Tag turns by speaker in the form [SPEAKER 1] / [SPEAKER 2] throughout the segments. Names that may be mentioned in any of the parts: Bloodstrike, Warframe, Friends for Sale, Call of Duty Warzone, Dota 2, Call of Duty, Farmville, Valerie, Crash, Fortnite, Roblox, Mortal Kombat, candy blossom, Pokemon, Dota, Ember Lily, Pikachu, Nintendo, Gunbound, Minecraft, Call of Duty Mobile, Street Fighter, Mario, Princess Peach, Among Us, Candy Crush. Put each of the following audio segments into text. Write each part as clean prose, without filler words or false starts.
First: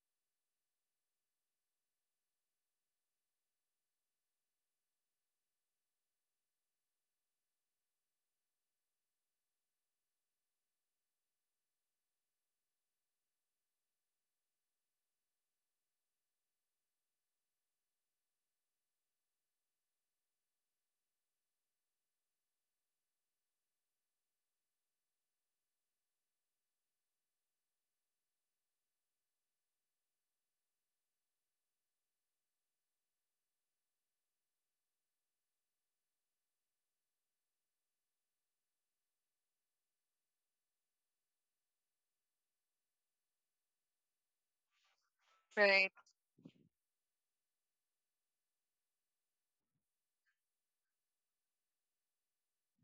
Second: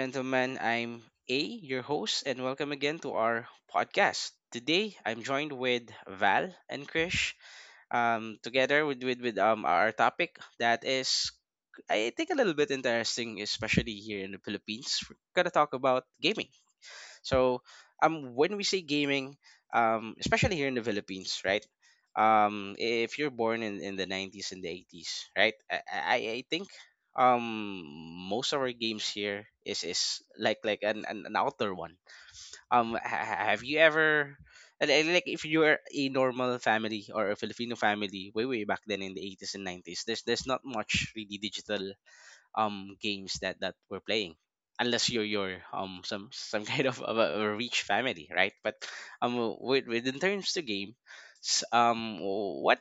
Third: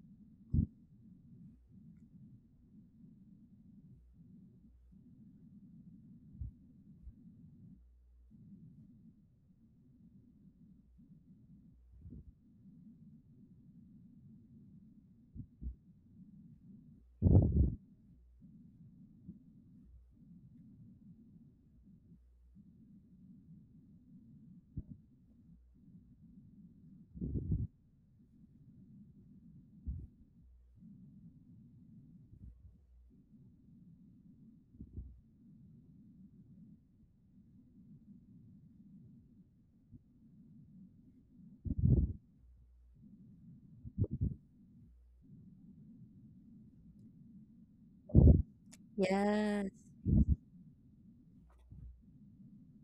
[SPEAKER 1] gentlemen. I'm A, your host, and welcome again to our podcast. Today, I'm joined with Val and Krish. Together with our topic that is, I think, a little bit interesting, especially here in the Philippines. We're gonna talk about gaming. So when we say gaming, especially here in the Philippines, right? If you're born in the 90s and the 80s, right? I think um most of our games here is like an outdoor one. Have you ever and like if you're a normal family or a Filipino family way back then in the 80s and 90s, there's not much really digital games that we're playing unless you're you're
[SPEAKER 2] Right.
[SPEAKER 1] um some some kind of a rich family, right? But
[SPEAKER 3] Yes.
[SPEAKER 1] with, in terms to what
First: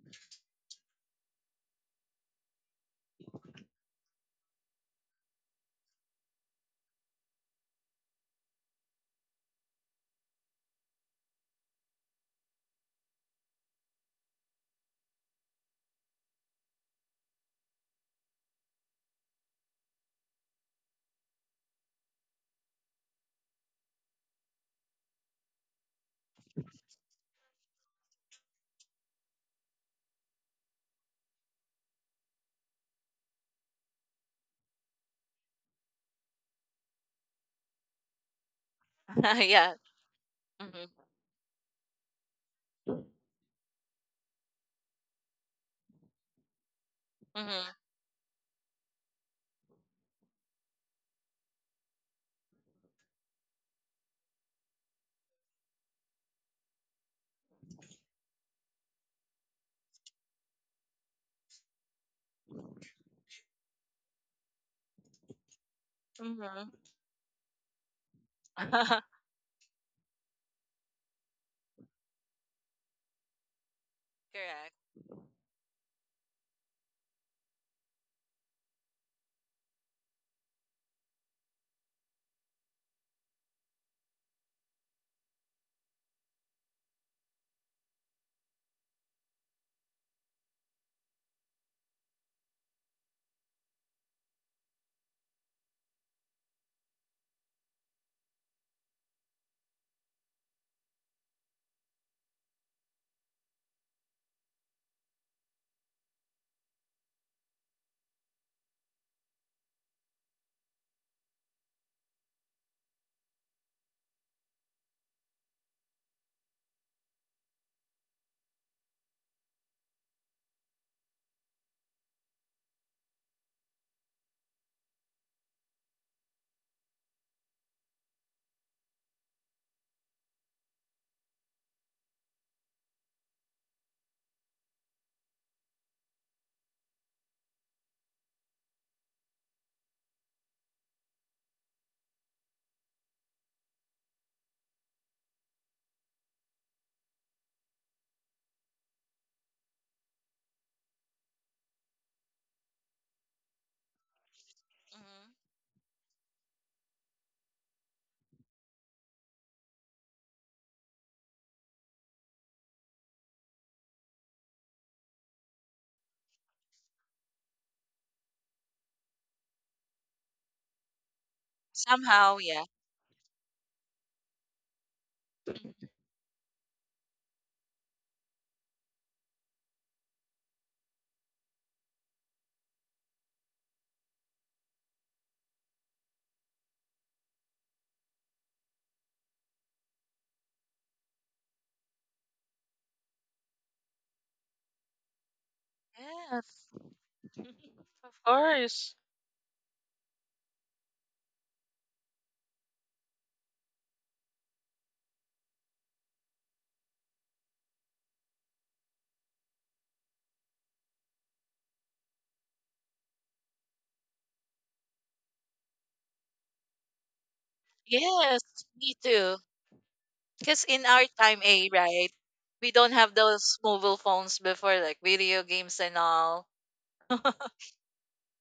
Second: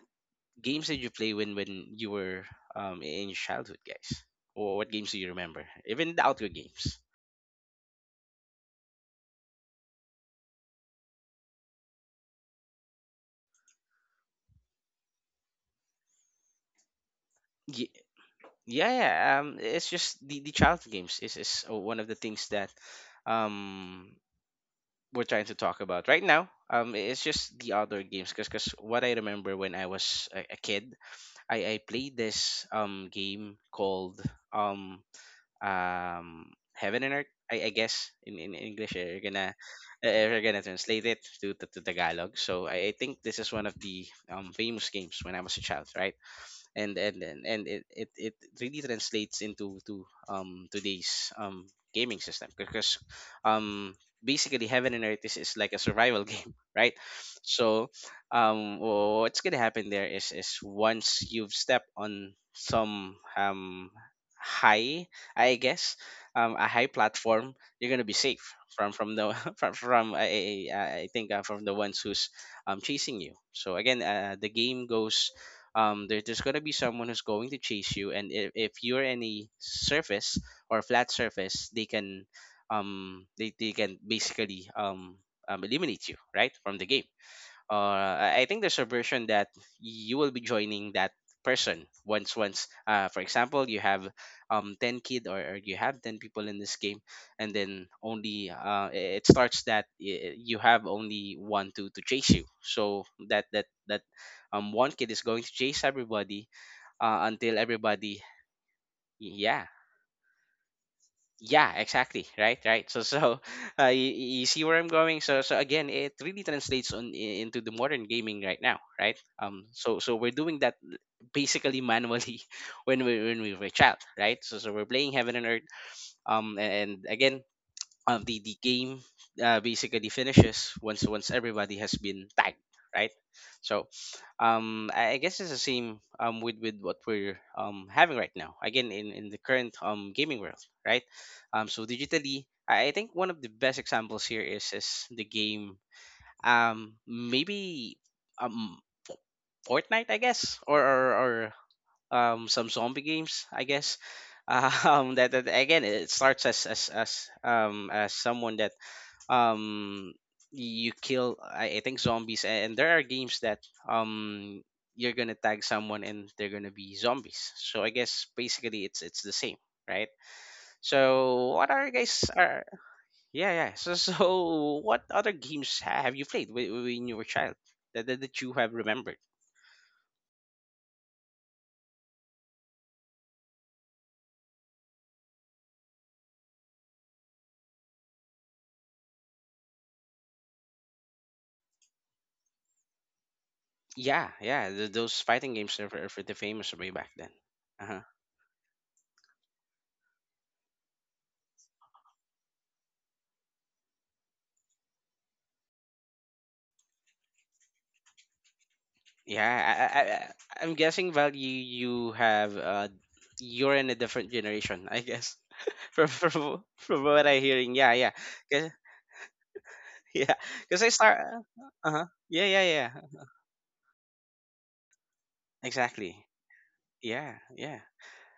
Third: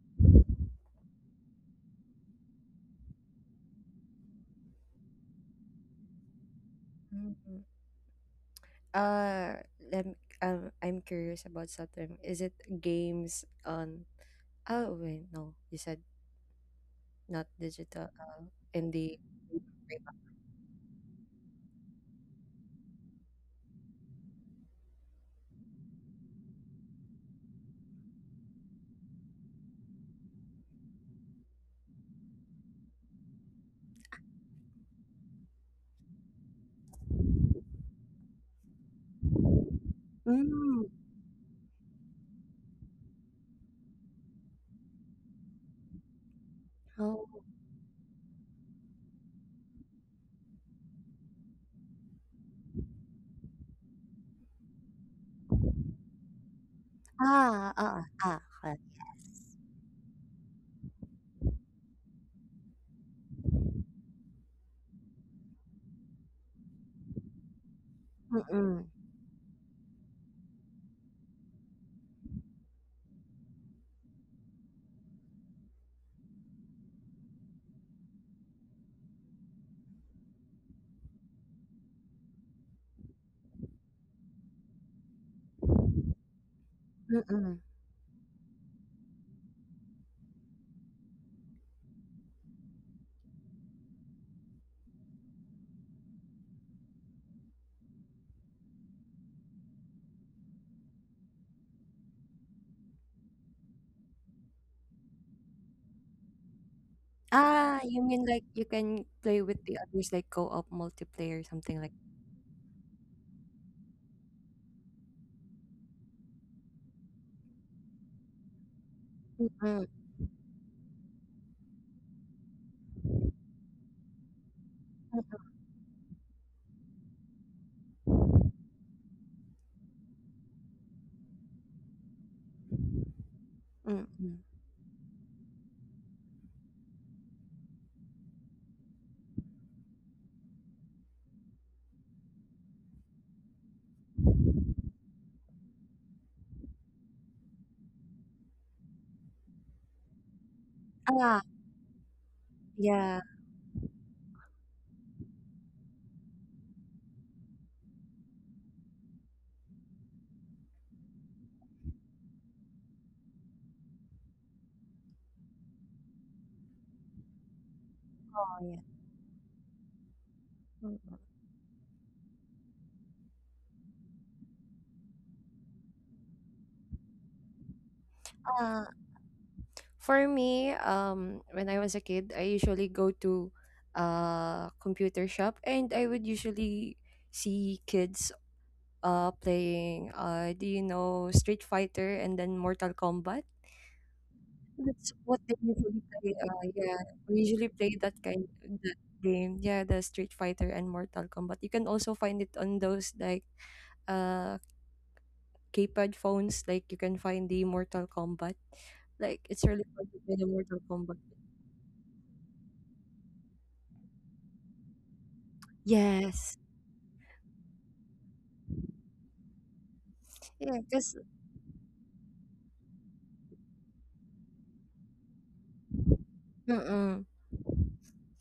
[SPEAKER 1] games did you play when you were in your childhood, guys? Or what games do you remember, even the outdoor games
[SPEAKER 3] Mhm. Uh, lem I'm curious about something. Is it games on? Oh wait, no, you said not
[SPEAKER 1] Ye-
[SPEAKER 3] digital.
[SPEAKER 1] yeah,
[SPEAKER 3] In the
[SPEAKER 1] yeah, it's just the childhood games is one of the things that um we're trying to talk about right now. It's just the outdoor games because what I remember when I was a kid, I played this game called um Heaven and Earth. I guess in English you're gonna
[SPEAKER 2] yeah.
[SPEAKER 1] you're gonna
[SPEAKER 2] Mm-hmm.
[SPEAKER 3] Mm.
[SPEAKER 1] translate it to Tagalog. So I think this is one of the famous games when I was a child, right? and and
[SPEAKER 3] Oh.
[SPEAKER 1] and, and
[SPEAKER 2] Mm-hmm.
[SPEAKER 1] it really translates into to today's gaming system because um basically Heaven and Earth is like a survival game, right?
[SPEAKER 3] Ah,
[SPEAKER 1] so
[SPEAKER 3] ah, ah. ah.
[SPEAKER 1] um what's gonna happen there is once you've stepped on some high, I guess,
[SPEAKER 2] Mm-hmm.
[SPEAKER 1] a high platform, you're gonna be safe
[SPEAKER 3] Mm-mm.
[SPEAKER 1] from the from, I think, from the ones who's chasing you. So again, the
[SPEAKER 2] Correct.
[SPEAKER 1] game goes, there's going to be someone who's going to chase you, and if you're in a surface or flat surface, they can they can basically eliminate you, right, from the game.
[SPEAKER 3] Mm-mm.
[SPEAKER 1] I I think there's a version that you will be joining that person once for example, you have 10 kid, or you have 10 people in this game, and then only it starts that you have only one to chase you. So that one kid is going to chase everybody, until
[SPEAKER 3] Ah, you mean
[SPEAKER 1] everybody.
[SPEAKER 3] like you can play with
[SPEAKER 1] Yeah,
[SPEAKER 3] the others, like co-op multiplayer,
[SPEAKER 1] yeah,
[SPEAKER 3] something like.
[SPEAKER 1] exactly, right, right. So so you see where I'm going. So so again, it really translates on into the modern gaming right now, right? um
[SPEAKER 3] Mm.
[SPEAKER 1] so so we're doing that basically manually when we were a child, right? So so we're playing Heaven and Earth, um and again, the game basically finishes once everybody has been tagged, right? So
[SPEAKER 3] Mm-mm.
[SPEAKER 1] I guess it's the same with what we're having right now, again, in the current gaming world, right? So digitally, I think one of the best examples here is the game, maybe, um Fortnite, I guess, or
[SPEAKER 3] Ah,
[SPEAKER 1] some zombie
[SPEAKER 3] yeah.
[SPEAKER 1] games, I guess.
[SPEAKER 2] Mm-hmm.
[SPEAKER 1] That again, it starts as as someone that um you kill, I think, zombies, and there are games that um you're gonna tag someone and they're gonna be zombies. So I guess
[SPEAKER 3] Oh yeah.
[SPEAKER 1] basically it's the same, right?
[SPEAKER 3] Mm-mm.
[SPEAKER 1] So what are you guys
[SPEAKER 2] Somehow, yeah.
[SPEAKER 1] are, yeah, yeah. So so what other games have you played when you were a child that, that you have
[SPEAKER 3] Ah,
[SPEAKER 1] remembered?
[SPEAKER 3] for me, when I was a kid, I usually go to a computer shop and I would usually see kids playing, do you know, Street Fighter and then Mortal Kombat?
[SPEAKER 1] Yeah, yeah, th
[SPEAKER 3] That's
[SPEAKER 1] those
[SPEAKER 3] what
[SPEAKER 1] fighting
[SPEAKER 3] they
[SPEAKER 1] games
[SPEAKER 3] usually
[SPEAKER 1] are
[SPEAKER 3] play.
[SPEAKER 1] pretty
[SPEAKER 2] Yes.
[SPEAKER 1] famous way
[SPEAKER 3] Yeah,
[SPEAKER 1] back then.
[SPEAKER 3] we usually play
[SPEAKER 1] Uh-huh.
[SPEAKER 2] Of
[SPEAKER 3] that kind
[SPEAKER 2] course.
[SPEAKER 3] that game. Yeah, the Street Fighter and Mortal Kombat. You can also find it on those like uh keypad phones. Like you can find the Mortal Kombat. Like
[SPEAKER 1] Yeah,
[SPEAKER 3] it's really fun to play the
[SPEAKER 1] I'm
[SPEAKER 3] Mortal
[SPEAKER 1] guessing
[SPEAKER 3] Kombat.
[SPEAKER 1] Val, you have you're in a different generation, I guess, from
[SPEAKER 3] Yes.
[SPEAKER 1] what I'm hearing. Yeah, yeah.
[SPEAKER 2] Yes,
[SPEAKER 1] 'Cause
[SPEAKER 2] me too.
[SPEAKER 1] yeah,
[SPEAKER 2] Because
[SPEAKER 3] Yeah,
[SPEAKER 1] because
[SPEAKER 2] in
[SPEAKER 1] I
[SPEAKER 2] our
[SPEAKER 3] just
[SPEAKER 1] start.
[SPEAKER 2] time, A,
[SPEAKER 1] Uh-huh.
[SPEAKER 2] right?
[SPEAKER 1] Yeah, yeah,
[SPEAKER 2] We
[SPEAKER 1] yeah.
[SPEAKER 2] don't have those mobile phones before, like video games and
[SPEAKER 1] Exactly.
[SPEAKER 2] all.
[SPEAKER 3] mm-mm.
[SPEAKER 1] Yeah, yeah.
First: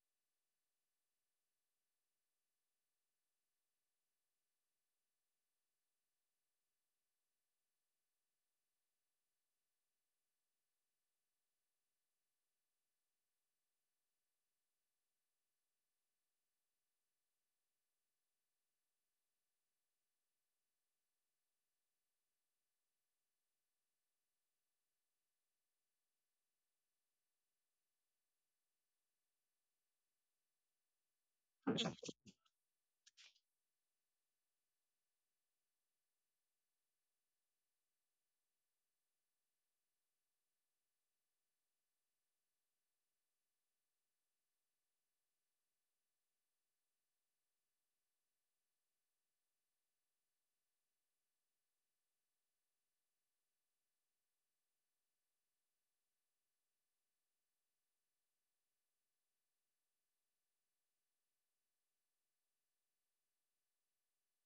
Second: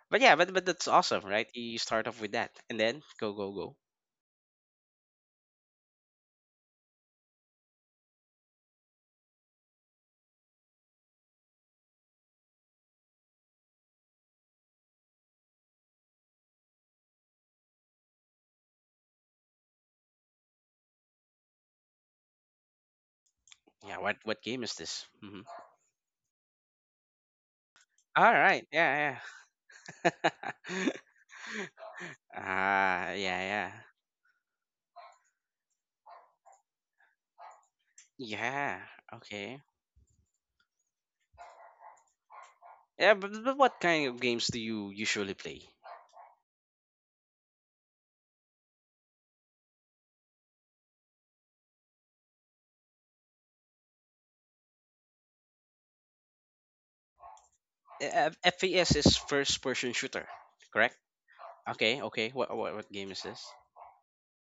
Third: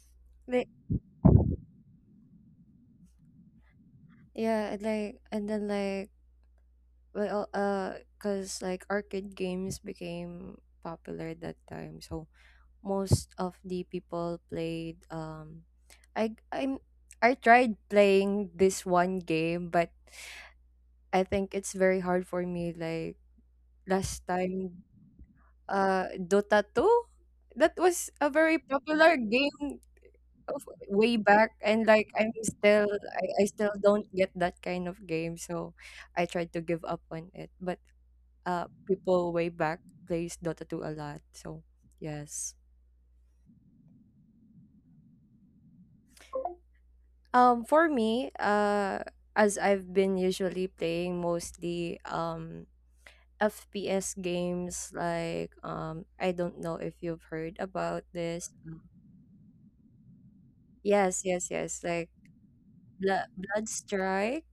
[SPEAKER 1] But yeah, but
[SPEAKER 3] Like
[SPEAKER 1] that's awesome, right? You start off with that, and then go, go, go.
[SPEAKER 3] yeah, and like and then like well uh, cause like arcade games became popular that time, so most of the people played I I'm I tried playing this one game, but I think it's very hard for me. Like
[SPEAKER 1] Yeah. What
[SPEAKER 3] last
[SPEAKER 1] game is
[SPEAKER 3] time,
[SPEAKER 1] this? Mm-hmm.
[SPEAKER 3] Dota two, that was a
[SPEAKER 1] All
[SPEAKER 3] very
[SPEAKER 1] right.
[SPEAKER 3] popular
[SPEAKER 1] Yeah,
[SPEAKER 3] game
[SPEAKER 1] yeah.
[SPEAKER 3] of way back, and like
[SPEAKER 1] Ah,
[SPEAKER 3] I
[SPEAKER 1] yeah,
[SPEAKER 3] still
[SPEAKER 1] yeah.
[SPEAKER 3] don't get that kind of game, so I tried to give up on it, but
[SPEAKER 1] Yeah.
[SPEAKER 3] people way
[SPEAKER 1] Okay.
[SPEAKER 3] back plays Dota 2 a lot, so yes.
[SPEAKER 1] Yeah, but what kind of games do you usually play?
[SPEAKER 3] For me as I've been usually playing mostly FPS games like, um, I don't know if you've heard about this.
[SPEAKER 1] FPS is first-person shooter, correct?
[SPEAKER 3] Yes, yes, yes,
[SPEAKER 1] Okay.
[SPEAKER 3] like
[SPEAKER 1] Okay. What game
[SPEAKER 3] Blood
[SPEAKER 1] is this?
[SPEAKER 3] Bloodstrike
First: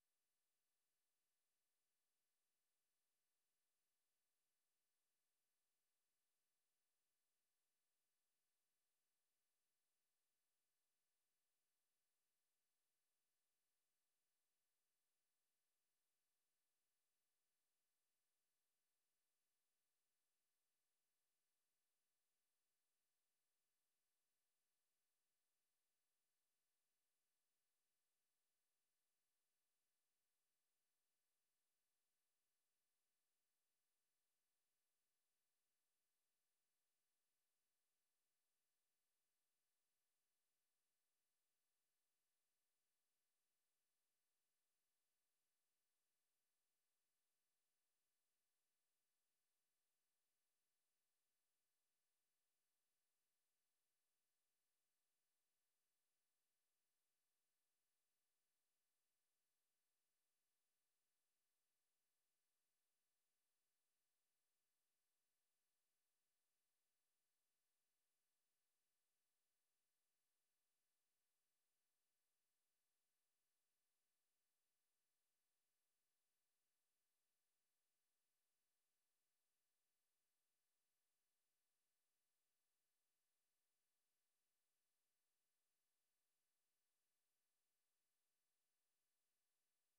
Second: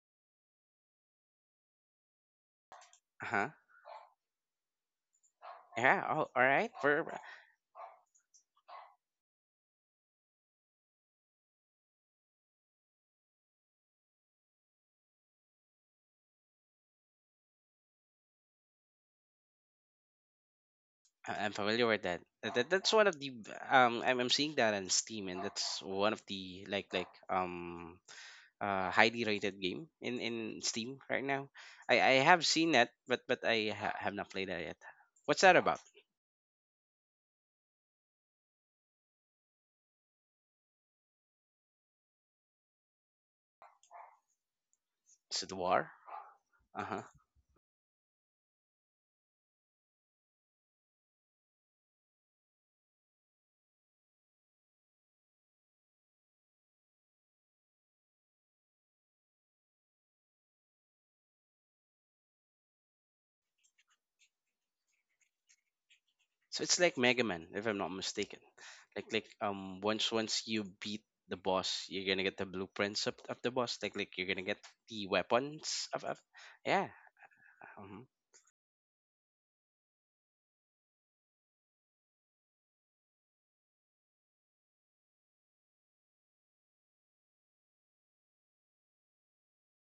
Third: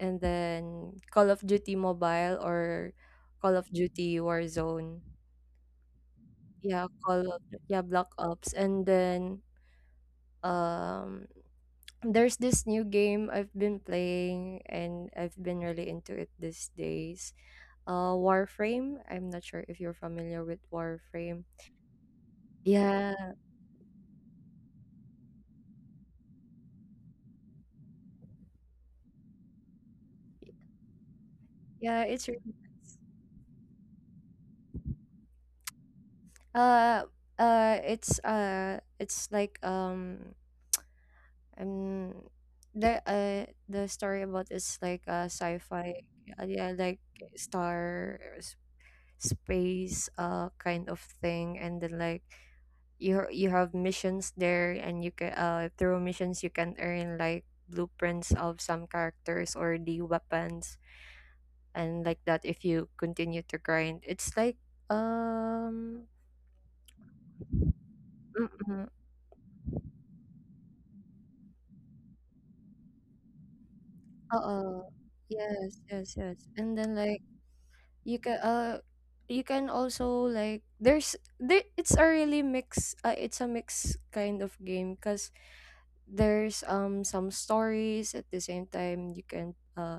[SPEAKER 3] and then Call of Duty Mobile or
[SPEAKER 1] Uh huh.
[SPEAKER 3] Call of Duty Warzone.
[SPEAKER 1] Yeah. Oh, all right.
[SPEAKER 3] Yeah,
[SPEAKER 1] For
[SPEAKER 3] Call of, yeah, Black Ops. And then, um, there's this new game I've been playing and I've been really into it these days. Uh, Warframe. I'm not sure if you're familiar with Warframe.
[SPEAKER 1] I'm familiar with that. That's one of
[SPEAKER 3] Yeah.
[SPEAKER 1] the um. I'm seeing that on Steam, and that's one of the highly rated game in Steam right now.
[SPEAKER 3] Yeah,
[SPEAKER 1] I
[SPEAKER 3] it's
[SPEAKER 1] have
[SPEAKER 3] really
[SPEAKER 1] seen that, but I have not played that yet. What's that about?
[SPEAKER 3] uh it's like um the story about is like a
[SPEAKER 1] Is it war?
[SPEAKER 3] sci-fi, yeah,
[SPEAKER 1] Uh
[SPEAKER 3] like
[SPEAKER 1] huh.
[SPEAKER 3] star space kind of thing, and then like you have missions there, and you can through missions you can earn like blueprints of some characters or the weapons, and like that if you continue to grind it's like, um,
[SPEAKER 1] So it's like Mega Man, if I'm not mistaken.
[SPEAKER 3] mm-mm,
[SPEAKER 1] Like once you beat the boss, you're gonna get the blueprints of the boss. Like you're gonna get
[SPEAKER 3] uh-oh,
[SPEAKER 1] the
[SPEAKER 3] yes
[SPEAKER 1] weapons
[SPEAKER 3] yes
[SPEAKER 1] of
[SPEAKER 3] yes, and
[SPEAKER 1] yeah.
[SPEAKER 3] then like
[SPEAKER 1] Hmm.
[SPEAKER 3] you can uh you can also like there's there it's a really mix, it's a mix kind of game because there's some stories. At the same time you can uh,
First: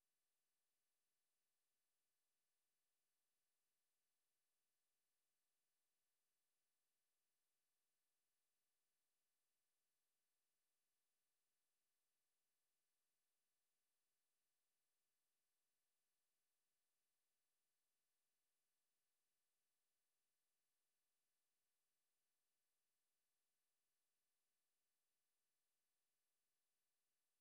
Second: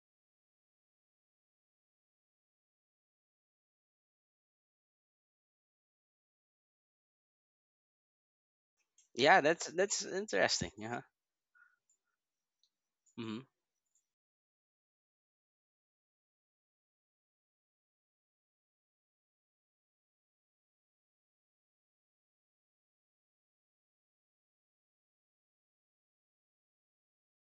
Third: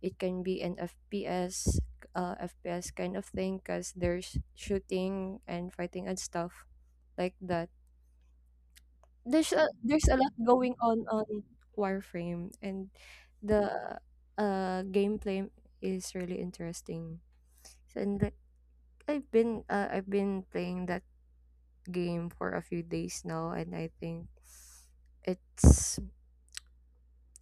[SPEAKER 3] it can be an FPS, FPS kind of thing because there's shooting and fighting and stuff like that.
[SPEAKER 1] Yeah,
[SPEAKER 3] There's
[SPEAKER 1] that's
[SPEAKER 3] a lot
[SPEAKER 1] interesting.
[SPEAKER 3] going
[SPEAKER 1] Yeah.
[SPEAKER 3] on Warframe, and
[SPEAKER 1] Hmm.
[SPEAKER 3] the gameplay is really interesting, and I've been playing that game for a few days now, and I think it's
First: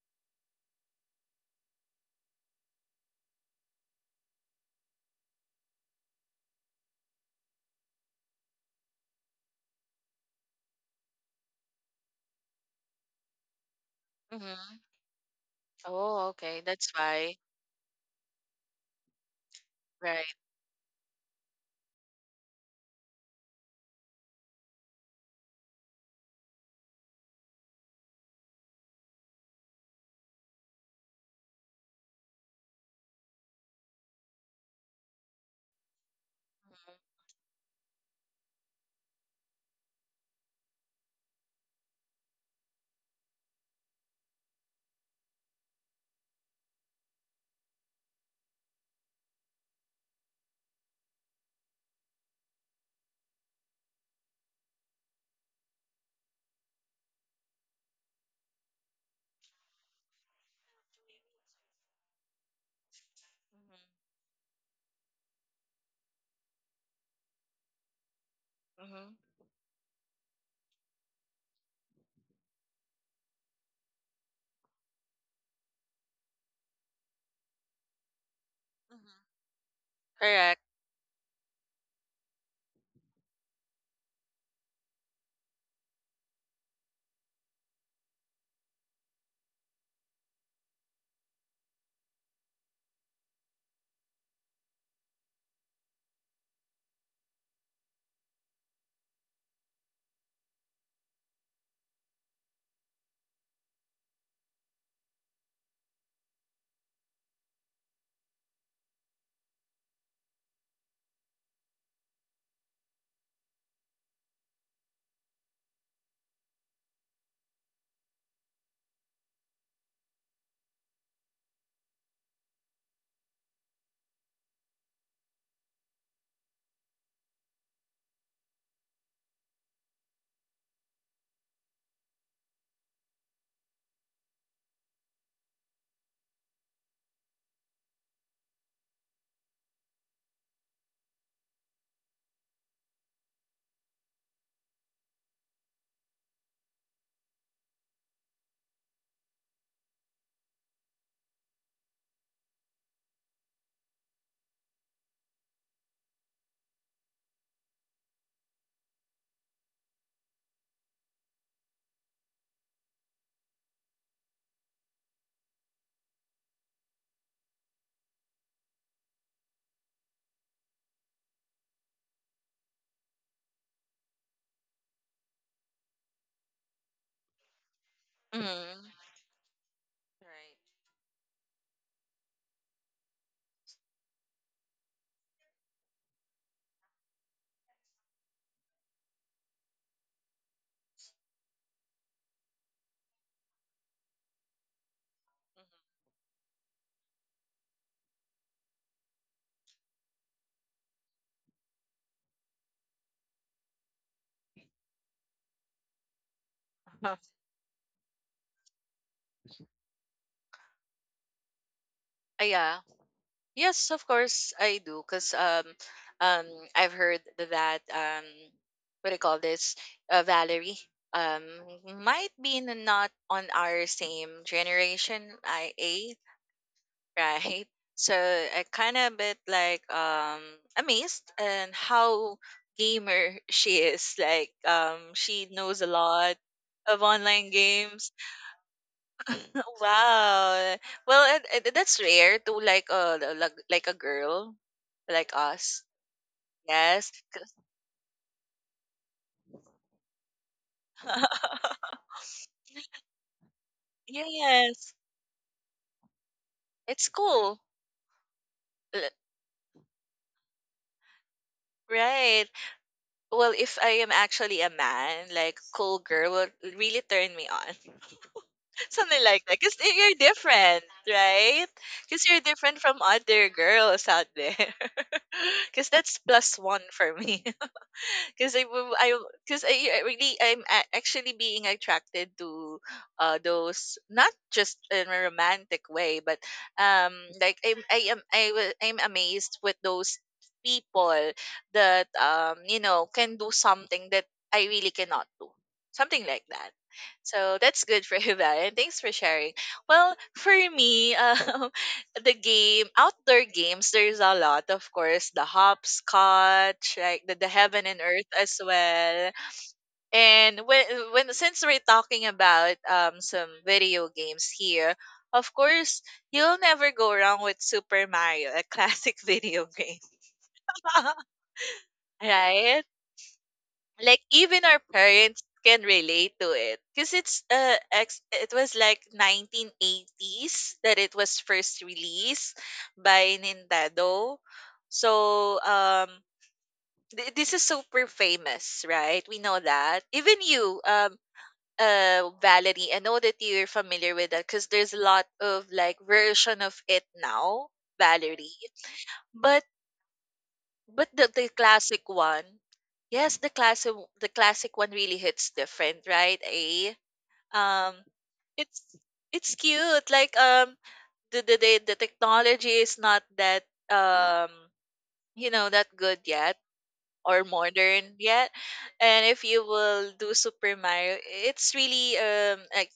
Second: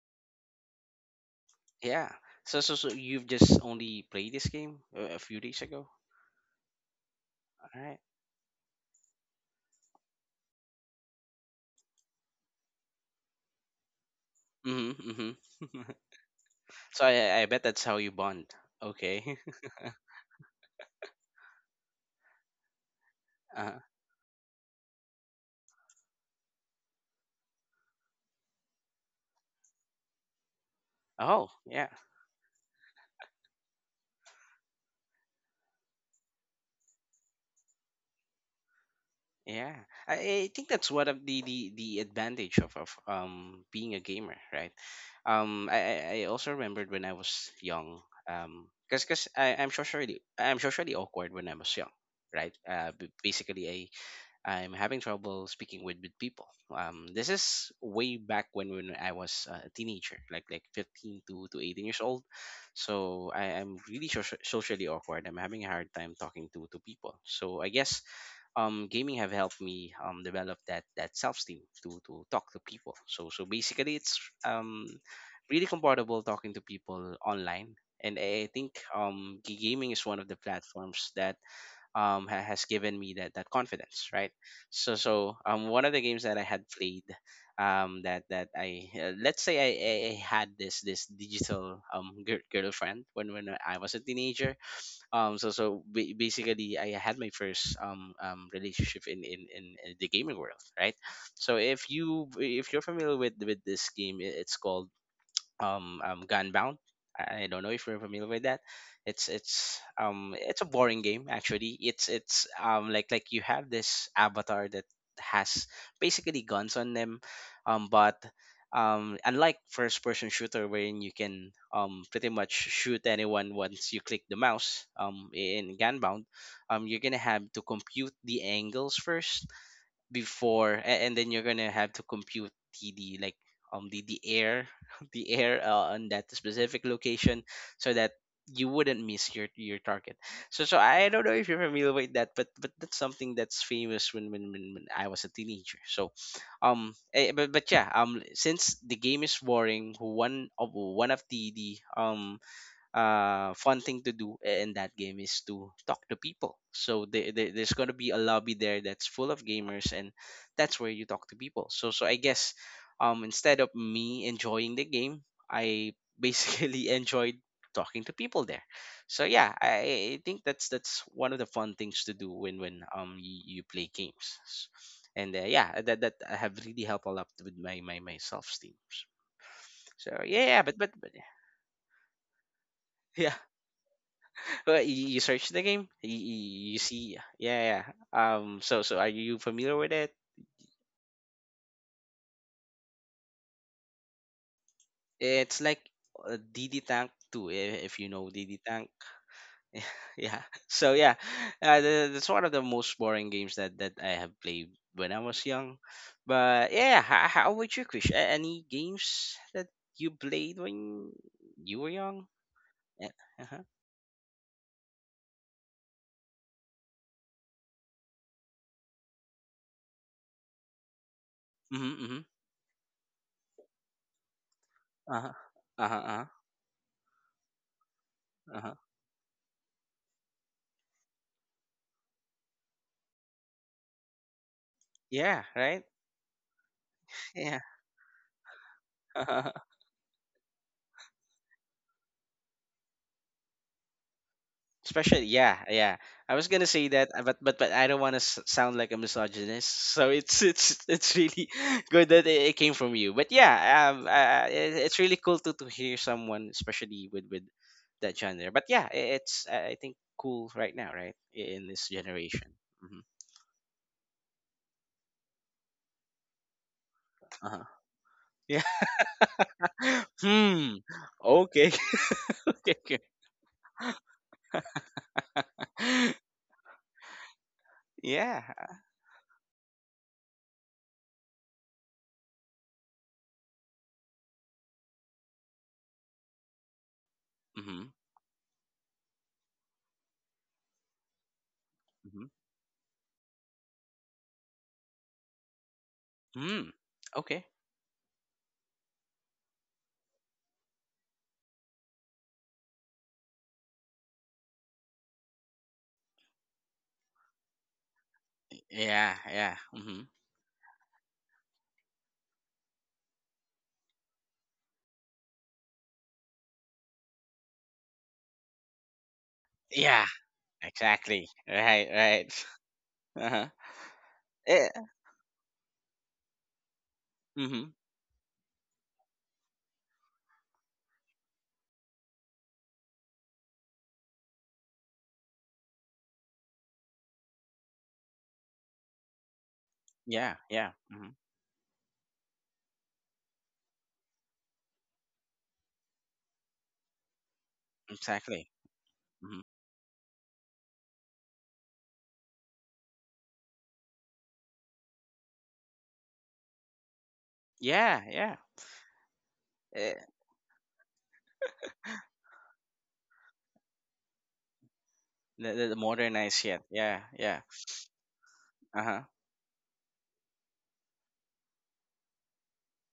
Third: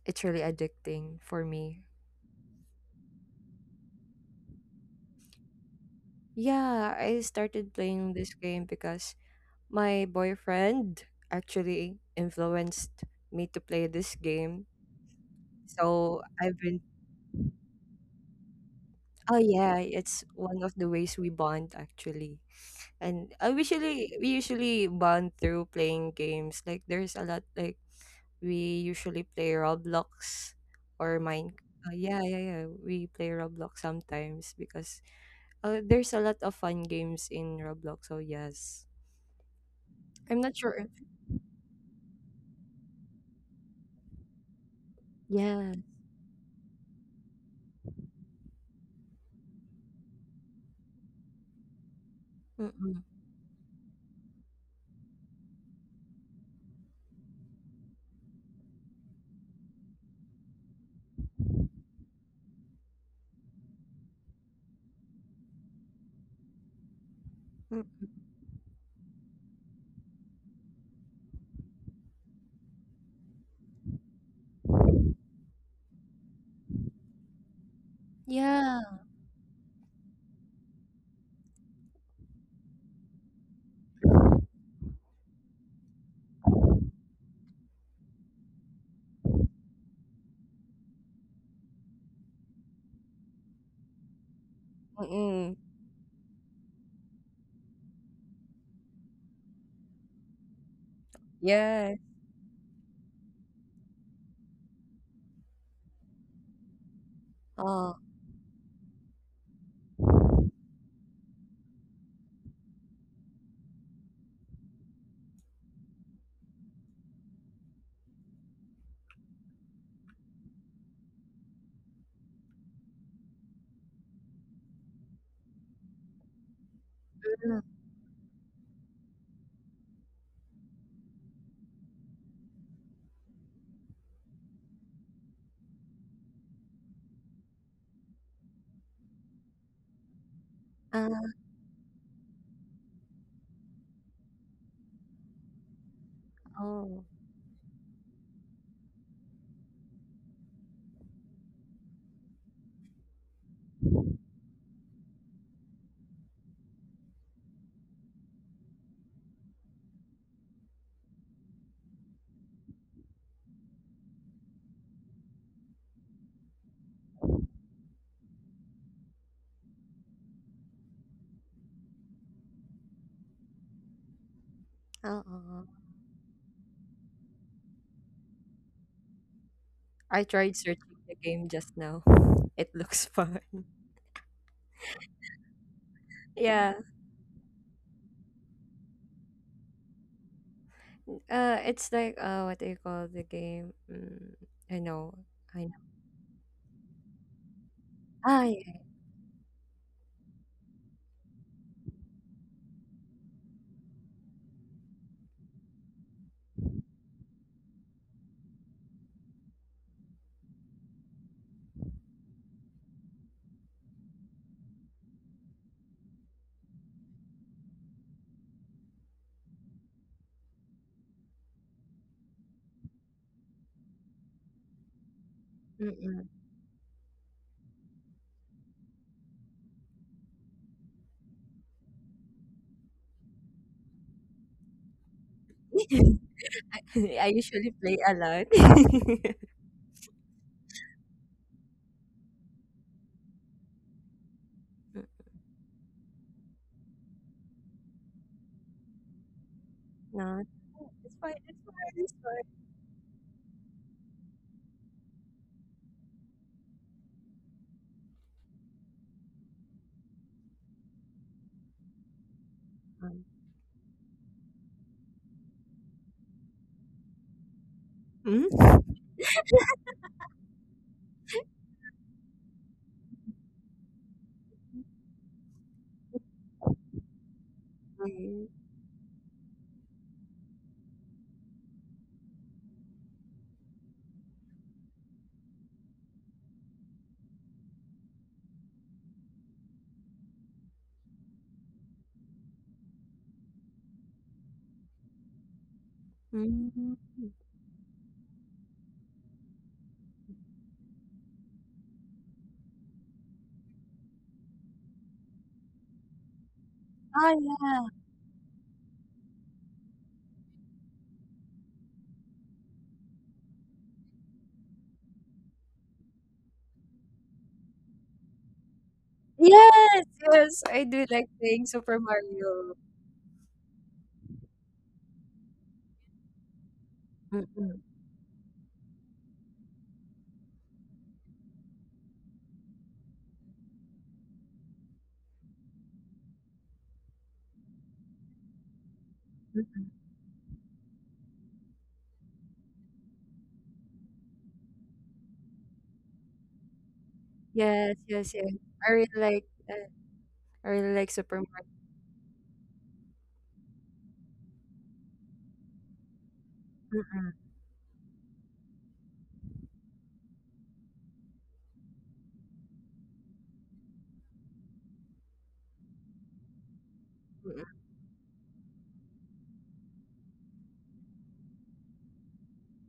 [SPEAKER 3] it's really addicting for me.
[SPEAKER 1] Yeah. So so so you've just only played this game a few days ago.
[SPEAKER 3] Yeah, I
[SPEAKER 1] All
[SPEAKER 3] started
[SPEAKER 1] right.
[SPEAKER 3] playing this game because my boyfriend actually influenced me to play this game.
[SPEAKER 2] Mm-hmm.
[SPEAKER 1] Mm-hmm, mm-hmm.
[SPEAKER 3] So
[SPEAKER 2] Oh,
[SPEAKER 3] I've
[SPEAKER 2] okay.
[SPEAKER 3] been
[SPEAKER 2] That's
[SPEAKER 1] So
[SPEAKER 2] why.
[SPEAKER 1] I bet that's how you bond.
[SPEAKER 3] oh
[SPEAKER 1] Okay.
[SPEAKER 3] yeah, it's
[SPEAKER 2] Right.
[SPEAKER 3] one of the ways we bond actually. And I
[SPEAKER 1] Uh,
[SPEAKER 3] usually we usually bond through playing games. Like there's a lot like we usually play Roblox or
[SPEAKER 1] oh
[SPEAKER 3] Mine.
[SPEAKER 1] yeah.
[SPEAKER 3] Yeah, yeah, yeah. We play Roblox sometimes because, there's a lot of fun games in Roblox. So yes,
[SPEAKER 1] Yeah, I,
[SPEAKER 3] I'm
[SPEAKER 1] I
[SPEAKER 3] not
[SPEAKER 1] think
[SPEAKER 3] sure. If,
[SPEAKER 1] that's one of the the advantage of being a gamer, right?
[SPEAKER 3] yeah.
[SPEAKER 1] I I also remembered when I was young, because cause I'm socially awkward when I was young, right?
[SPEAKER 3] Mm-mm.
[SPEAKER 1] Basically, I I'm having trouble speaking with people. This is way back when I was a teenager, like 15 to 18 years old. So I'm really socially awkward. I'm having a hard time talking to people. So I guess
[SPEAKER 3] Mm.
[SPEAKER 2] Mm-hmm. Mm-hmm.
[SPEAKER 1] gaming have helped me develop that self-esteem to talk to people, so so basically it's really comfortable talking to people online, and I think
[SPEAKER 3] Yeah.
[SPEAKER 2] Mm-hmm.
[SPEAKER 1] gaming is one of the
[SPEAKER 2] Correct.
[SPEAKER 1] platforms that has given me that confidence, right? So so one of the games that I had played, that that I let's say, I I had this digital girlfriend when I was a teenager, so
[SPEAKER 3] Mm-mm.
[SPEAKER 1] so ba- basically I had my first relationship in in the gaming world, right? So if
[SPEAKER 3] Yeah.
[SPEAKER 1] you if you're familiar with this game, it's called Gunbound. I don't know if
[SPEAKER 3] Oh.
[SPEAKER 1] you're familiar with that. It's it's a boring game, actually. It's like you have this avatar that has basically guns on them, but unlike first person shooter wherein you can pretty much shoot anyone once you click the mouse, in Gunbound, you're gonna have to compute the angles first before and then you're gonna have to compute the like the air the air, on that specific location, so that you wouldn't miss your target. So so
[SPEAKER 3] Uh,
[SPEAKER 1] I don't know if you're familiar with that, but that's something that's famous when when I was a teenager. So
[SPEAKER 3] oh.
[SPEAKER 1] but yeah, since the game is boring, one of the fun thing to do in that game is to talk to people. So there's gonna be a lobby there that's full of gamers, and that's where you talk to people. So so I guess, instead of me enjoying the game, I basically enjoyed talking to people there. So yeah, I think that's one of the fun things to do when you play games. And
[SPEAKER 3] Oh.
[SPEAKER 1] yeah, that that have really helped a lot with my self esteem.
[SPEAKER 2] Mm-hmm.
[SPEAKER 1] So
[SPEAKER 3] I
[SPEAKER 1] yeah,
[SPEAKER 2] Right.
[SPEAKER 3] tried
[SPEAKER 1] yeah,
[SPEAKER 3] searching
[SPEAKER 1] but yeah.
[SPEAKER 3] the game just now. It looks
[SPEAKER 1] Yeah.
[SPEAKER 3] fun.
[SPEAKER 1] Well, you search the game, you
[SPEAKER 3] Yeah.
[SPEAKER 1] see, yeah, yeah. So so are you familiar with it?
[SPEAKER 3] It's like, what do you call the game? Mm, I know.
[SPEAKER 1] It's
[SPEAKER 2] Mm-hmm.
[SPEAKER 3] I
[SPEAKER 1] like
[SPEAKER 3] know.
[SPEAKER 1] DD Tank 2, if you know D
[SPEAKER 3] Ah,
[SPEAKER 1] D
[SPEAKER 3] yeah.
[SPEAKER 1] Tank. Yeah. So yeah, that's one of the most boring games that I have played when I was young. But yeah, how about you, Krish? Any games that you played when you were young?
[SPEAKER 2] Yeah.
[SPEAKER 1] Uh huh.
[SPEAKER 2] Yes, of course I do, cause um, I've heard that, what do you call this? Valerie um
[SPEAKER 1] Mm-hmm, mm-hmm.
[SPEAKER 2] might be not on our same generation,
[SPEAKER 1] Uh huh. Uh
[SPEAKER 2] IA,
[SPEAKER 1] huh.
[SPEAKER 3] Mm-mm.
[SPEAKER 2] right? So
[SPEAKER 1] Uh
[SPEAKER 2] I
[SPEAKER 1] huh.
[SPEAKER 2] kind of bit like amazed and how gamer she is. Like,
[SPEAKER 1] Yeah.
[SPEAKER 2] she knows
[SPEAKER 1] Right.
[SPEAKER 2] a lot of
[SPEAKER 3] I
[SPEAKER 2] online
[SPEAKER 1] Yeah.
[SPEAKER 3] usually play
[SPEAKER 2] games.
[SPEAKER 3] a lot.
[SPEAKER 2] Wow. Well, and that's rare to, like, like a girl
[SPEAKER 1] Especially,
[SPEAKER 2] like
[SPEAKER 1] yeah,
[SPEAKER 2] us.
[SPEAKER 1] yeah. I was gonna say
[SPEAKER 2] Yes,
[SPEAKER 1] that, but I don't want to sound like a misogynist. So
[SPEAKER 3] No,
[SPEAKER 1] it's
[SPEAKER 3] it's fine.
[SPEAKER 1] really
[SPEAKER 3] It's fine.
[SPEAKER 1] good
[SPEAKER 3] It's
[SPEAKER 1] that it came from you. But yeah,
[SPEAKER 2] yes.
[SPEAKER 1] it's really cool to hear someone,
[SPEAKER 2] It's
[SPEAKER 1] especially with
[SPEAKER 2] cool.
[SPEAKER 1] that genre. But yeah,
[SPEAKER 2] L-
[SPEAKER 1] I it's I think cool right now, right? In this
[SPEAKER 2] Right.
[SPEAKER 1] generation. Hmm.
[SPEAKER 3] fine.
[SPEAKER 2] Well, if I am actually a man, like cool girl will really turn me
[SPEAKER 1] Uh-huh.
[SPEAKER 2] on.
[SPEAKER 1] Yeah.
[SPEAKER 3] Mm.
[SPEAKER 2] Something like that. Because you're
[SPEAKER 1] Hmm.
[SPEAKER 2] different, right?
[SPEAKER 1] Okay.
[SPEAKER 2] Because you're
[SPEAKER 1] Okay.
[SPEAKER 2] different
[SPEAKER 1] Okay.
[SPEAKER 2] from other girls out there. Because that's plus one for me,
[SPEAKER 1] Yeah.
[SPEAKER 3] Mm.
[SPEAKER 2] because I will- I, because I really, actually being attracted to, those, not just in a romantic way, but, um like, I'm
[SPEAKER 1] Mm-hmm.
[SPEAKER 2] I am I wa- I'm amazed with those people that,
[SPEAKER 1] Mm-hmm.
[SPEAKER 2] can do something that I really cannot do, something like
[SPEAKER 1] Hmm.
[SPEAKER 2] that.
[SPEAKER 3] Mm.
[SPEAKER 1] Okay.
[SPEAKER 2] So that's good for you, Val, and thanks for sharing. Well, for me, the game, outdoor games, there's a lot. Of course, the hopscotch, like the,
[SPEAKER 3] Oh,
[SPEAKER 2] the heaven
[SPEAKER 3] yeah.
[SPEAKER 2] and earth as
[SPEAKER 1] Yeah.
[SPEAKER 2] well.
[SPEAKER 1] Yeah. Mm-hmm.
[SPEAKER 2] And when since we're talking about some video games here, of course you'll never go wrong with Super Mario, a classic video game.
[SPEAKER 1] Yeah.
[SPEAKER 3] Yes, yes. I do
[SPEAKER 1] Exactly.
[SPEAKER 3] like playing
[SPEAKER 1] Right.
[SPEAKER 3] Super
[SPEAKER 1] Right.
[SPEAKER 2] Right,
[SPEAKER 3] Mario.
[SPEAKER 1] Uh-huh.
[SPEAKER 2] like even
[SPEAKER 1] Eh,
[SPEAKER 2] our parents can relate to it, because it's
[SPEAKER 1] mhm.
[SPEAKER 3] Mm-mm.
[SPEAKER 2] it was like 1980s that it was first released by Nintendo. So, this is super famous, right? We know
[SPEAKER 3] Mm-mm.
[SPEAKER 2] that
[SPEAKER 1] Yeah.
[SPEAKER 2] even
[SPEAKER 1] Yeah.
[SPEAKER 2] you,
[SPEAKER 1] Hmm.
[SPEAKER 2] Valerie, I know that you're familiar with that, because there's a lot of like version of it now,
[SPEAKER 3] Yes, yes,
[SPEAKER 1] Exactly.
[SPEAKER 2] Valerie.
[SPEAKER 3] yes. I really
[SPEAKER 1] Hmm.
[SPEAKER 3] like
[SPEAKER 2] but
[SPEAKER 3] that. I really
[SPEAKER 2] but
[SPEAKER 3] like Super
[SPEAKER 2] the
[SPEAKER 3] Mario.
[SPEAKER 2] classic one, yes, the classic one really hits different, right? A,
[SPEAKER 3] Mm-mm.
[SPEAKER 2] um,
[SPEAKER 1] Yeah. Yeah.
[SPEAKER 2] it's it's cute.
[SPEAKER 1] Eh,
[SPEAKER 2] Like, the technology is not that um,
[SPEAKER 1] the, the, the
[SPEAKER 2] that good
[SPEAKER 1] modernized
[SPEAKER 2] yet,
[SPEAKER 1] shit. Yeah.
[SPEAKER 2] or
[SPEAKER 1] Yeah.
[SPEAKER 2] modern yet.
[SPEAKER 1] Uh huh.
[SPEAKER 2] And if you will do Super Mario, it's really, um, a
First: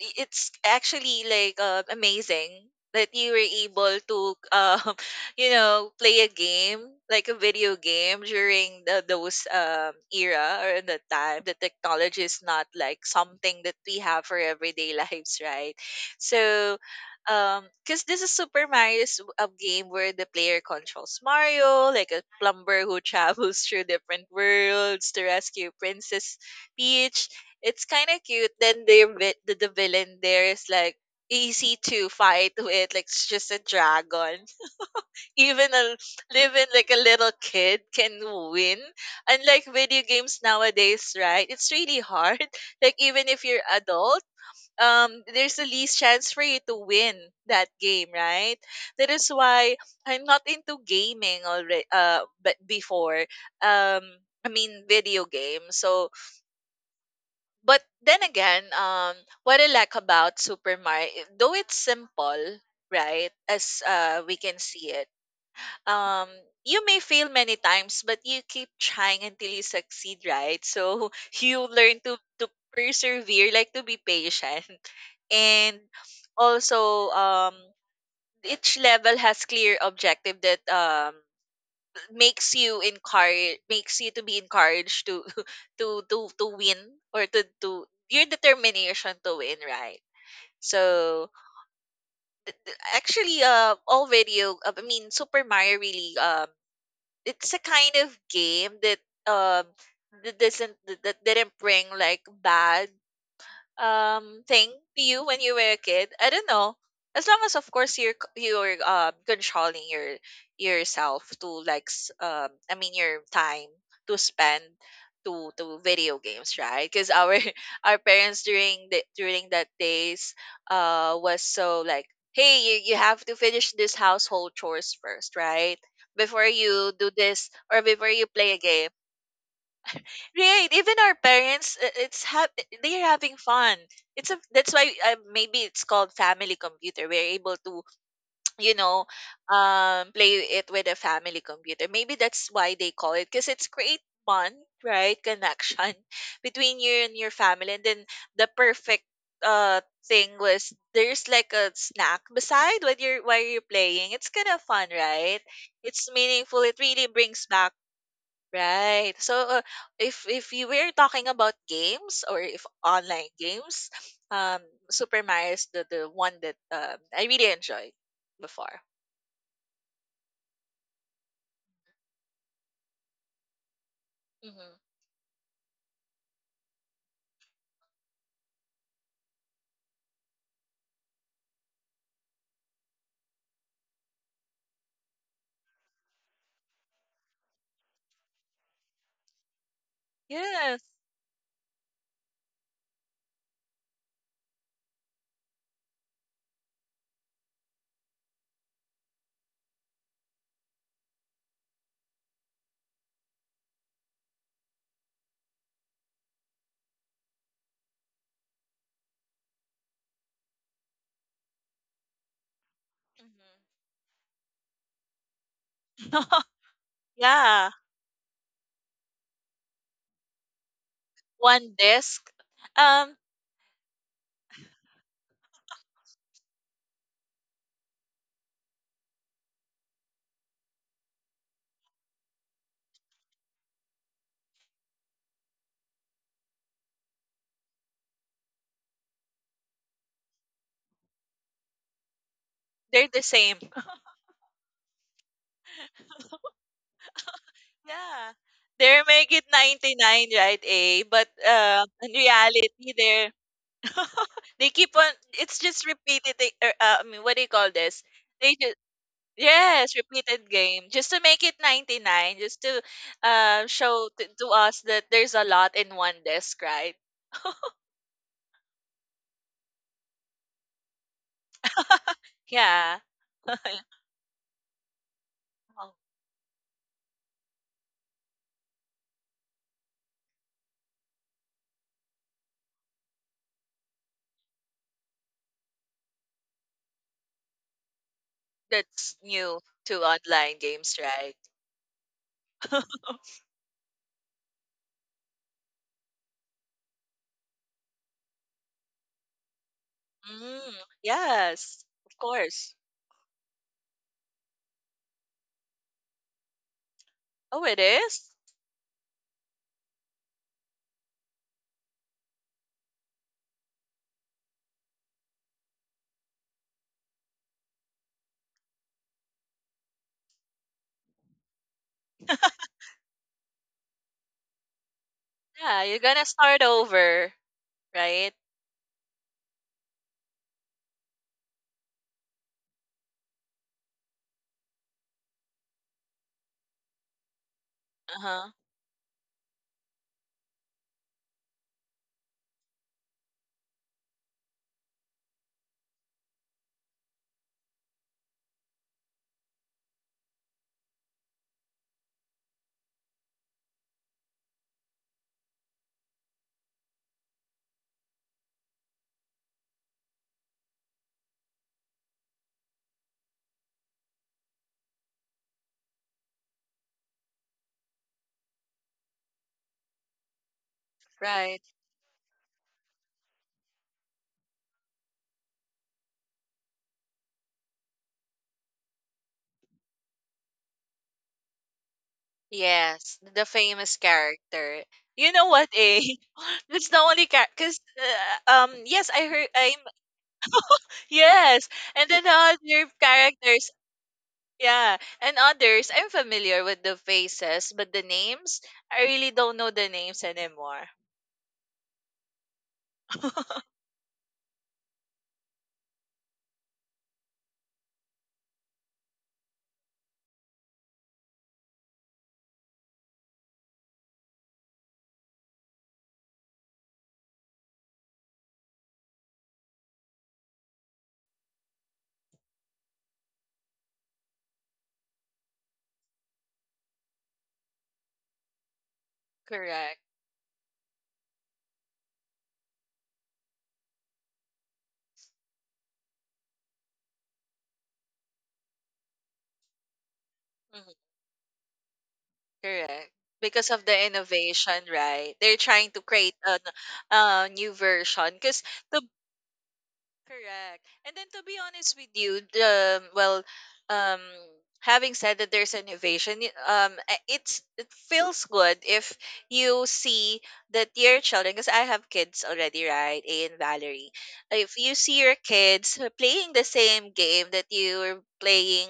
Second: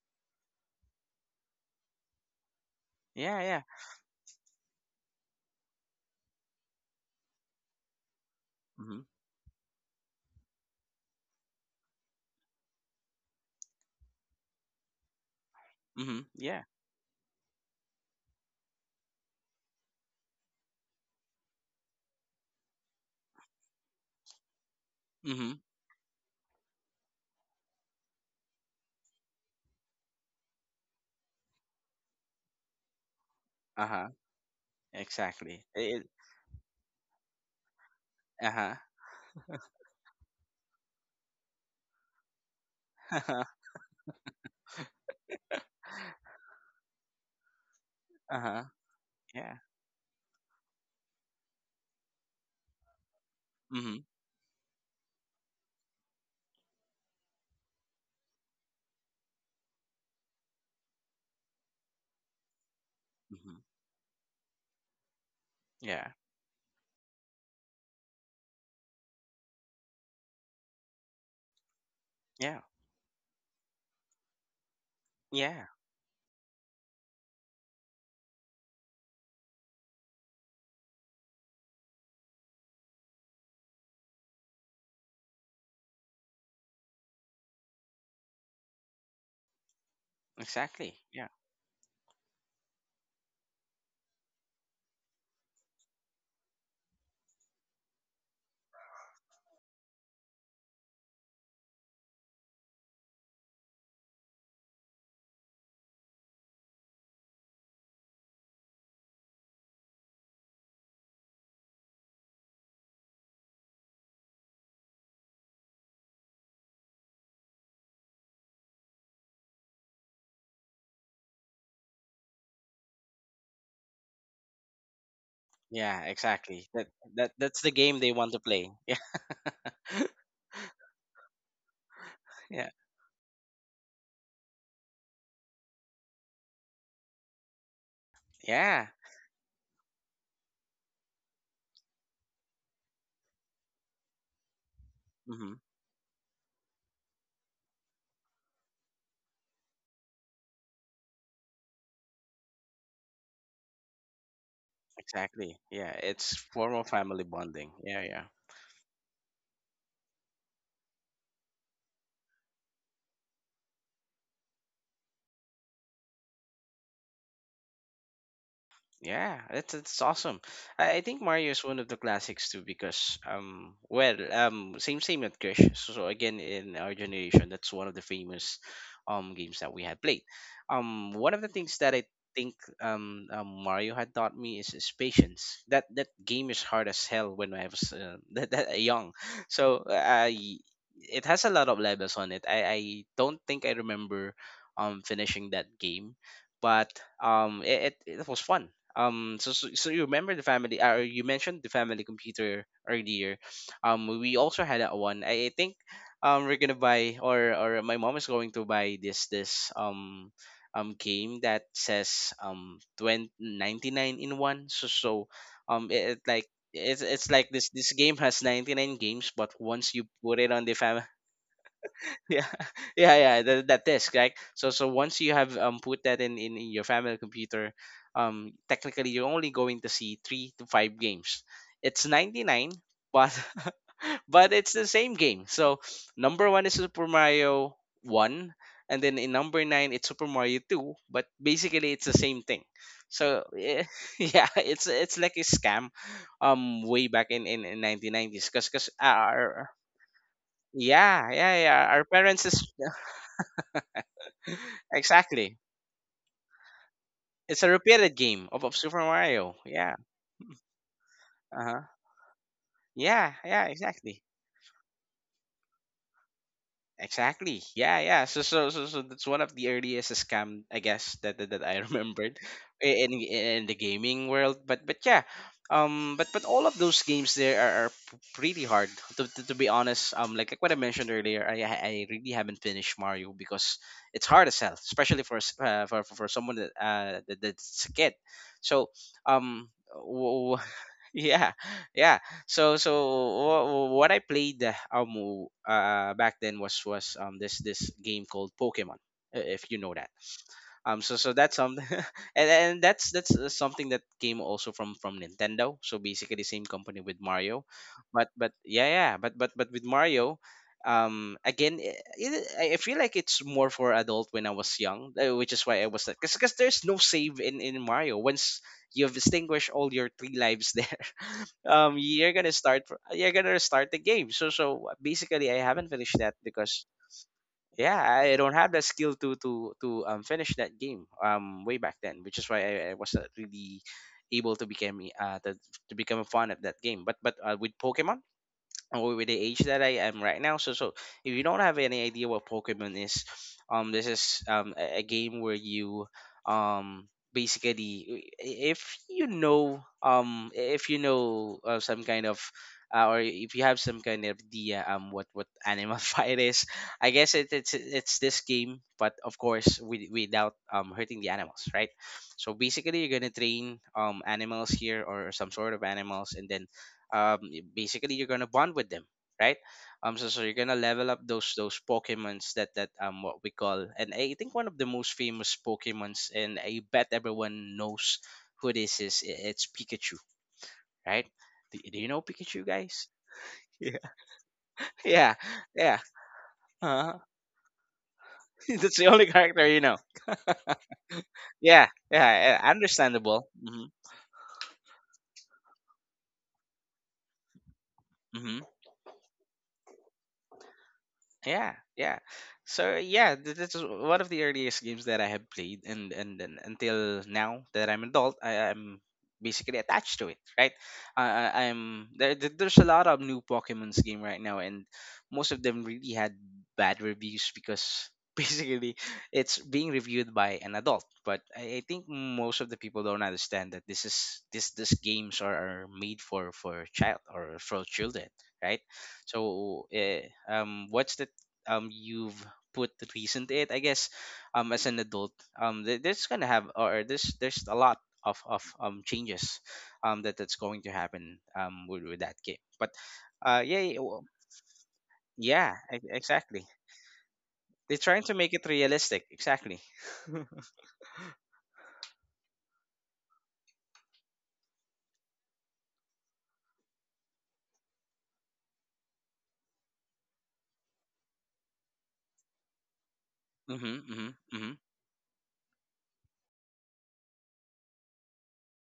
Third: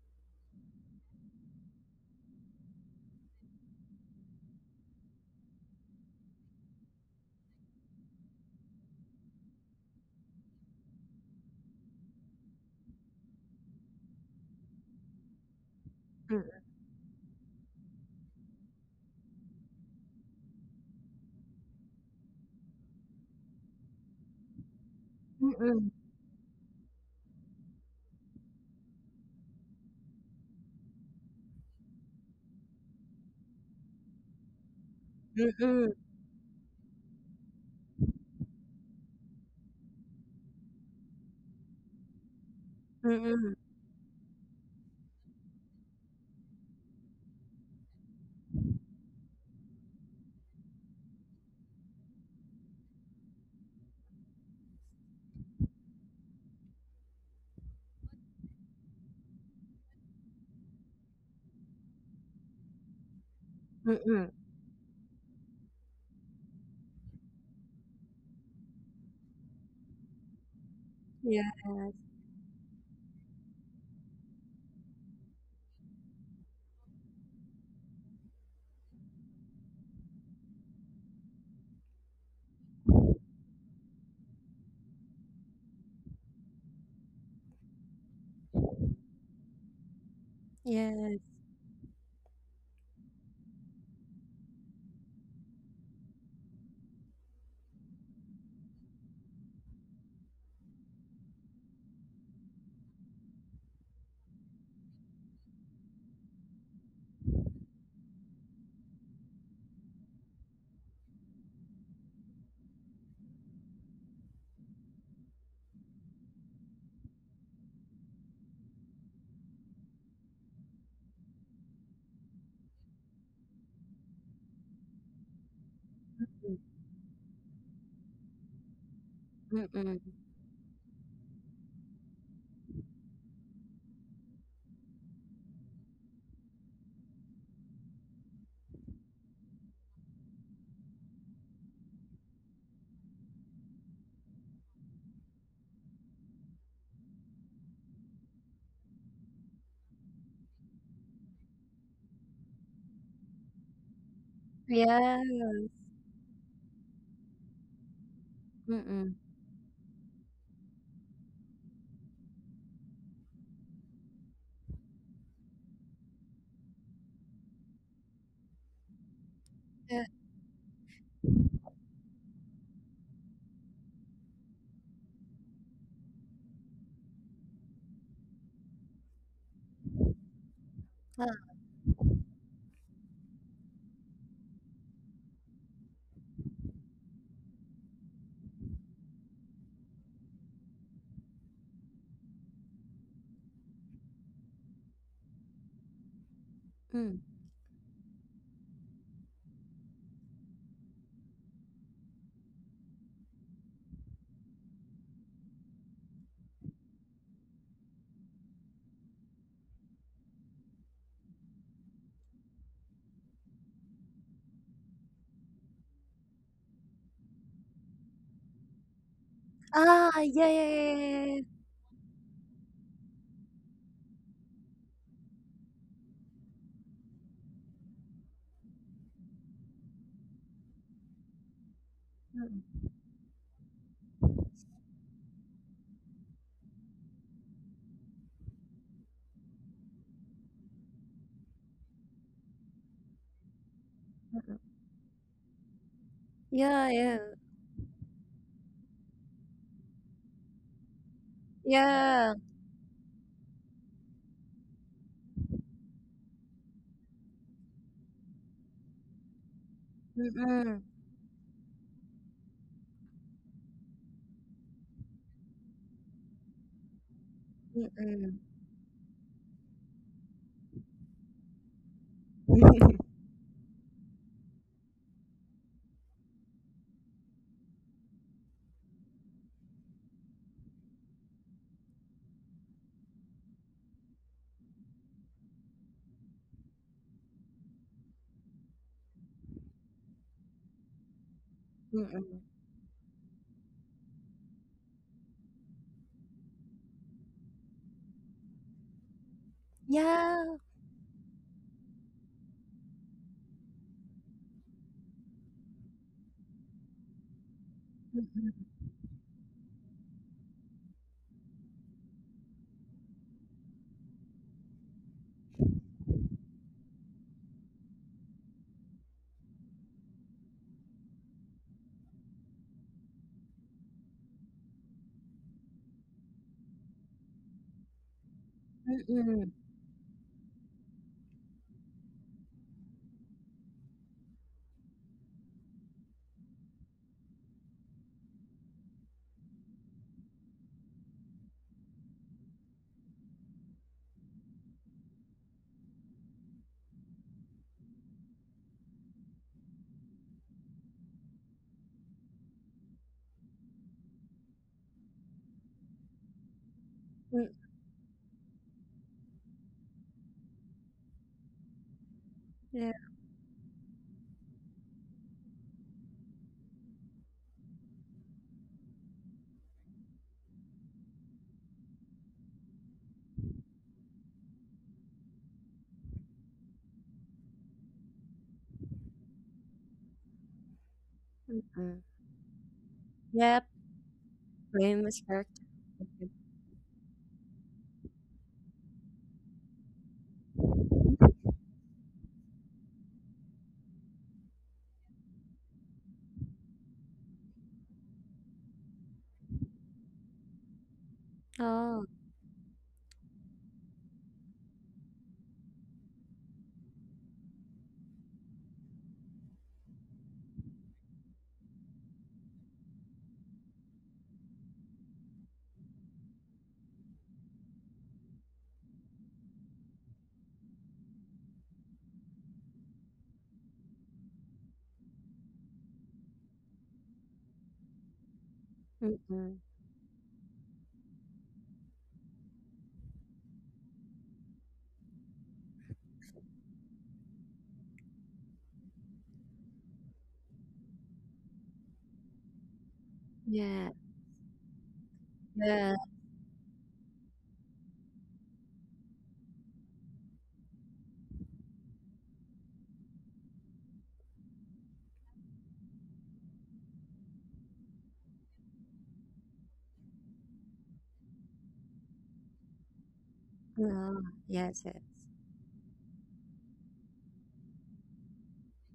[SPEAKER 2] i- it's actually like, amazing that you
[SPEAKER 1] Yeah.
[SPEAKER 2] were
[SPEAKER 1] Yeah.
[SPEAKER 2] able to, um play a game, like a video game, during
[SPEAKER 1] Hmm.
[SPEAKER 2] those era, or the time the technology is not like something that we have for everyday lives, right?
[SPEAKER 1] Hmm.
[SPEAKER 3] Mm-mm.
[SPEAKER 1] Yeah.
[SPEAKER 2] So, because this is Super Mario's, a game where the player controls Mario, like a plumber who travels through different worlds to
[SPEAKER 1] Hmm.
[SPEAKER 2] rescue
[SPEAKER 3] Mm-mm.
[SPEAKER 2] Princess Peach. It's kind of cute. Then the villain there is like easy to fight with, like it's just a
[SPEAKER 1] Uh huh.
[SPEAKER 2] dragon.
[SPEAKER 1] Exactly.
[SPEAKER 2] Even a
[SPEAKER 3] Mm-mm.
[SPEAKER 2] Even like a little kid can
[SPEAKER 1] Uh huh.
[SPEAKER 2] win. Unlike video games nowadays, right? It's really hard. Like
[SPEAKER 1] Uh
[SPEAKER 2] even
[SPEAKER 1] huh.
[SPEAKER 2] if
[SPEAKER 3] Mm-mm.
[SPEAKER 2] you're adult, there's the least chance for you to win that game,
[SPEAKER 1] Uh
[SPEAKER 2] right?
[SPEAKER 1] huh.
[SPEAKER 2] That is
[SPEAKER 1] Yeah.
[SPEAKER 2] why I'm not into gaming already. But before,
[SPEAKER 1] Hmm.
[SPEAKER 2] um, I mean, video games. So, but then again, what I like about Super Mario, though it's simple, right?
[SPEAKER 1] Hmm.
[SPEAKER 2] As,
[SPEAKER 3] Mm-mm.
[SPEAKER 2] we can see it,
[SPEAKER 1] Yeah.
[SPEAKER 2] um, you may fail many times, but you keep trying until you succeed, right? So
[SPEAKER 3] Mm-mm.
[SPEAKER 2] you learn to
[SPEAKER 1] Yeah.
[SPEAKER 2] persevere, like to be patient,
[SPEAKER 1] Yeah.
[SPEAKER 2] and also, each level has clear objective that, makes you to be encouraged to to win, or to your determination to win, right?
[SPEAKER 1] Exactly.
[SPEAKER 3] Yes.
[SPEAKER 1] Yeah.
[SPEAKER 2] So actually, all video I mean, Super Mario really, it's a kind of game that, um that doesn't that didn't bring like bad thing to you when you were a kid. I don't know, as long as, of course, you're, you're controlling yourself, to like, I mean, your time to spend to video games, right? Because our our parents during the during that days, was so like, hey you have to finish this household chores first, right?
[SPEAKER 1] Yeah.
[SPEAKER 2] Before
[SPEAKER 1] Exactly. That
[SPEAKER 2] you do
[SPEAKER 1] that
[SPEAKER 2] this,
[SPEAKER 1] that's the
[SPEAKER 2] or
[SPEAKER 1] game
[SPEAKER 2] before
[SPEAKER 1] they
[SPEAKER 2] you
[SPEAKER 1] want to
[SPEAKER 2] play a
[SPEAKER 1] play.
[SPEAKER 2] game.
[SPEAKER 1] Yeah.
[SPEAKER 3] Mm.
[SPEAKER 2] Right, even our parents,
[SPEAKER 1] Yeah.
[SPEAKER 2] they're having fun. It's a That's why, maybe it's called family computer. We're able to, you
[SPEAKER 1] Yeah.
[SPEAKER 2] know, play it with a family computer. Maybe that's why they call it, because it's create bond, right?
[SPEAKER 1] Mm-hmm.
[SPEAKER 2] Connection between you and your family. And then the perfect uh thing was, there's like a snack beside, what you're while you're playing. It's kind of fun,
[SPEAKER 3] Yes.
[SPEAKER 2] right?
[SPEAKER 1] Exactly. Yeah,
[SPEAKER 2] It's
[SPEAKER 1] it's
[SPEAKER 2] meaningful. It
[SPEAKER 1] formal
[SPEAKER 2] really
[SPEAKER 1] family
[SPEAKER 2] brings
[SPEAKER 1] bonding.
[SPEAKER 2] back.
[SPEAKER 1] Yeah, yeah.
[SPEAKER 3] Mm.
[SPEAKER 2] Right. So, if you were talking about games, or if online games, um, Super Mario is the one that, I really enjoyed before.
[SPEAKER 1] Yeah, that's
[SPEAKER 3] Yeah.
[SPEAKER 1] awesome. I think Mario is one of the classics too, because well,
[SPEAKER 2] Hmm.
[SPEAKER 1] same at Crash. So again in our generation, that's one of the famous games that we had played. One
[SPEAKER 3] Ah.
[SPEAKER 1] of the things that I think Mario had taught me is patience. That game is hard as hell when I was that young. So I
[SPEAKER 2] Yes.
[SPEAKER 1] it has a lot of levels on it. I don't think I remember finishing that game, but
[SPEAKER 3] Mm.
[SPEAKER 1] it was fun. So you remember the family. Or you mentioned the family computer earlier. We also had that one. I think we're gonna buy, or my mom is going to buy this game that says twenty
[SPEAKER 2] Hmm.
[SPEAKER 1] ninety nine in one. Um it, it like it's like this
[SPEAKER 2] Yeah.
[SPEAKER 1] this game has 99 games, but once you
[SPEAKER 3] Ah,
[SPEAKER 1] put
[SPEAKER 3] yeah,
[SPEAKER 1] it
[SPEAKER 3] yeah,
[SPEAKER 1] on the fam,
[SPEAKER 3] yeah, yeah,
[SPEAKER 2] One disc.
[SPEAKER 1] yeah,
[SPEAKER 2] Um,
[SPEAKER 1] yeah that disk, right? So once you have put that in your family computer, technically you're only going to see three to five games. It's
[SPEAKER 3] yeah.
[SPEAKER 1] 99. But but it's the same game. So number one is Super Mario one, and then in number nine it's Super Mario two, but basically it's the same thing.
[SPEAKER 2] they're the
[SPEAKER 1] So,
[SPEAKER 2] same.
[SPEAKER 1] eh,
[SPEAKER 3] Mm,
[SPEAKER 1] yeah,
[SPEAKER 3] mm.
[SPEAKER 1] it's like a scam
[SPEAKER 3] Yeah,
[SPEAKER 1] way
[SPEAKER 3] yeah, yeah,
[SPEAKER 1] back in
[SPEAKER 2] Yeah.
[SPEAKER 1] 1990s, because
[SPEAKER 2] They make it
[SPEAKER 1] our,
[SPEAKER 2] 99, right, A? But,
[SPEAKER 1] yeah, yeah, yeah, our
[SPEAKER 2] in
[SPEAKER 3] yeah,
[SPEAKER 1] parents is.
[SPEAKER 2] reality, they're they keep on.
[SPEAKER 1] Exactly.
[SPEAKER 2] It's just repeated. I mean, what do you
[SPEAKER 1] It's a
[SPEAKER 2] call this?
[SPEAKER 1] repeated game
[SPEAKER 2] They
[SPEAKER 1] of
[SPEAKER 2] just
[SPEAKER 1] Super Mario. Yeah.
[SPEAKER 2] Yes, repeated
[SPEAKER 3] mm-mm,
[SPEAKER 2] game. Just to make it
[SPEAKER 1] Uh huh.
[SPEAKER 2] 99, just to,
[SPEAKER 1] Yeah. Yeah.
[SPEAKER 2] show
[SPEAKER 1] Exactly.
[SPEAKER 2] to us that there's a lot in one desk, right?
[SPEAKER 1] Exactly. Yeah, yeah.
[SPEAKER 3] mm-mm,
[SPEAKER 1] So that's one of the earliest scam, I guess, that I remembered
[SPEAKER 2] Yeah.
[SPEAKER 1] in the gaming world. But yeah,
[SPEAKER 2] Oh,
[SPEAKER 1] but all of those games there are pretty hard. To be honest, like what I mentioned earlier, I really haven't finished Mario, because it's hard as hell, especially for someone that that's a kid. So,
[SPEAKER 2] that's new
[SPEAKER 1] um,
[SPEAKER 2] to
[SPEAKER 1] w-
[SPEAKER 2] online
[SPEAKER 1] w-
[SPEAKER 2] games, right?
[SPEAKER 1] yeah, yeah.
[SPEAKER 3] Mm.
[SPEAKER 1] So so wh- what I played back then was this game called Pokemon, if you know that.
[SPEAKER 3] Yeah,
[SPEAKER 2] Mm,
[SPEAKER 1] That's something,
[SPEAKER 2] yes, of
[SPEAKER 1] and
[SPEAKER 2] course.
[SPEAKER 1] that's something that came also from Nintendo, so basically same company with Mario.
[SPEAKER 2] Oh, it
[SPEAKER 1] but
[SPEAKER 2] is?
[SPEAKER 1] but yeah, yeah, but with Mario, again, I feel like it's more for adult when I was young, which is why I was like, because there's no save in Mario. Once you've extinguished all your three lives there, you're gonna you're gonna start the game. So basically I
[SPEAKER 2] Yeah,
[SPEAKER 1] haven't
[SPEAKER 2] you're
[SPEAKER 1] finished
[SPEAKER 2] gonna
[SPEAKER 1] that,
[SPEAKER 2] start
[SPEAKER 1] because
[SPEAKER 2] over,
[SPEAKER 1] yeah,
[SPEAKER 2] right?
[SPEAKER 1] I don't have the
[SPEAKER 3] mm,
[SPEAKER 1] skill to
[SPEAKER 3] mm.
[SPEAKER 1] to to finish that game way back then, which is why I wasn't really able to become a fan of that game. But with Pokemon,
[SPEAKER 2] Uh-huh.
[SPEAKER 1] or with the age that I am right now. So if you don't have any idea what Pokemon is, this is a game where you um basically, if you know, if you know, some kind of, or if you have some kind of idea what animal fight is, I guess.
[SPEAKER 3] Mm,
[SPEAKER 1] It's this game, but of course without hurting the animals, right? So
[SPEAKER 3] yeah,
[SPEAKER 1] basically, you're gonna train animals here, or some sort of animals, and then basically you're gonna bond with them, right? So you're gonna level up those
[SPEAKER 2] Right.
[SPEAKER 1] those pokemons, that that what we call. And I think one of the most famous pokemons, and I bet everyone knows who this is, it's Pikachu, right? do,
[SPEAKER 3] Mm.
[SPEAKER 1] do you know Pikachu, guys?
[SPEAKER 2] Yes, the
[SPEAKER 3] Yep,
[SPEAKER 1] Yeah.
[SPEAKER 2] famous character.
[SPEAKER 3] famous
[SPEAKER 2] You
[SPEAKER 1] Yeah,
[SPEAKER 2] know
[SPEAKER 3] character.
[SPEAKER 2] what,
[SPEAKER 1] yeah.
[SPEAKER 2] eh?
[SPEAKER 3] Mhm.
[SPEAKER 2] That's the
[SPEAKER 1] Uh-huh.
[SPEAKER 2] only character. Cause,
[SPEAKER 1] That's the
[SPEAKER 2] yes,
[SPEAKER 1] only
[SPEAKER 2] I heard.
[SPEAKER 1] character
[SPEAKER 2] I
[SPEAKER 1] you know.
[SPEAKER 2] Yes,
[SPEAKER 1] Yeah,
[SPEAKER 2] and then
[SPEAKER 1] yeah.
[SPEAKER 2] other
[SPEAKER 1] Understandable.
[SPEAKER 2] characters, yeah, and others, I'm familiar with the faces, but the names,
[SPEAKER 1] Hmm.
[SPEAKER 2] I really don't know the names anymore.
[SPEAKER 1] Yeah,
[SPEAKER 3] Oh,
[SPEAKER 1] yeah. So yeah, this is one of the earliest games that I have played, and until now that I'm adult, I'm basically attached to it, right? I'm there. There's a lot of new Pokemon's game right now, and most of them really had bad reviews, because basically it's being reviewed by an adult. But I think most of the people don't understand that this games are made for child or for children, right?
[SPEAKER 3] Mm.
[SPEAKER 1] So,
[SPEAKER 2] Correct.
[SPEAKER 1] what's the you've put the reason to it, I guess, as an adult, there's gonna have, or there's a lot of changes that's going to
[SPEAKER 2] Mhm.
[SPEAKER 1] happen, with that game. But
[SPEAKER 2] Correct. Because
[SPEAKER 1] yeah,
[SPEAKER 2] of
[SPEAKER 3] Yeah,
[SPEAKER 2] the
[SPEAKER 1] yeah, well,
[SPEAKER 2] innovation, right? They're
[SPEAKER 1] yeah,
[SPEAKER 3] yeah,
[SPEAKER 2] trying to create a,
[SPEAKER 1] exactly,
[SPEAKER 2] a new
[SPEAKER 1] they're trying to
[SPEAKER 2] version.
[SPEAKER 1] make
[SPEAKER 2] Because
[SPEAKER 1] it
[SPEAKER 2] the
[SPEAKER 1] realistic. Exactly.
[SPEAKER 2] Correct. And then, to be honest with you, the well, um, having said that there's innovation, it feels good if you see that your children, because I have kids already, right? A and
[SPEAKER 1] Mm-hmm,
[SPEAKER 2] Valerie.
[SPEAKER 3] oh,
[SPEAKER 1] mm-hmm, mm-hmm.
[SPEAKER 2] If
[SPEAKER 3] yes, yes,
[SPEAKER 2] you see your kids, playing the same game that you were playing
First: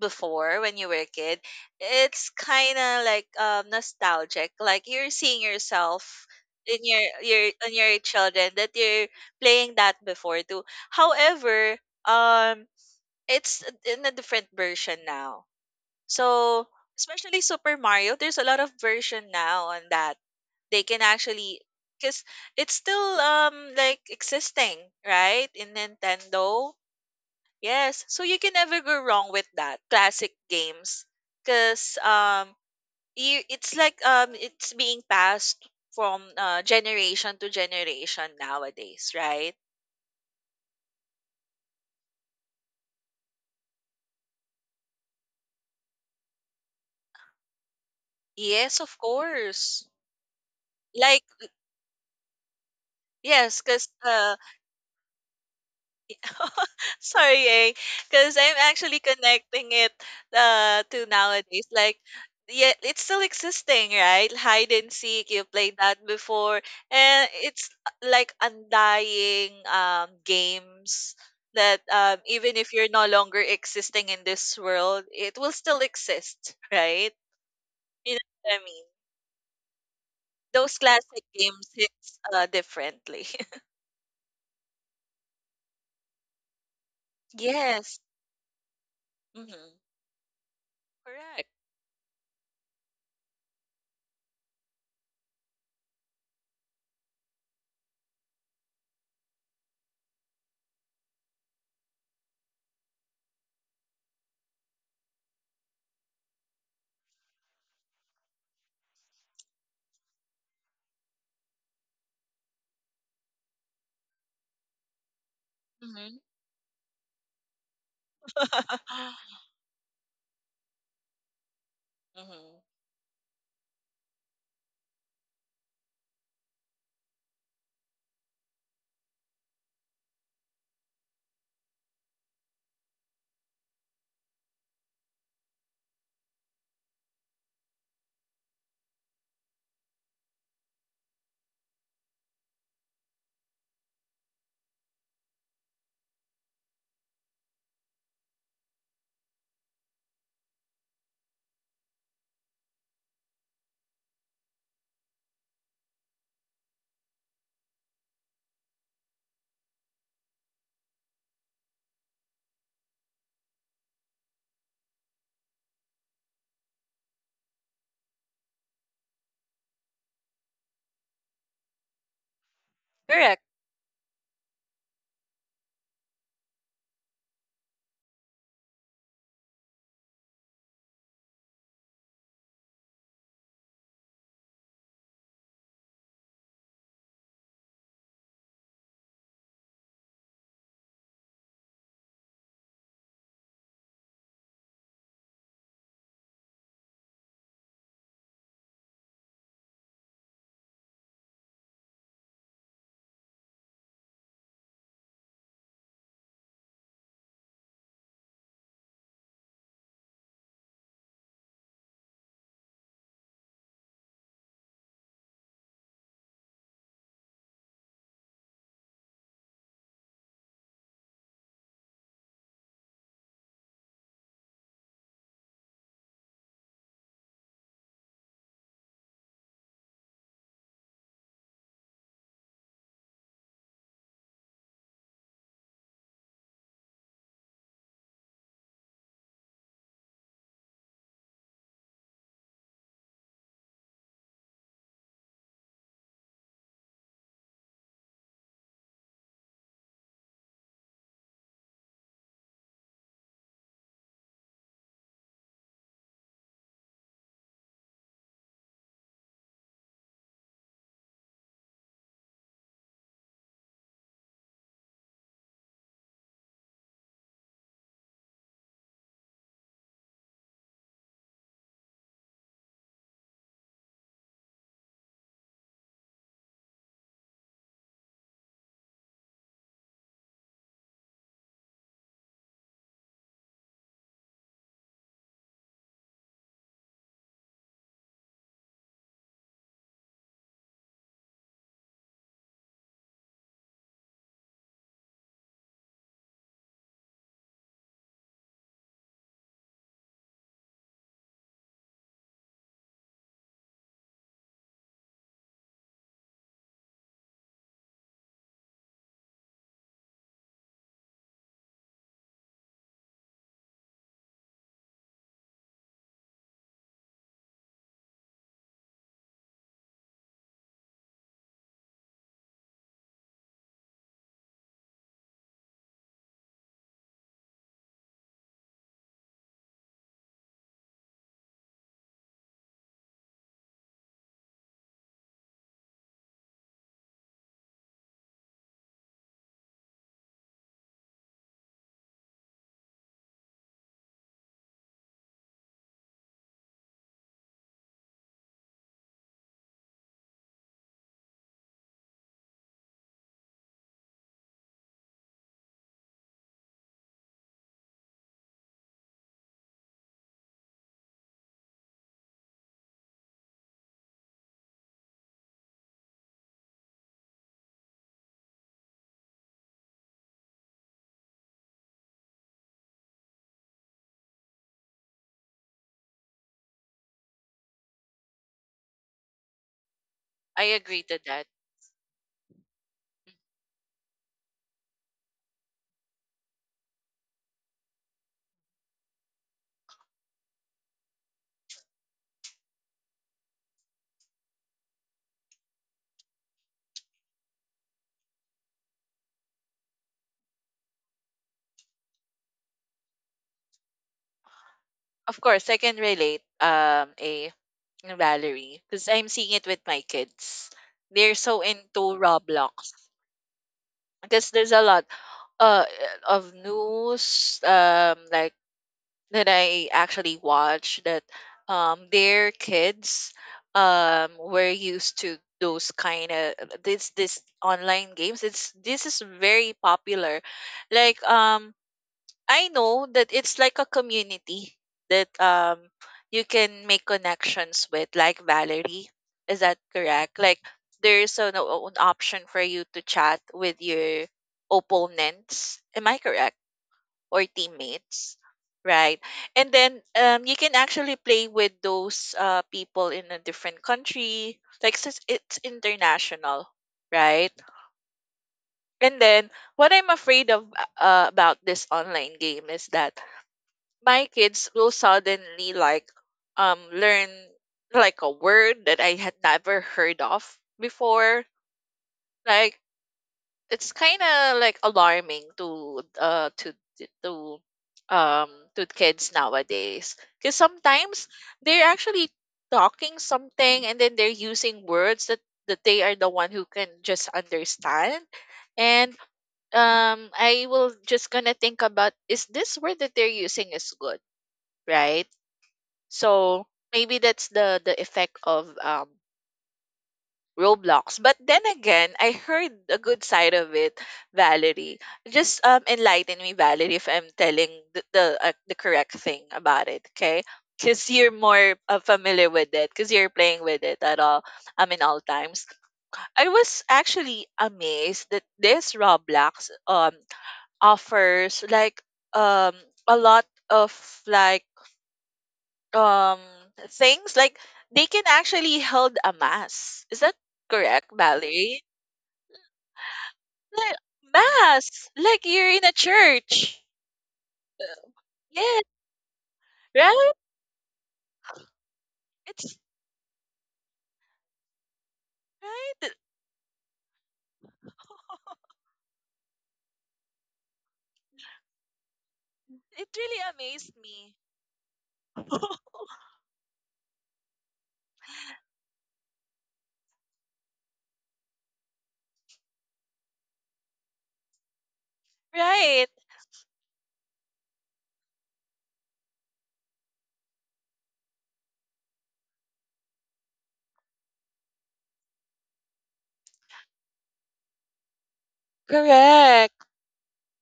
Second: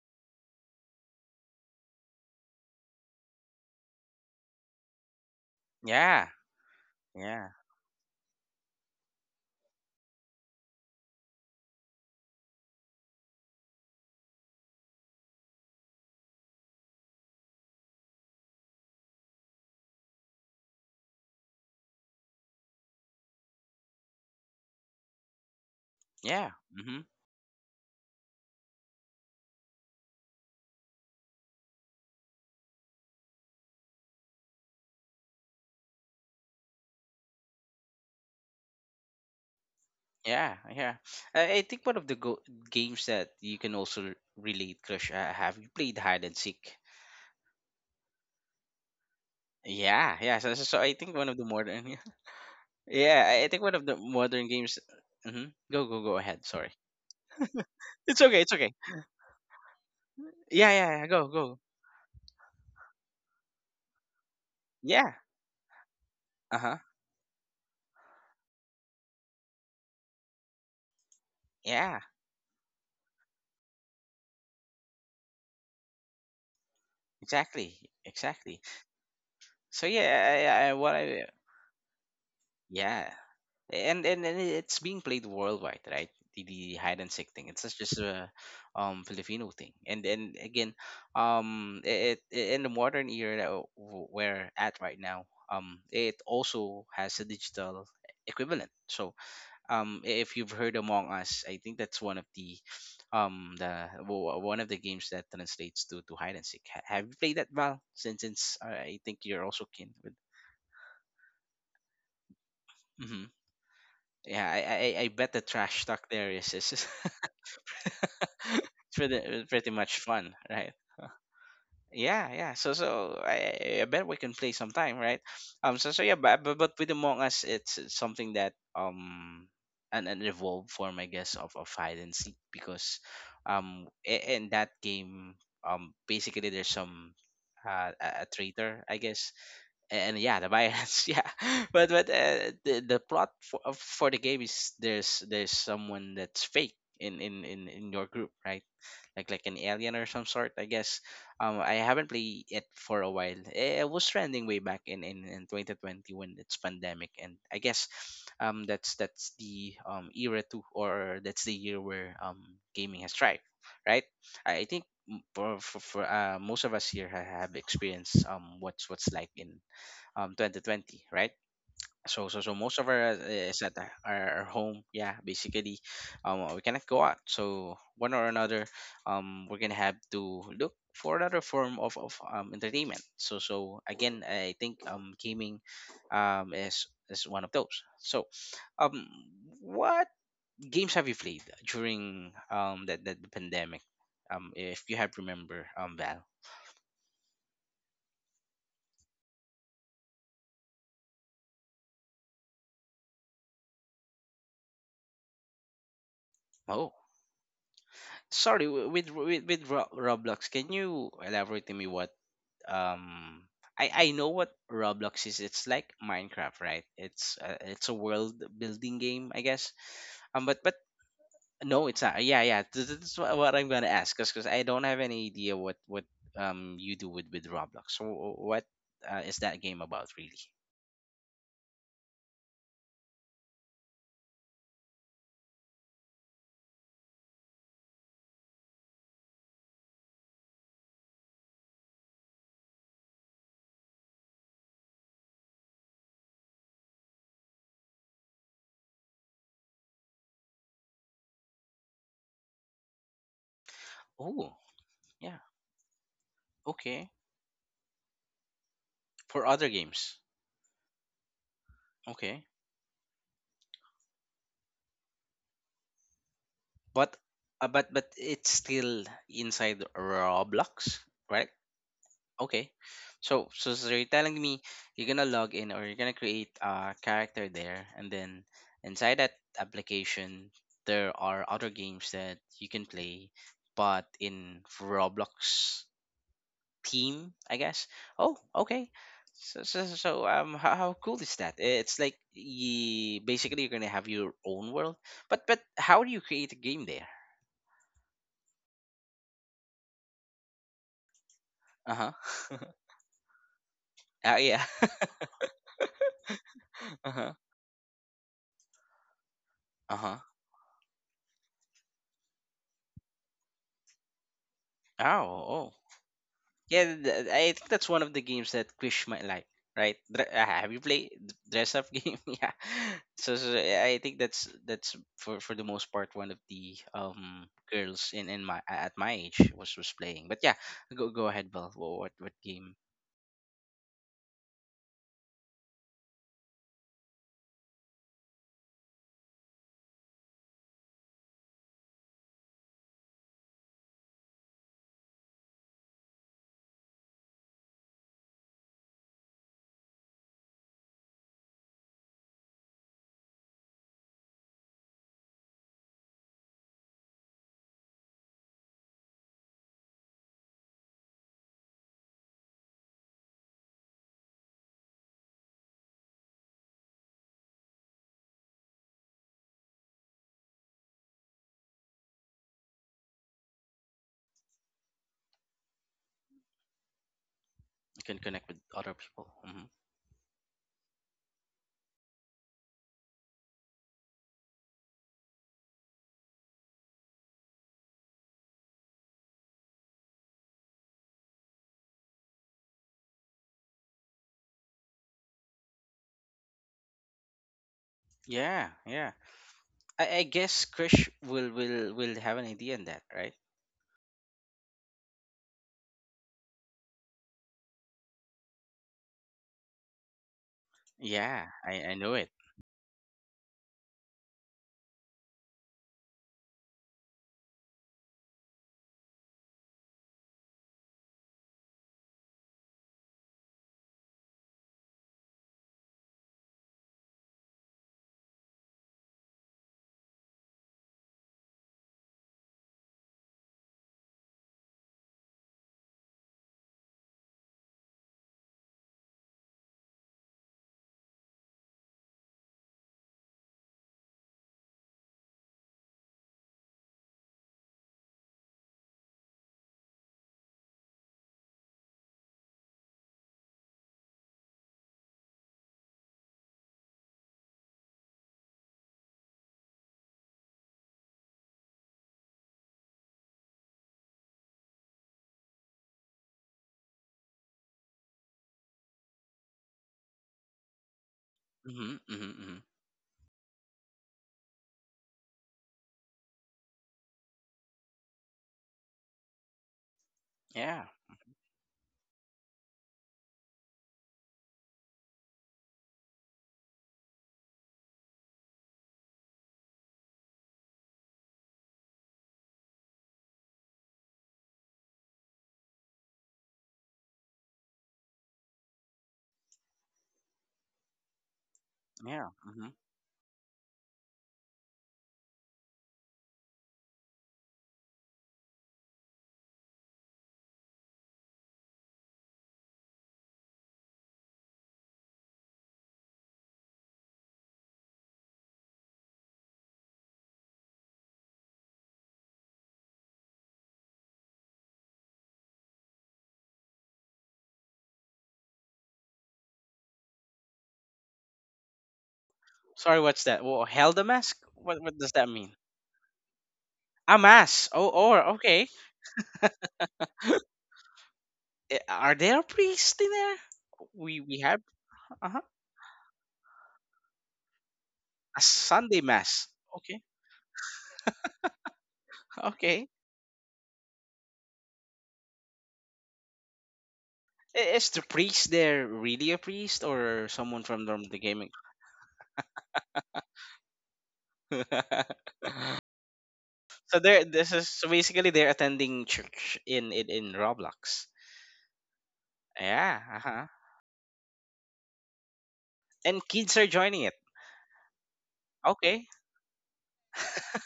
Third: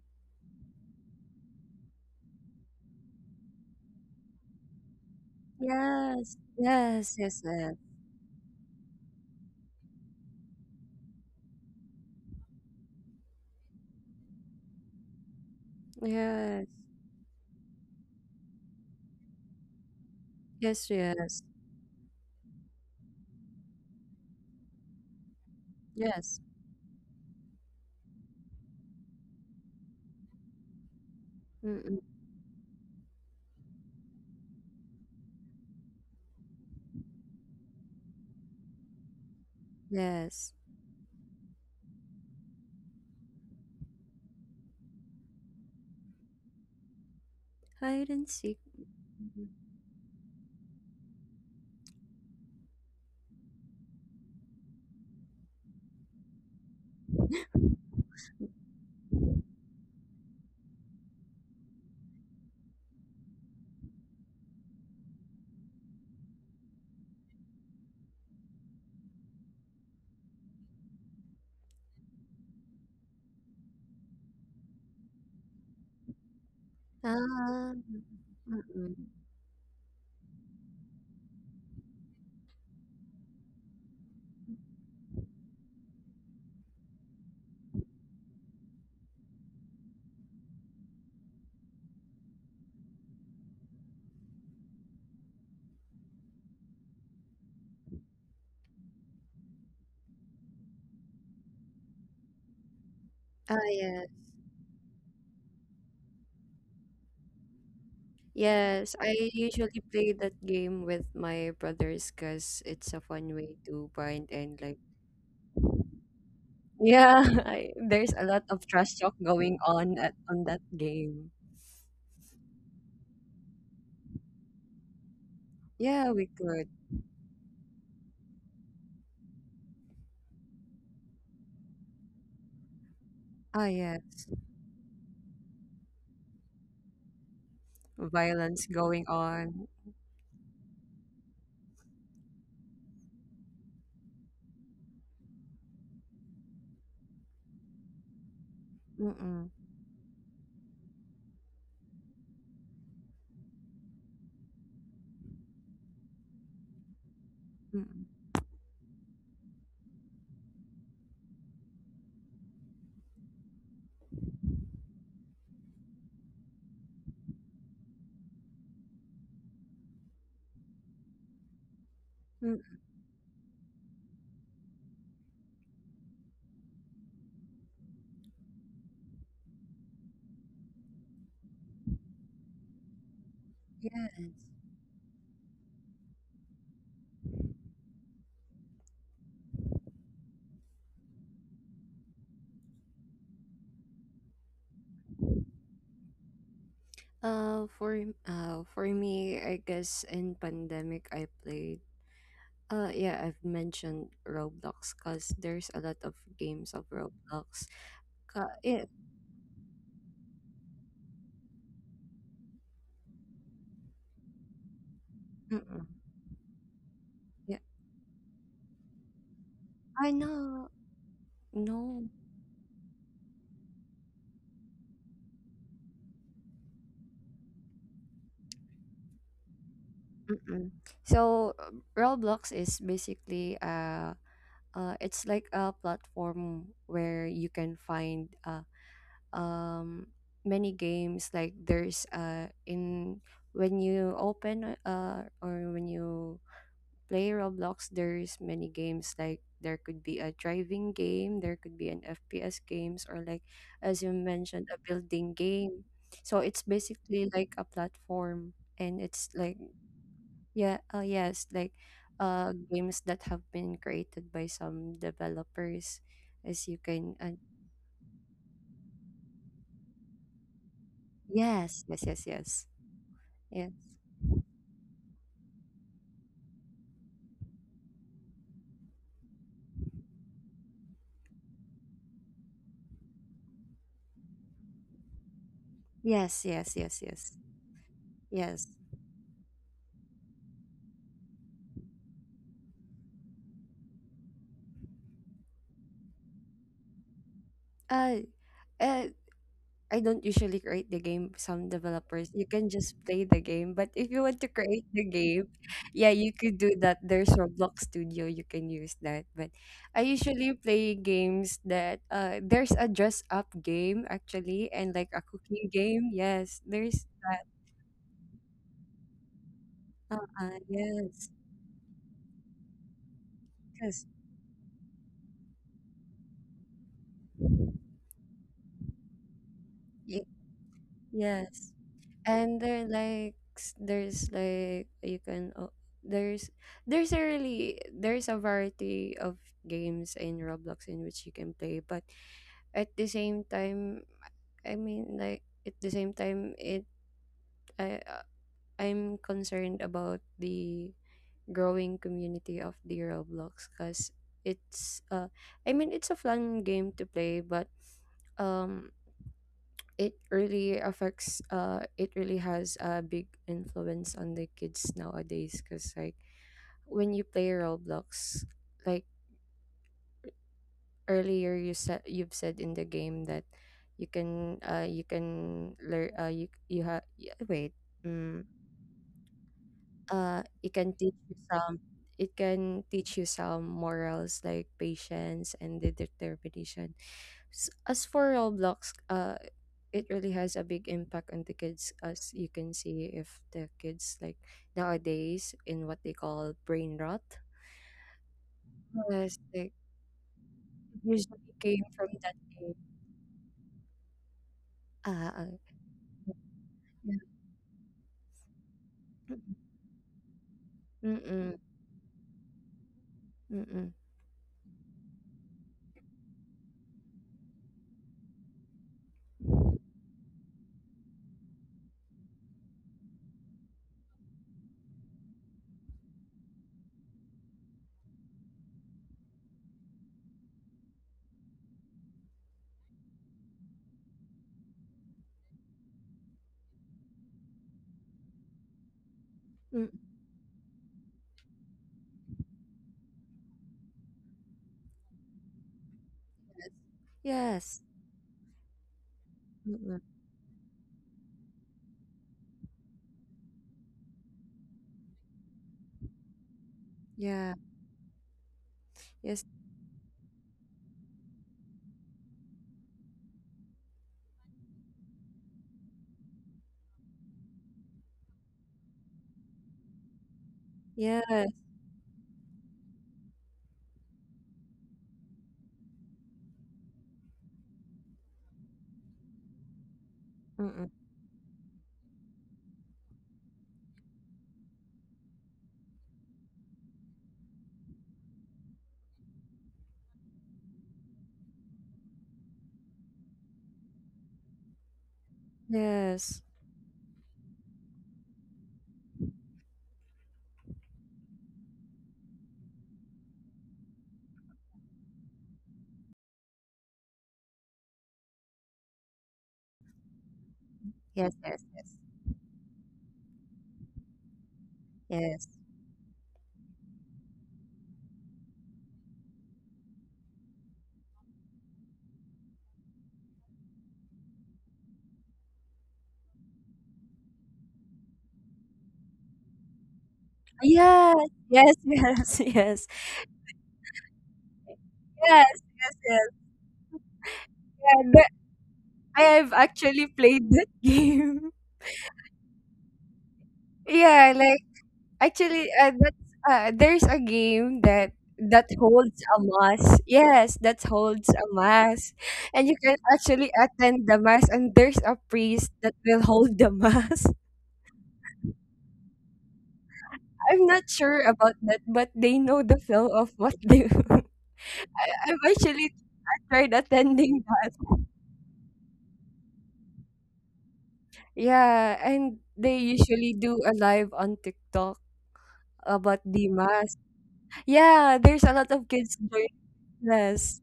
[SPEAKER 2] before when you were a kid, it's kind of like nostalgic. Like you're seeing yourself
[SPEAKER 1] Yeah,
[SPEAKER 3] yes,
[SPEAKER 2] in
[SPEAKER 3] yes, yes,
[SPEAKER 1] yeah,
[SPEAKER 2] your children, that you're playing that before too. However, um, it's in a different version now. So, especially Super Mario, there's a lot of version now on that. They
[SPEAKER 3] yes, yes,
[SPEAKER 2] can
[SPEAKER 3] yes, yes,
[SPEAKER 2] actually, because it's still like existing, right, in
[SPEAKER 3] yes,
[SPEAKER 1] yeah,
[SPEAKER 2] Nintendo.
[SPEAKER 1] mm-hmm,
[SPEAKER 2] Yes, so you can never go wrong with that classic games,
[SPEAKER 3] yes.
[SPEAKER 2] because, it's like, it's being passed from, generation to generation nowadays, right?
[SPEAKER 3] Yes.
[SPEAKER 1] yeah, yeah. I think one of the games that you can also relate, Crush, have you played hide and seek?
[SPEAKER 3] Hide and seek.
[SPEAKER 2] Yes, of
[SPEAKER 3] Mhm.
[SPEAKER 2] course.
[SPEAKER 1] Yeah, yeah. So I think
[SPEAKER 2] Like
[SPEAKER 1] one of the modern, yeah, I
[SPEAKER 2] Yes,
[SPEAKER 1] think one of
[SPEAKER 2] because,
[SPEAKER 1] the modern games. Hmm. Go, go, go ahead. Sorry,
[SPEAKER 2] sorry,
[SPEAKER 1] it's
[SPEAKER 2] because
[SPEAKER 1] okay, it's
[SPEAKER 2] I'm
[SPEAKER 1] okay.
[SPEAKER 2] actually connecting it
[SPEAKER 1] Yeah, yeah,
[SPEAKER 2] to
[SPEAKER 1] yeah. Go, go.
[SPEAKER 2] nowadays. Like, yeah, it's still existing, right? Hide and
[SPEAKER 1] Yeah.
[SPEAKER 2] seek, you played that
[SPEAKER 1] Uh
[SPEAKER 2] before,
[SPEAKER 1] huh.
[SPEAKER 2] and it's, like undying games that,
[SPEAKER 1] Yeah.
[SPEAKER 2] even if you're no longer existing in this world, it will still exist, right?
[SPEAKER 3] Ah,
[SPEAKER 1] Exactly.
[SPEAKER 2] You know what
[SPEAKER 1] Exactly.
[SPEAKER 2] I mean?
[SPEAKER 3] mm-mm.
[SPEAKER 1] So yeah, I,
[SPEAKER 2] Those
[SPEAKER 1] what
[SPEAKER 2] classic
[SPEAKER 1] I
[SPEAKER 2] games hits
[SPEAKER 1] yeah,
[SPEAKER 2] differently.
[SPEAKER 1] and it's being played worldwide, right? The hide and seek thing, it's not
[SPEAKER 2] Yes.
[SPEAKER 1] just a Filipino thing.
[SPEAKER 2] Mm-hmm.
[SPEAKER 1] And again,
[SPEAKER 2] Correct.
[SPEAKER 1] it, it in the modern era that we're at right now, it also has a digital equivalent. So if you've heard Among Us, I think that's one of the
[SPEAKER 3] Ah, yeah.
[SPEAKER 1] one of the games that translates to hide and seek. Have you played that, Val? Since
[SPEAKER 3] Yes,
[SPEAKER 1] I
[SPEAKER 3] I
[SPEAKER 1] think you're also
[SPEAKER 3] usually
[SPEAKER 1] keen
[SPEAKER 3] play
[SPEAKER 1] with,
[SPEAKER 3] that game with my brothers because it's a
[SPEAKER 1] hmm,
[SPEAKER 3] fun way to bind
[SPEAKER 1] yeah.
[SPEAKER 3] and
[SPEAKER 1] I, I
[SPEAKER 3] like
[SPEAKER 1] i I bet the trash talk
[SPEAKER 2] Mm-hmm.
[SPEAKER 1] there is it's
[SPEAKER 3] yeah, there's a lot of trash talk going
[SPEAKER 1] pretty
[SPEAKER 3] on
[SPEAKER 1] much
[SPEAKER 3] at
[SPEAKER 1] fun,
[SPEAKER 3] on that
[SPEAKER 1] right? Huh.
[SPEAKER 3] game.
[SPEAKER 1] Yeah, yeah.
[SPEAKER 2] Mhm.
[SPEAKER 1] So, I bet we can play sometime, right? So
[SPEAKER 3] Yeah,
[SPEAKER 1] yeah.
[SPEAKER 3] we
[SPEAKER 1] But, but,
[SPEAKER 3] could.
[SPEAKER 1] but with Among Us, it's something that, an evolved form, I guess, of hide and seek, because
[SPEAKER 3] Ah, yes,
[SPEAKER 1] in that game, basically there's some, a
[SPEAKER 3] violence
[SPEAKER 1] traitor, I
[SPEAKER 3] going
[SPEAKER 1] guess,
[SPEAKER 3] on.
[SPEAKER 1] and yeah, the violence, yeah. But the plot for the game is, there's someone that's fake in your group, right? Like
[SPEAKER 3] Mm-mm,
[SPEAKER 1] an alien or some sort, I guess. I haven't played it for a while. It was trending way back in 2020, when it's pandemic. And I guess
[SPEAKER 3] mm-mm,
[SPEAKER 1] that's the era too, or that's the year where gaming has thrived, right? I think, m- for most of us here have experienced what's like in 2020, right? So
[SPEAKER 3] mm.
[SPEAKER 1] most of our,
[SPEAKER 2] Correct.
[SPEAKER 1] is at our home, yeah. Basically we cannot go out, so one or another, we're gonna have to look for another form of entertainment. So
[SPEAKER 3] Yes.
[SPEAKER 1] again, I think gaming is one of those. So um what games have you played during, that the pandemic, if you have remember, Val?
[SPEAKER 3] For for me, I guess in pandemic I played. Yeah, I've mentioned Roblox because there's a lot of games of
[SPEAKER 1] Oh,
[SPEAKER 3] Roblox. Ka
[SPEAKER 1] sorry, Roblox, can you elaborate to me what, um I know what Roblox is.
[SPEAKER 3] yeah.
[SPEAKER 1] It's like Minecraft, right?
[SPEAKER 3] Yeah,
[SPEAKER 1] It's a world building game, I guess.
[SPEAKER 3] I
[SPEAKER 1] But
[SPEAKER 3] know.
[SPEAKER 1] but no, it's
[SPEAKER 3] No.
[SPEAKER 1] not. Yeah, yeah. What I'm gonna ask, 'cause I don't have any idea what you do with Roblox. So, what, is that game about really?
[SPEAKER 3] Mm-mm. So Roblox is basically it's like a platform where you can find, uh um many games. Like there's in when you open or when you play Roblox, there's many games like there could be a driving game, there could be an FPS games, or like as you
[SPEAKER 1] Oh,
[SPEAKER 3] mentioned, a building
[SPEAKER 1] yeah.
[SPEAKER 3] game. So it's
[SPEAKER 1] Okay.
[SPEAKER 3] basically like a platform, and it's
[SPEAKER 1] For
[SPEAKER 3] like
[SPEAKER 1] other games.
[SPEAKER 3] yeah, yes, like
[SPEAKER 1] Okay.
[SPEAKER 3] games that have been created by some developers, as you
[SPEAKER 1] But
[SPEAKER 3] can
[SPEAKER 1] but it's still inside Roblox, right?
[SPEAKER 3] yes, yes, yes, yes,
[SPEAKER 1] Okay. So,
[SPEAKER 3] yes,
[SPEAKER 1] so, so you're telling me, you're gonna log in, or you're gonna create a character there, and then inside that application, there are other games that you can play, but in Roblox
[SPEAKER 3] yes, yes, yes, yes,
[SPEAKER 1] theme, I guess. Oh,
[SPEAKER 3] yes.
[SPEAKER 1] okay. How cool is that? It's like you basically you're gonna have your own world, but how do you create a game there?
[SPEAKER 3] Uh, uh, I don't usually create the game. Some
[SPEAKER 1] Uh huh.
[SPEAKER 3] developers, you can just play the game. But if you want to
[SPEAKER 1] Yeah.
[SPEAKER 3] create the game, yeah, you could do that.
[SPEAKER 1] uh
[SPEAKER 3] There's
[SPEAKER 1] huh.
[SPEAKER 3] Roblox Studio, you can use that. But
[SPEAKER 1] Uh
[SPEAKER 3] I
[SPEAKER 1] huh.
[SPEAKER 3] usually play games that there's a dress up game actually, and like a
[SPEAKER 1] Oh,
[SPEAKER 3] cooking
[SPEAKER 1] oh.
[SPEAKER 3] game. Yes,
[SPEAKER 1] Yeah,
[SPEAKER 3] there's that.
[SPEAKER 1] I think that's one of the games that Krish might like, right? Have you played
[SPEAKER 3] Yes,
[SPEAKER 1] dress up game? yeah. Yeah, I
[SPEAKER 3] yes,
[SPEAKER 1] think that's for the most part one of the girls in my at my age was
[SPEAKER 3] y-
[SPEAKER 1] playing. But yeah, go ahead,
[SPEAKER 3] yes.
[SPEAKER 1] Val. What
[SPEAKER 3] And
[SPEAKER 1] game
[SPEAKER 3] they like s- there's like you can o- there's there's a really there's a variety of games in Roblox in which you can play, but at the same time, I mean like at the same time it I uh, I'm concerned about the growing community of the Roblox cuz it's uh, I mean it's a fun game to play, but, um, it really affects it really has a big influence on the kids nowadays because like when you play Roblox, like earlier you said you've said in the game that you can learn you you have wait,
[SPEAKER 1] you can
[SPEAKER 3] mm,
[SPEAKER 1] connect with other people?
[SPEAKER 2] I
[SPEAKER 3] it can
[SPEAKER 2] agree
[SPEAKER 3] teach
[SPEAKER 2] to
[SPEAKER 3] you
[SPEAKER 2] that.
[SPEAKER 3] some it can teach you some morals like patience and the determination. S- as for Roblox uh, it really has a big impact on the kids as you can see if the kids like nowadays in what they call brain rot,
[SPEAKER 1] Yeah, yeah.
[SPEAKER 3] yes, like
[SPEAKER 1] I guess Krish
[SPEAKER 3] usually
[SPEAKER 1] will
[SPEAKER 3] came
[SPEAKER 1] will
[SPEAKER 3] from
[SPEAKER 1] will
[SPEAKER 3] that
[SPEAKER 1] have an idea
[SPEAKER 3] game.
[SPEAKER 1] on that, right?
[SPEAKER 3] Ah
[SPEAKER 2] Of
[SPEAKER 3] Uh.
[SPEAKER 2] course I can relate,
[SPEAKER 3] Yeah.
[SPEAKER 2] a Valerie, because I'm seeing it with my kids. They're
[SPEAKER 1] Yeah,
[SPEAKER 3] Mm-mm,
[SPEAKER 2] so
[SPEAKER 1] I know
[SPEAKER 2] into
[SPEAKER 1] it.
[SPEAKER 2] Roblox,
[SPEAKER 3] mm-mm,
[SPEAKER 2] because there's a lot uh of news, like, that I actually watch, that their kids, were used to those kind of, this online games. It's This is very popular. Like, I know that it's like a community that, you can make connections with, like Valerie. Is that
[SPEAKER 3] mm-mm.
[SPEAKER 2] correct? Like, there's an, an option for you to chat with your opponents. Am I correct?
[SPEAKER 3] Yes.
[SPEAKER 2] Or
[SPEAKER 3] Yes.
[SPEAKER 2] teammates, right? And
[SPEAKER 3] Mm-mm.
[SPEAKER 2] then you can actually play with those people in a different country. Like, since it's international, right?
[SPEAKER 3] Yeah.
[SPEAKER 2] And
[SPEAKER 3] Yes.
[SPEAKER 2] then, what I'm afraid of, about this online game is that my kids will suddenly like learn like a word that I had never heard of before.
[SPEAKER 3] Yes.
[SPEAKER 1] Mm-hmm, mm-hmm,
[SPEAKER 2] Like, it's kind of like alarming, to um to kids nowadays, because
[SPEAKER 1] yeah,
[SPEAKER 3] Mm-mm.
[SPEAKER 2] sometimes they're actually talking something, and then they're using words that they are the one who can just understand. And I will just gonna think about, is this word that they're using is good, right?
[SPEAKER 3] Yes.
[SPEAKER 2] So maybe that's the effect of Roblox. But then again,
[SPEAKER 1] yeah.
[SPEAKER 2] I
[SPEAKER 1] Mm-hmm.
[SPEAKER 2] heard a good side of it, Valerie. Just enlighten me, Valerie, if I'm telling the correct thing about it, okay? Because you're
[SPEAKER 3] Yes, yes,
[SPEAKER 2] more,
[SPEAKER 3] yes,
[SPEAKER 2] familiar with it, because you're playing with it at all, I mean, all
[SPEAKER 3] yes.
[SPEAKER 2] times. I was actually amazed that this Roblox offers like um a lot of like um things like they can actually held a mass, is that correct,
[SPEAKER 3] Yeah, yes,
[SPEAKER 2] Valerie?
[SPEAKER 3] yes, yes, yes,
[SPEAKER 1] Sorry, what's that? Well, held
[SPEAKER 2] Like,
[SPEAKER 1] a mask? What does
[SPEAKER 2] mass
[SPEAKER 1] that
[SPEAKER 2] like
[SPEAKER 1] mean?
[SPEAKER 3] yes,
[SPEAKER 2] you're in a
[SPEAKER 3] yes.
[SPEAKER 2] church.
[SPEAKER 1] A mass. Oh,
[SPEAKER 3] Yeah,
[SPEAKER 1] or
[SPEAKER 3] that,
[SPEAKER 1] okay.
[SPEAKER 2] Yeah,
[SPEAKER 3] I have actually
[SPEAKER 2] right.
[SPEAKER 3] played that game.
[SPEAKER 1] Eh, are there a
[SPEAKER 2] It's
[SPEAKER 1] priest in there?
[SPEAKER 3] Yeah,
[SPEAKER 1] We have
[SPEAKER 3] like
[SPEAKER 1] uh-huh.
[SPEAKER 3] actually,
[SPEAKER 2] right.
[SPEAKER 3] that's, there's a game that
[SPEAKER 1] A
[SPEAKER 3] that
[SPEAKER 1] Sunday
[SPEAKER 3] holds a
[SPEAKER 1] mass. Okay,
[SPEAKER 3] mass. Yes, that holds a mass, and you
[SPEAKER 1] okay.
[SPEAKER 3] can
[SPEAKER 2] It really
[SPEAKER 3] actually
[SPEAKER 2] amazed
[SPEAKER 3] attend the
[SPEAKER 2] me.
[SPEAKER 3] mass. And there's a priest that will hold the mass.
[SPEAKER 1] Is the priest there really a priest or someone
[SPEAKER 3] I'm
[SPEAKER 1] from
[SPEAKER 3] not
[SPEAKER 1] the
[SPEAKER 3] sure
[SPEAKER 1] gaming?
[SPEAKER 3] about that, but they know the flow of what they. I've actually
[SPEAKER 2] Right.
[SPEAKER 3] I tried
[SPEAKER 1] So there,
[SPEAKER 3] attending
[SPEAKER 1] this is
[SPEAKER 3] that.
[SPEAKER 1] so basically they're attending church in Roblox.
[SPEAKER 3] Yeah, and they
[SPEAKER 1] Yeah,
[SPEAKER 3] usually
[SPEAKER 1] uh-huh.
[SPEAKER 3] do a live on TikTok about
[SPEAKER 1] And kids are
[SPEAKER 3] Dimas.
[SPEAKER 1] joining it.
[SPEAKER 3] Yeah, there's a lot of
[SPEAKER 1] Okay,
[SPEAKER 3] kids doing
[SPEAKER 2] Correct.
[SPEAKER 3] this.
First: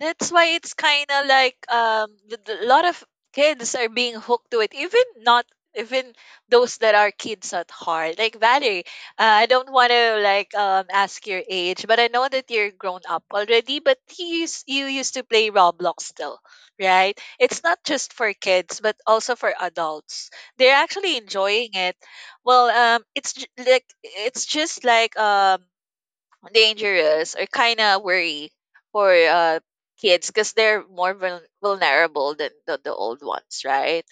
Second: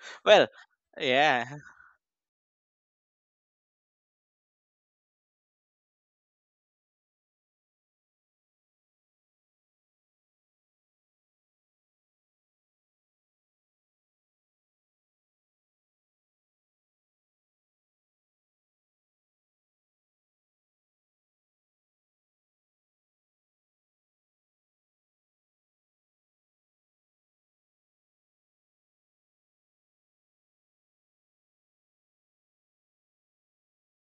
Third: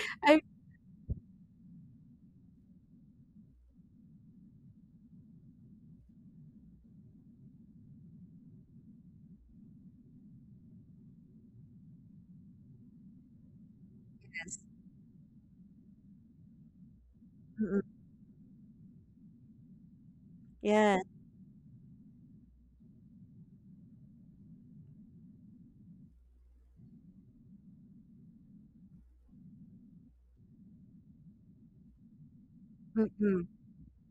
[SPEAKER 2] That's
[SPEAKER 3] I
[SPEAKER 2] why
[SPEAKER 1] well,
[SPEAKER 2] it's kind of
[SPEAKER 1] yeah,
[SPEAKER 2] like a lot of kids are being hooked to it, even not even those that are kids at heart. Like Valerie, I don't want to like ask your age, but I know that you're grown up already. But
[SPEAKER 3] yes.
[SPEAKER 2] you used to play Roblox still, right? It's not
[SPEAKER 3] Mm-mm.
[SPEAKER 2] just for kids, but also for adults. They're
[SPEAKER 3] Yeah.
[SPEAKER 2] actually enjoying it. Well, it's just like dangerous or kind of worry for kids because they're more vulnerable than the old
[SPEAKER 3] Mm-mm.
[SPEAKER 2] ones, right?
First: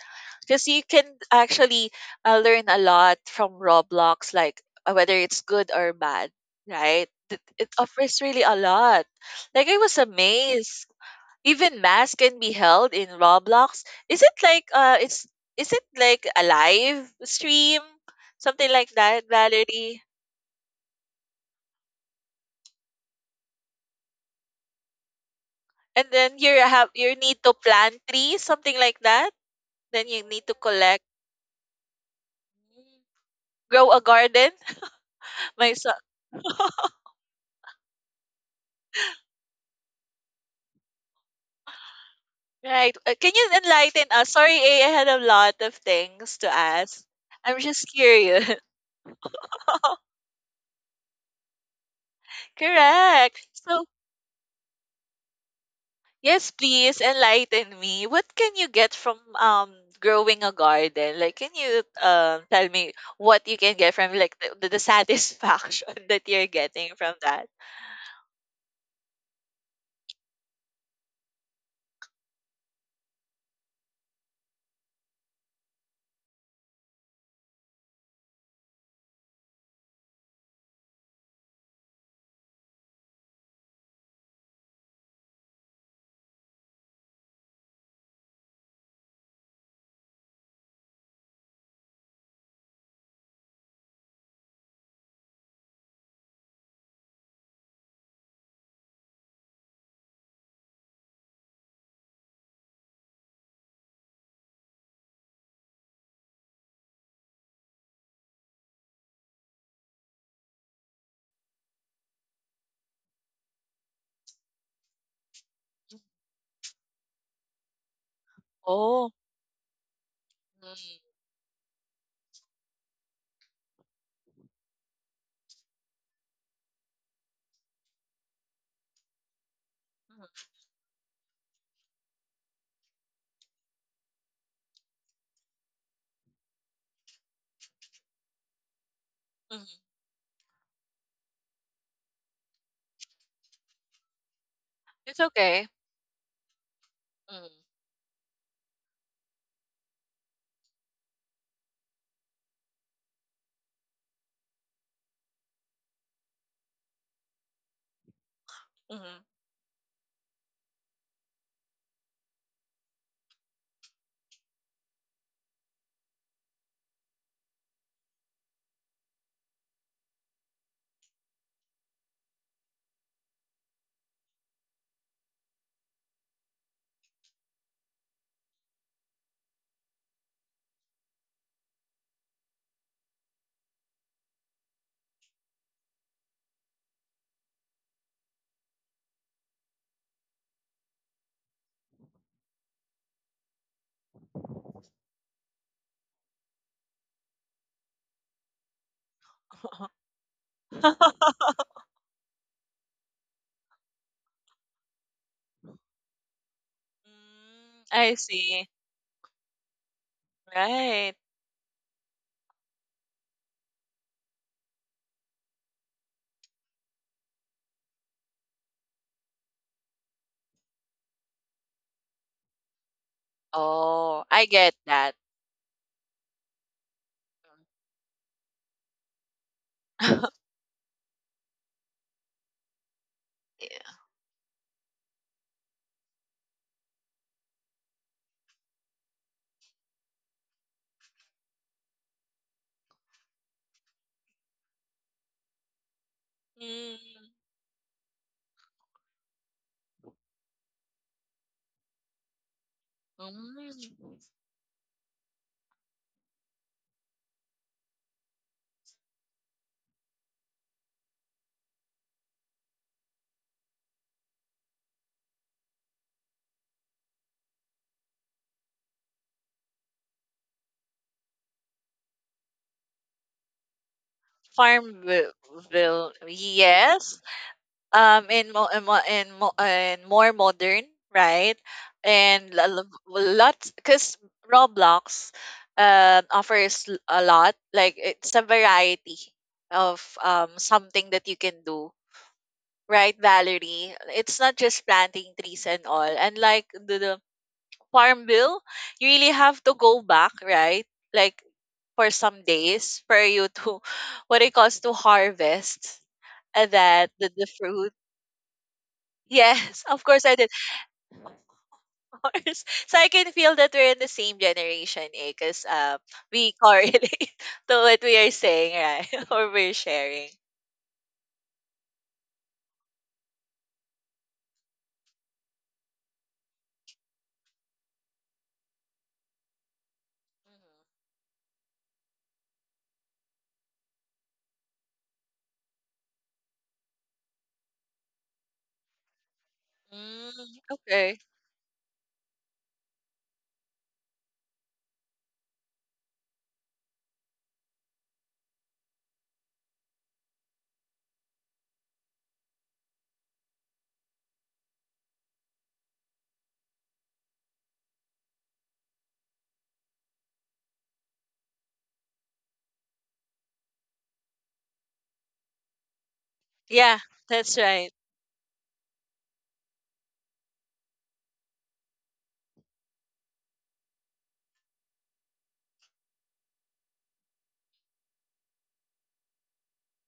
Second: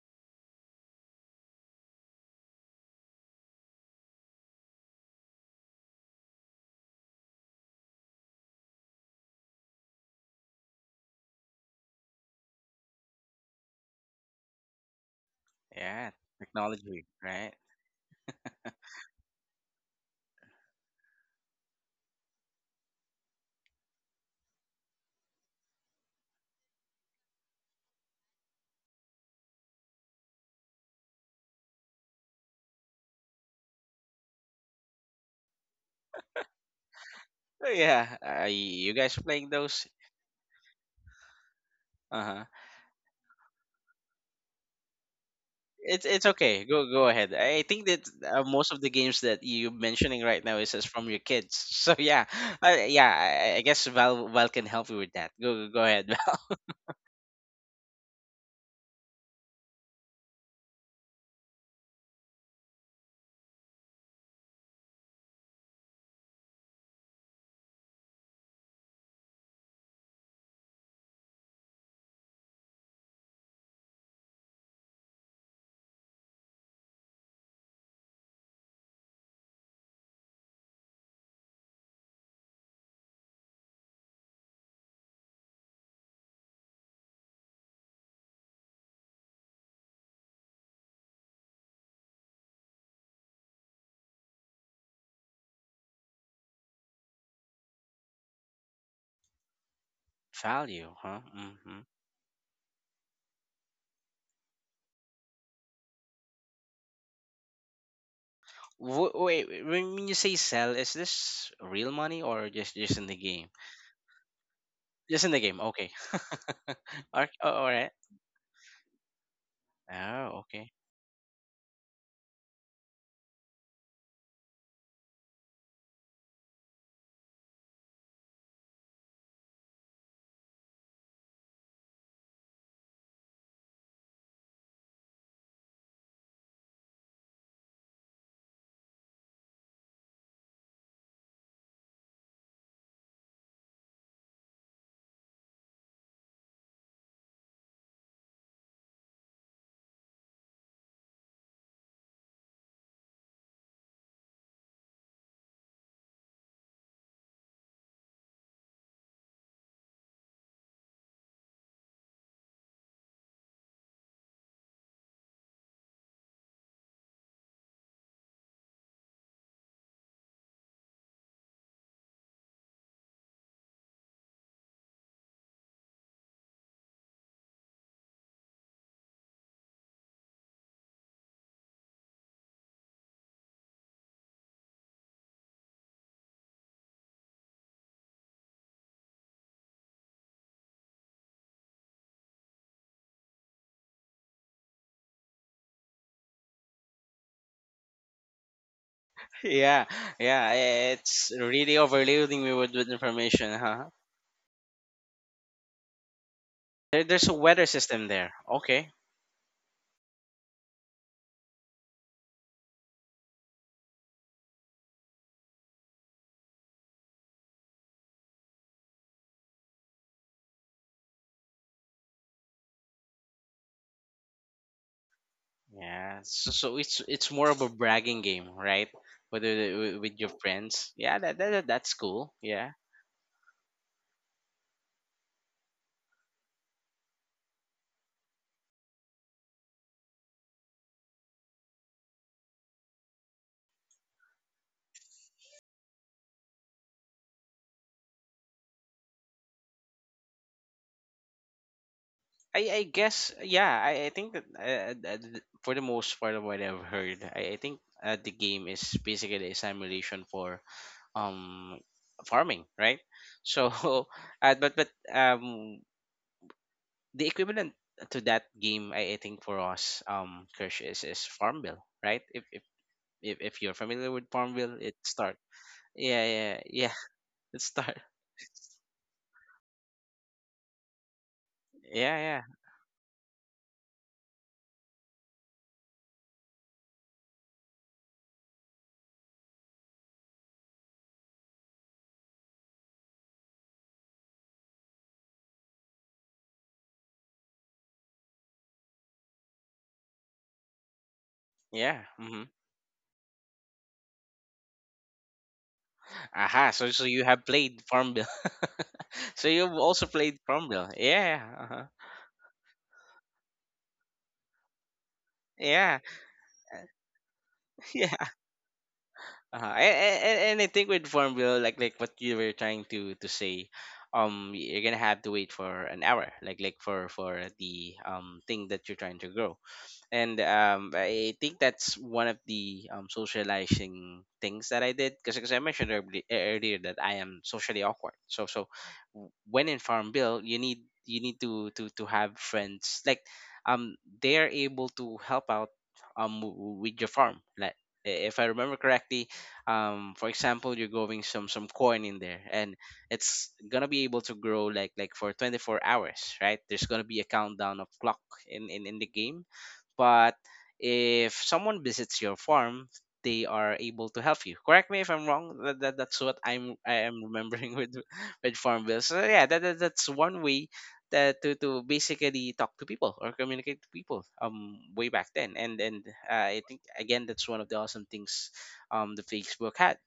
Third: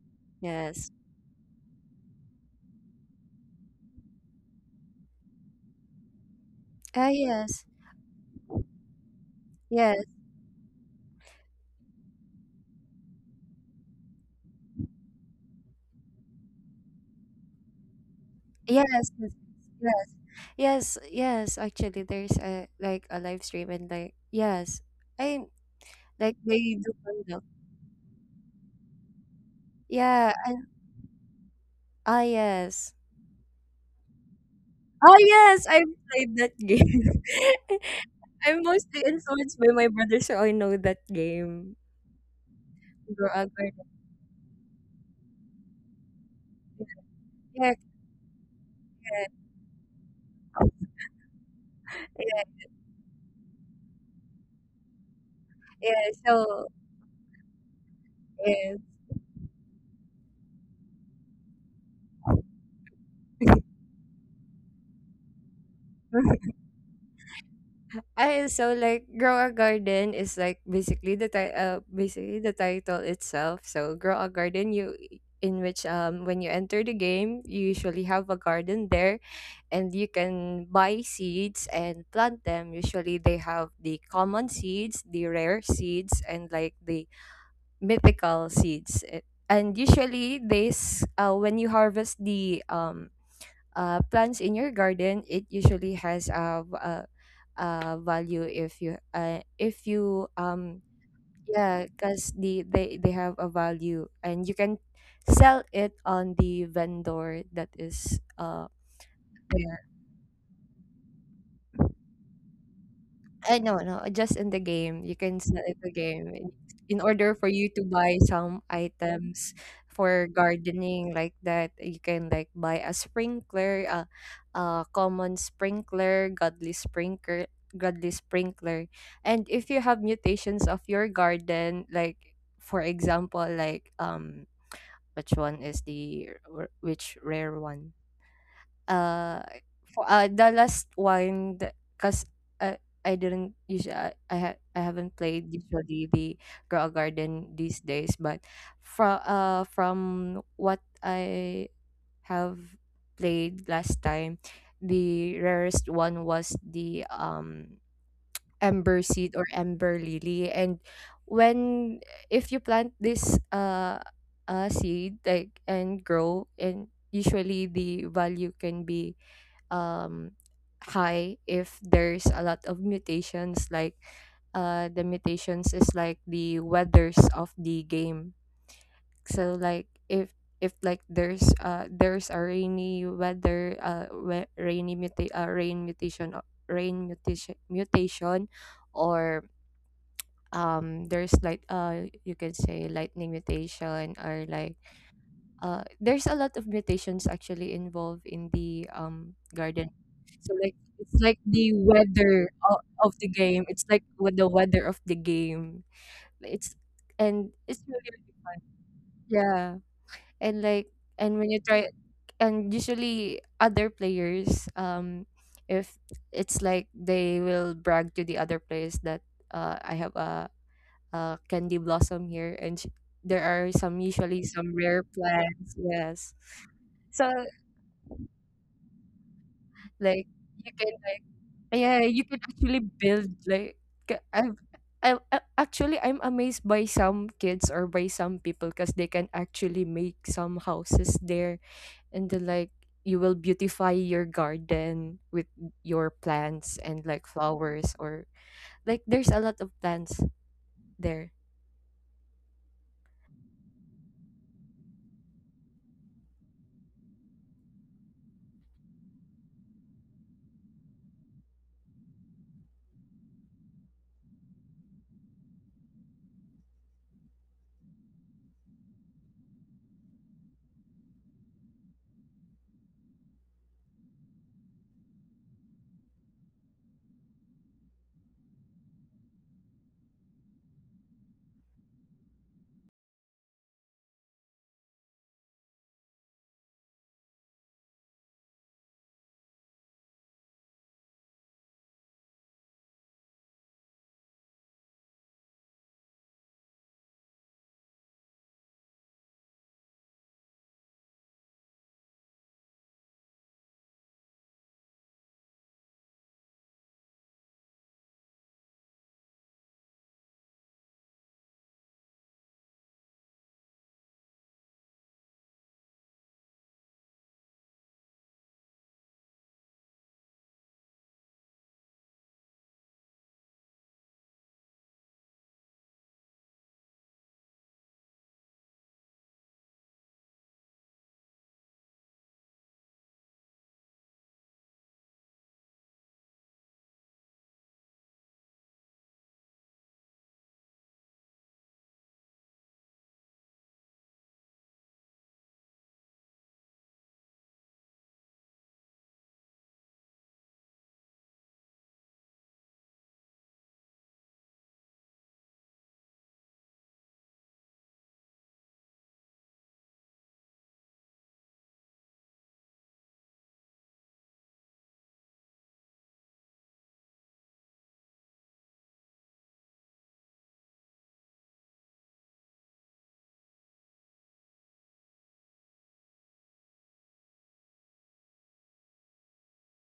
[SPEAKER 2] Because you
[SPEAKER 3] Yes.
[SPEAKER 2] can actually learn a lot from Roblox, like whether it's good or bad, right?
[SPEAKER 3] Ah,
[SPEAKER 2] it,
[SPEAKER 3] yes.
[SPEAKER 2] it offers really a lot. Like I was
[SPEAKER 3] Yes.
[SPEAKER 2] amazed even mass can be held in Roblox. Is it like it's is it
[SPEAKER 1] yeah,
[SPEAKER 2] like a
[SPEAKER 1] technology,
[SPEAKER 2] live
[SPEAKER 1] right?
[SPEAKER 2] stream, something
[SPEAKER 3] Yes.
[SPEAKER 2] like that,
[SPEAKER 3] Yes.
[SPEAKER 2] Valerie?
[SPEAKER 3] Yes. Yes. Yes. Actually, there's a like a live stream and like yes, I
[SPEAKER 2] And
[SPEAKER 3] like
[SPEAKER 2] then you
[SPEAKER 3] they
[SPEAKER 2] have
[SPEAKER 3] do
[SPEAKER 2] you need
[SPEAKER 3] conduct.
[SPEAKER 2] to plant trees, something like that. Then you
[SPEAKER 3] Yeah.
[SPEAKER 2] need to
[SPEAKER 3] And
[SPEAKER 2] collect,
[SPEAKER 3] ah yes.
[SPEAKER 2] grow a garden.
[SPEAKER 3] Ah yes,
[SPEAKER 2] My
[SPEAKER 3] I
[SPEAKER 2] son,
[SPEAKER 3] played that game.
[SPEAKER 1] Oh, yeah,
[SPEAKER 3] I'm
[SPEAKER 1] you
[SPEAKER 3] mostly
[SPEAKER 1] guys are playing
[SPEAKER 3] influenced by my
[SPEAKER 1] those.
[SPEAKER 3] brother, so I know that game.
[SPEAKER 1] Uh huh.
[SPEAKER 2] right?
[SPEAKER 3] Grow
[SPEAKER 2] Can
[SPEAKER 3] up
[SPEAKER 2] you
[SPEAKER 3] with it.
[SPEAKER 2] enlighten us? Sorry, A, I had a lot of
[SPEAKER 1] It's
[SPEAKER 2] things to
[SPEAKER 1] okay. Go
[SPEAKER 2] ask.
[SPEAKER 1] go ahead.
[SPEAKER 2] I'm
[SPEAKER 1] I
[SPEAKER 3] Yeah,
[SPEAKER 2] just
[SPEAKER 1] think that
[SPEAKER 2] curious.
[SPEAKER 1] most of the games that you're mentioning right now is just from your kids. So
[SPEAKER 3] yeah,
[SPEAKER 1] yeah,
[SPEAKER 3] yeah,
[SPEAKER 1] yeah.
[SPEAKER 2] Correct.
[SPEAKER 1] I
[SPEAKER 2] So
[SPEAKER 1] guess Val can help you with that.
[SPEAKER 3] yeah.
[SPEAKER 1] Ahead. Val.
[SPEAKER 2] yes,
[SPEAKER 3] So,
[SPEAKER 2] please enlighten me. What can you
[SPEAKER 3] yeah.
[SPEAKER 2] get from growing a garden? Like, can you tell me what you can get from like the satisfaction that you're getting from that?
[SPEAKER 3] I so like grow a garden is like basically the ti- basically the title itself. So grow a garden you in which when you enter the game you usually have a garden there, and you can buy seeds and plant them. Usually they have the common seeds, the rare seeds, and like the mythical seeds. It- And usually, this when you harvest the plants in your garden, it usually has a, v- a value if you
[SPEAKER 1] Value, huh? Mm-hmm.
[SPEAKER 3] yeah, because they have a value, and you can sell it on the vendor that is uh.
[SPEAKER 1] Wait, when you say sell, is this real money or just in the game?
[SPEAKER 3] No, no, just in the game. You
[SPEAKER 1] Just in
[SPEAKER 3] can
[SPEAKER 1] the game.
[SPEAKER 3] sell in
[SPEAKER 1] Okay.
[SPEAKER 3] the game. In order for
[SPEAKER 1] All
[SPEAKER 3] you to
[SPEAKER 1] right.
[SPEAKER 3] buy some
[SPEAKER 2] Oh.
[SPEAKER 3] items for
[SPEAKER 1] Oh, okay.
[SPEAKER 2] Mm,
[SPEAKER 3] gardening like that, you can like buy a sprinkler, a common sprinkler, godly sprinkler, godly sprinkler. And if you have
[SPEAKER 2] mm,
[SPEAKER 3] mutations of your garden, like for example, like which one is the r- which rare one? Uh,
[SPEAKER 2] mhm.
[SPEAKER 3] for the last one, because I didn't usually I, ha- I haven't
[SPEAKER 2] It's
[SPEAKER 3] played
[SPEAKER 2] okay.
[SPEAKER 3] usually the Grow a Garden
[SPEAKER 2] Mm,
[SPEAKER 3] these days, but from what I have played last time, the rarest one was the Ember
[SPEAKER 2] mhm.
[SPEAKER 3] Seed or Ember Lily. And when if you plant this seed like and grow, and usually the value can be um, high if there's a lot of mutations. Like the mutations is like the weathers of the game. So like if like there's a rainy weather rain mutation mutation, or there's like you can say lightning mutation, or like there's a lot of mutations actually involved in the
[SPEAKER 1] Yeah,
[SPEAKER 3] garden.
[SPEAKER 1] yeah.
[SPEAKER 3] So like
[SPEAKER 1] It's
[SPEAKER 3] it's
[SPEAKER 1] really
[SPEAKER 3] like the
[SPEAKER 1] overloading me with
[SPEAKER 3] weather
[SPEAKER 1] information,
[SPEAKER 3] of the
[SPEAKER 1] huh?
[SPEAKER 3] game. It's like with the weather of the game. It's
[SPEAKER 1] There's a weather
[SPEAKER 2] Mm,
[SPEAKER 3] and
[SPEAKER 1] system
[SPEAKER 2] I
[SPEAKER 3] it's
[SPEAKER 1] there.
[SPEAKER 3] really,
[SPEAKER 2] see.
[SPEAKER 3] really
[SPEAKER 1] Okay.
[SPEAKER 3] fun. Yeah, and
[SPEAKER 2] Right.
[SPEAKER 3] like and when you try and usually other players if it's like they will brag to the other players that I have a candy blossom here, there are
[SPEAKER 2] Oh,
[SPEAKER 3] some
[SPEAKER 2] I get
[SPEAKER 3] usually some
[SPEAKER 2] that.
[SPEAKER 3] rare plants.
[SPEAKER 1] Yeah. So,
[SPEAKER 3] Yes,
[SPEAKER 1] so it's more of
[SPEAKER 3] so
[SPEAKER 1] a bragging game, right? With your
[SPEAKER 3] like
[SPEAKER 1] friends.
[SPEAKER 3] you
[SPEAKER 1] Yeah,
[SPEAKER 3] can
[SPEAKER 1] that,
[SPEAKER 3] like,
[SPEAKER 1] that's cool.
[SPEAKER 3] yeah, you
[SPEAKER 1] Yeah.
[SPEAKER 3] can actually build
[SPEAKER 2] Yeah.
[SPEAKER 3] like ca- I've. Actually, I'm amazed by some kids or by some people because they can actually make some houses there, and then like you will beautify your garden with your plants
[SPEAKER 2] Mm,
[SPEAKER 3] and like flowers, or like there's a lot of plants there.
[SPEAKER 1] I guess yeah. I
[SPEAKER 2] mm.
[SPEAKER 1] think that for the most part of what I've heard, I think the game is basically a simulation for um farming, right? So, but the equivalent to that game, I think for us, Kirsch is Farmville, right? If you're familiar with Farmville, it start.
[SPEAKER 2] Farmville,
[SPEAKER 1] Yeah, yeah, yeah.
[SPEAKER 2] yes.
[SPEAKER 1] It start.
[SPEAKER 2] In more modern, right?
[SPEAKER 1] Yeah, yeah,
[SPEAKER 2] And lots, because Roblox offers a lot. Like it's a variety of something that you can do. Right, Valerie? It's not just planting trees and all. And like the farm bill, you really have to go back, right? Like
[SPEAKER 1] yeah.
[SPEAKER 2] for some
[SPEAKER 1] Mm-hmm.
[SPEAKER 2] days for you to what it calls to harvest
[SPEAKER 1] Aha. So so
[SPEAKER 2] that
[SPEAKER 1] you have
[SPEAKER 2] the
[SPEAKER 1] played
[SPEAKER 2] fruit.
[SPEAKER 1] Farmville. So you've
[SPEAKER 2] Yes, of
[SPEAKER 1] also
[SPEAKER 2] course I
[SPEAKER 1] played
[SPEAKER 2] did.
[SPEAKER 1] Farmville. Yeah. Uh-huh.
[SPEAKER 2] Of course. So I can feel that we're in the same generation, eh? Because
[SPEAKER 1] Yeah.
[SPEAKER 2] we correlate to what we are
[SPEAKER 1] Yeah.
[SPEAKER 2] saying, right? Or
[SPEAKER 1] Uh-huh.
[SPEAKER 2] we're sharing.
[SPEAKER 1] And I think with Farmville, like what you were trying to say, you're gonna have to wait for an hour, like for the thing that you're trying to grow. And I think that's one of the socializing things that I did because I mentioned earlier that I am socially awkward. So so when in
[SPEAKER 2] Mhm.
[SPEAKER 1] Farmville,
[SPEAKER 2] Mm, okay.
[SPEAKER 1] you need to have friends like um they are able to help out with your farm like if I remember correctly, for example, you're growing some corn in there, and it's gonna be able to grow like for 24 hours, right? There's gonna be a countdown of clock in the game, but if someone visits your farm, they are able to help you. Correct me if I'm wrong. That, that's what
[SPEAKER 2] Yeah,
[SPEAKER 1] I am
[SPEAKER 2] that's
[SPEAKER 1] remembering
[SPEAKER 2] right.
[SPEAKER 1] with with farm bills. So yeah, that, that's one way that to basically talk to people or communicate to people. Way back then, and I think again that's one of the awesome things the Facebook had.